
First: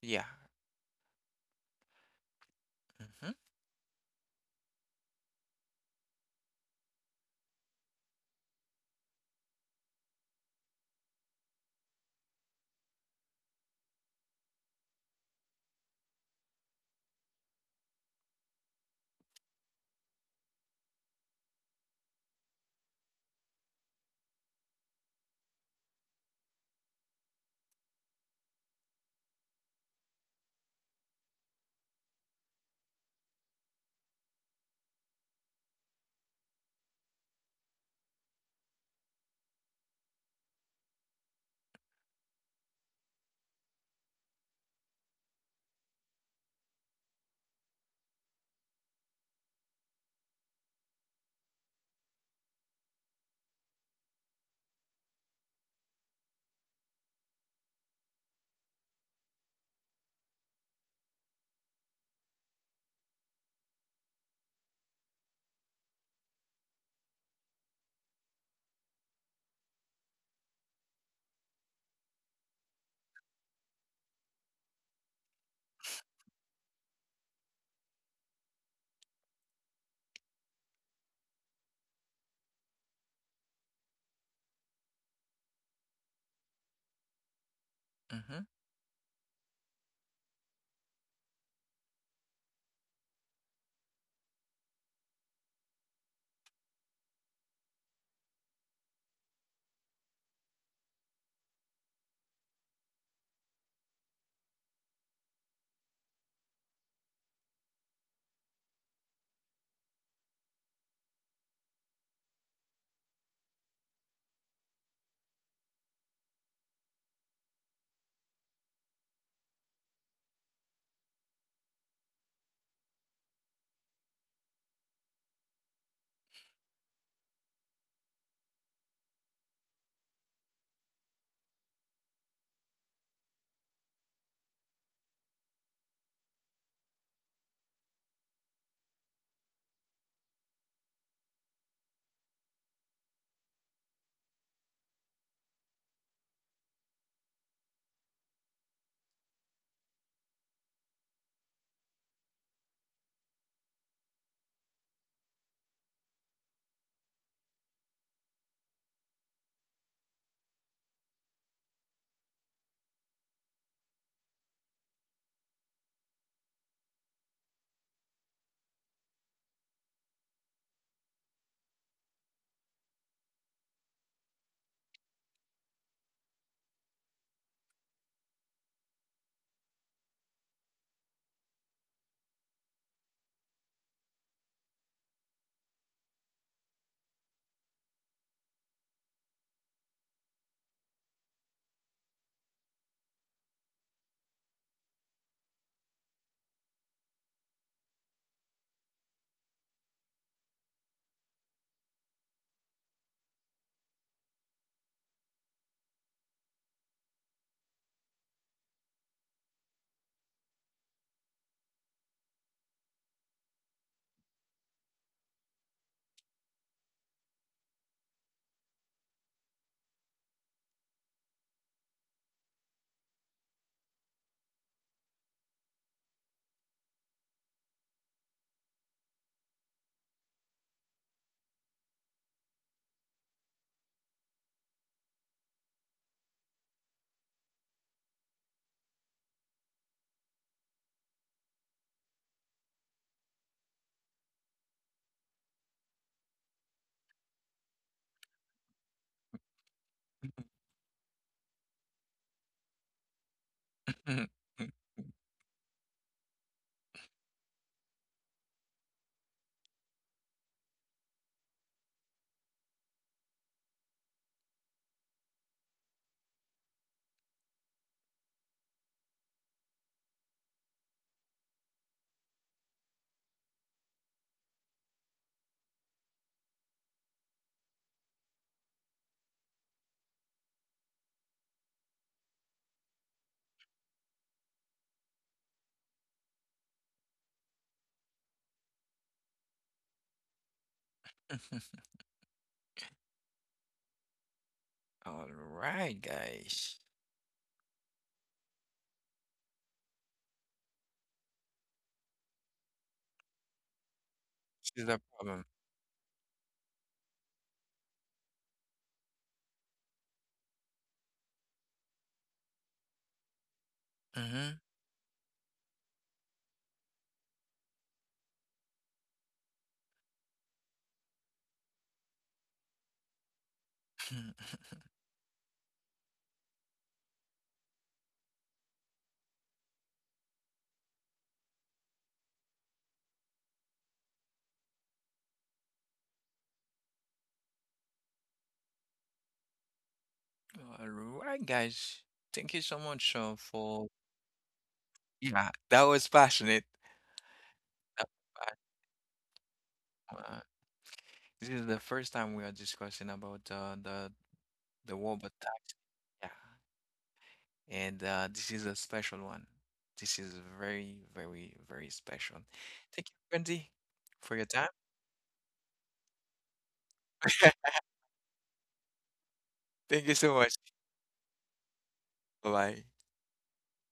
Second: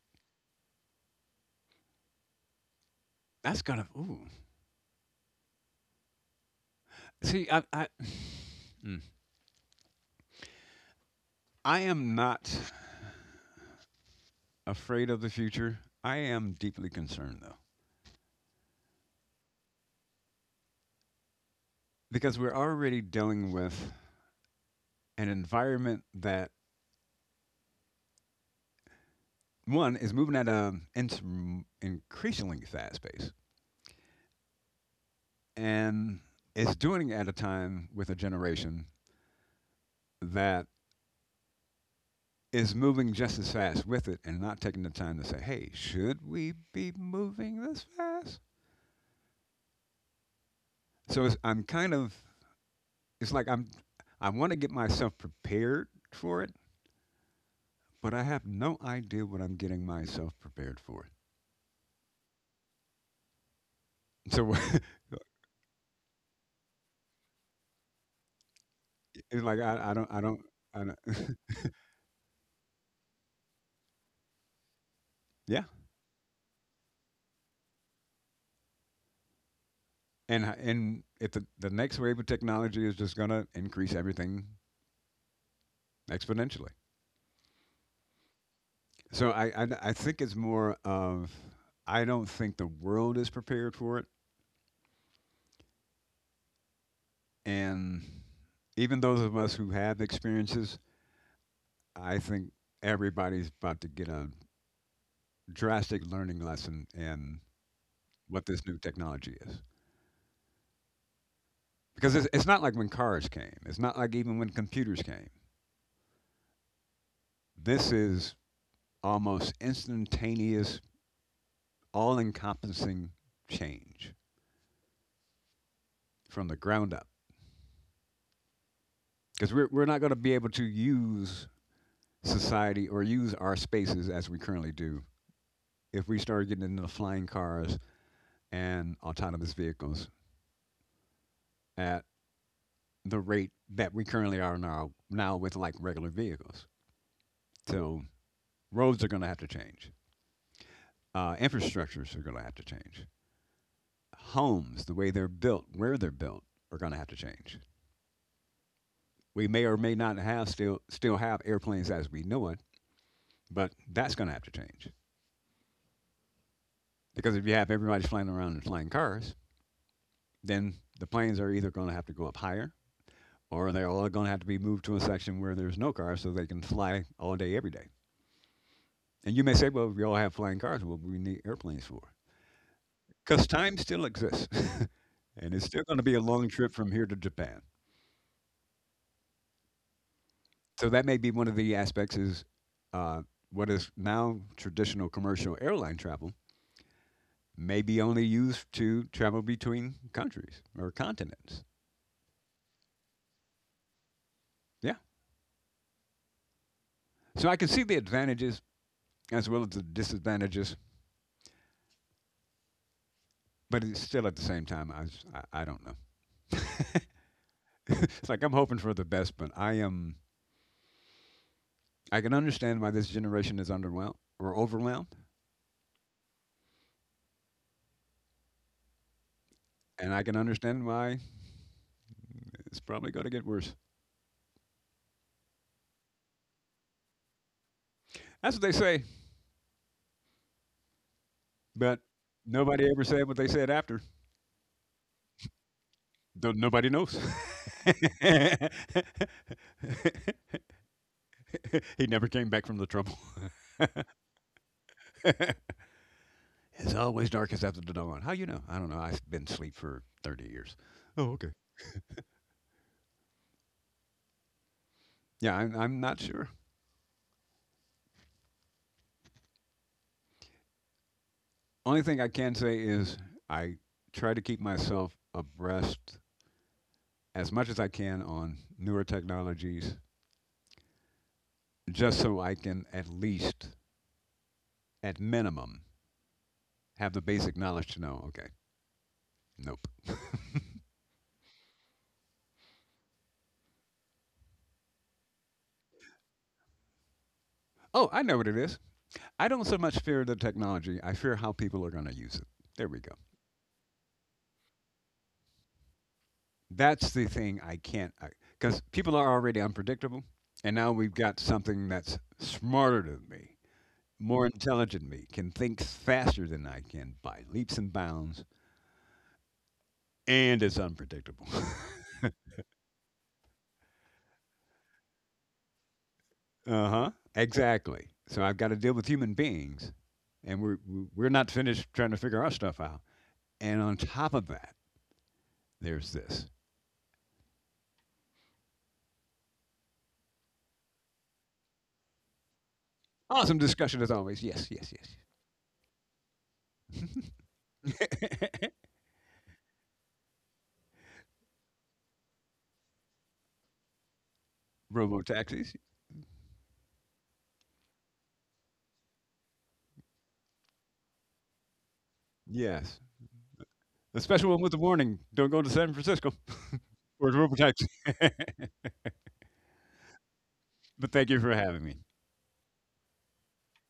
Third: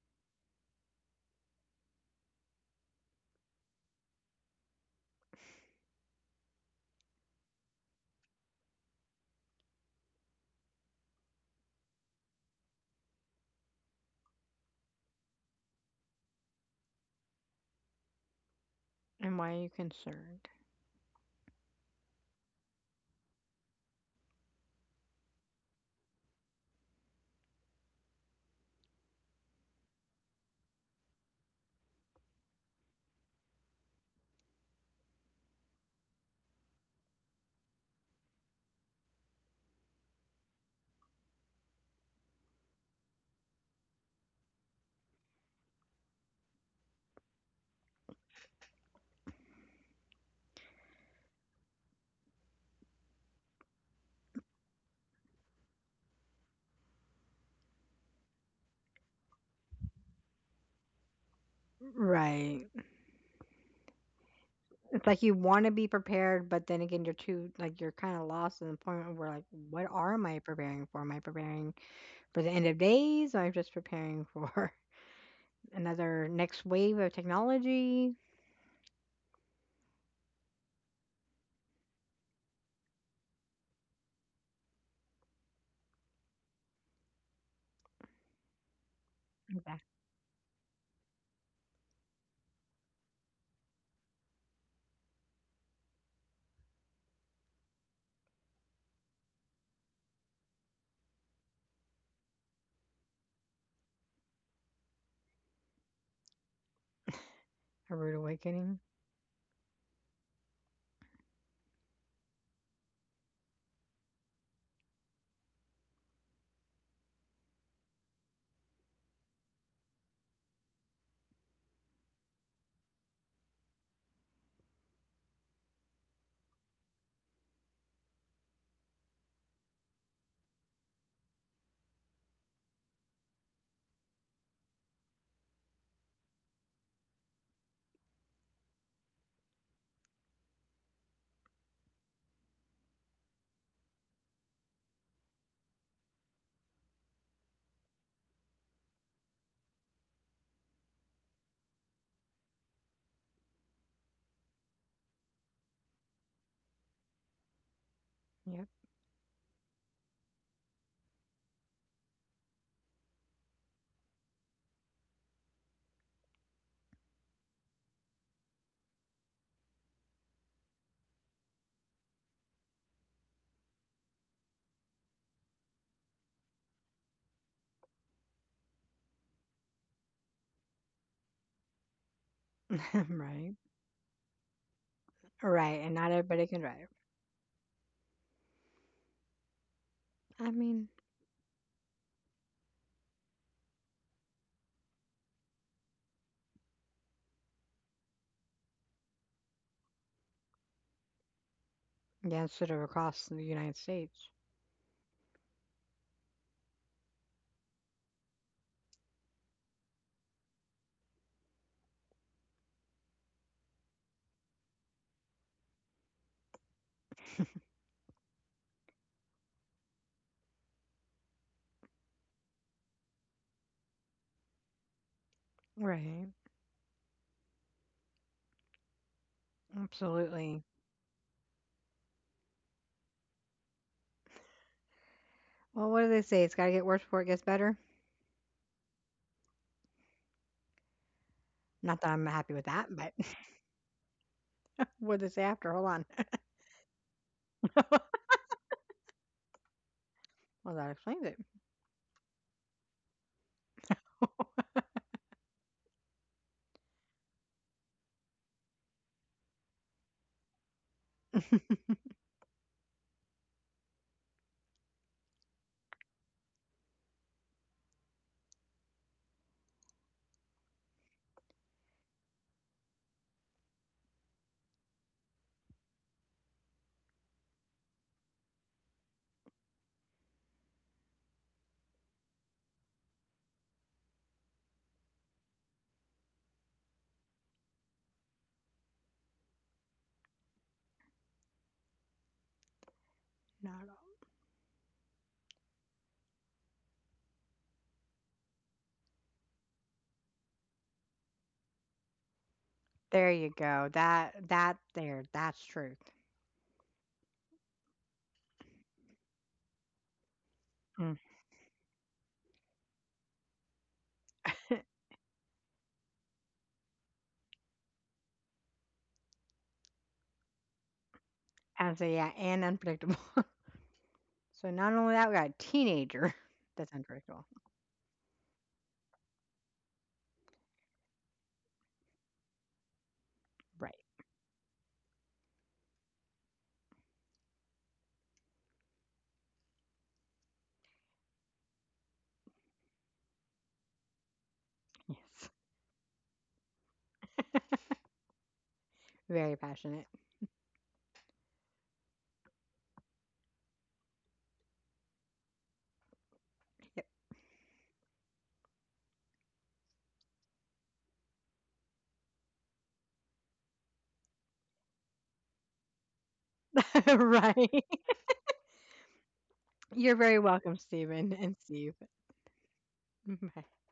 Yeah. Mhm.
That's gonna ooh. See, I Mm. I am not afraid of the future. I am deeply concerned though.
And why are you concerned?
Because we're already dealing with an environment that one is moving at an increasingly fast pace, and it's doing it at a time with a generation that is moving just as fast with it and not taking the time to say, hey, should we be moving this fast? So it's like I want to get myself prepared for it, but I have no idea what I'm getting myself prepared for.
Right.
So
It's like you want to be prepared, but then again, you're too, like, you're kind of lost in the point where,
it's
like,
like
what
I don't,
are
I
am I
don't, I
preparing
don't,
for? Am I preparing for the end of days? Or am I just preparing for
yeah.
another next wave of technology.
And if the next wave of technology is just going to increase everything exponentially.
Mhm.
So I, I
Yeah.
I think it's more of, I don't think the world is prepared for it. And even those of us who have experiences, I think everybody's about to get a drastic learning lesson in
A rude
what this new
awakening.
technology is. Because it's not like when cars came, it's not like even when computers came. This is almost instantaneous, all encompassing change from the ground up. Because we're not going to be able to use society or use our spaces as we currently do if we start getting into flying cars and autonomous vehicles at the rate that we currently are now with like regular vehicles. So roads are going to have to change. Infrastructures are going to have to change. Homes, the way they're built, where they're built, are going to have to change.
Yep.
We may or may not have still still have airplanes as we know it, but that's going to have to change, because if you have everybody flying around in flying cars, then the planes are either going to have to go up higher, or they're all going to have to be moved to a section where there's no cars so they can fly all day every day. And you may say, well, if we all have flying cars, what do we need airplanes for? Because
Right.
time still exists. And it's
Right.
still
And
going to
not
be a
everybody
long
can
trip
drive.
from here to Japan.
I mean,
So that may be one of the aspects is, uh, what is now traditional commercial airline travel may be only used to travel between countries or continents.
yeah, sort of across the United States.
Yeah. So I can see the advantages as well as the disadvantages, but it's still at the same time, I don't know. It's like I'm hoping for the best, but I am, I can understand why this generation is underwhelmed or overwhelmed,
Right.
and I can
Absolutely.
understand why it's probably going to get worse.
Well, what do they say? It's got to get worse before it gets better.
That's what they say, but
Not that I'm happy with that,
nobody ever
but
said what they said after.
what did they say after? Hold on.
Though nobody knows.
Well, that explains it.
He never came back from the trouble.
Mhm.
It's always darkest after the dawn. How you know? I don't know. I've been asleep for 30 years. Oh, okay.
Not
Yeah, I'm not sure. Only thing I can say is I try to keep myself abreast as much as I can on newer technologies, just so I can at least, at minimum, have the basic knowledge to know, okay, nope.
at all.
All right, guys.
Oh, I know what it is. I don't so much fear the technology, I fear how people are going to use it. There we go.
There you go. That
This
that
is the
there.
problem.
That's truth.
That's the thing I can't, because people are already unpredictable. And now
Mm.
we've got something that's smarter than me, more
Mhm.
intelligent than me, can think faster than I can by leaps and bounds, and it's unpredictable.
And so yeah, and unpredictable. So not only that, we got a teenager
Uh
that's
huh.
unpredictable.
Exactly. So I've got to deal with human beings, and we're not finished trying to figure our stuff out. And
Right.
on top of that, there's this
All right, guys. Thank you so much
awesome
for
discussion as always. Yes, yes,
Yes.
yeah, that was passionate. That was
yes.
Very passionate.
passionate. This is the first time we are discussing about the
Robo
Wobot tax.
taxis.
Yeah,
Yep.
and this is a special one. This is very, very, very special.
Yes.
Thank you, Wendy,
The
for your
special one
time.
with the warning: don't go to San Francisco. Or robo
Right.
taxi.
Thank you
You're
so
very
much.
welcome,
But thank
Stephen
you for
and
having
Steve.
me.
Bye.
Bye.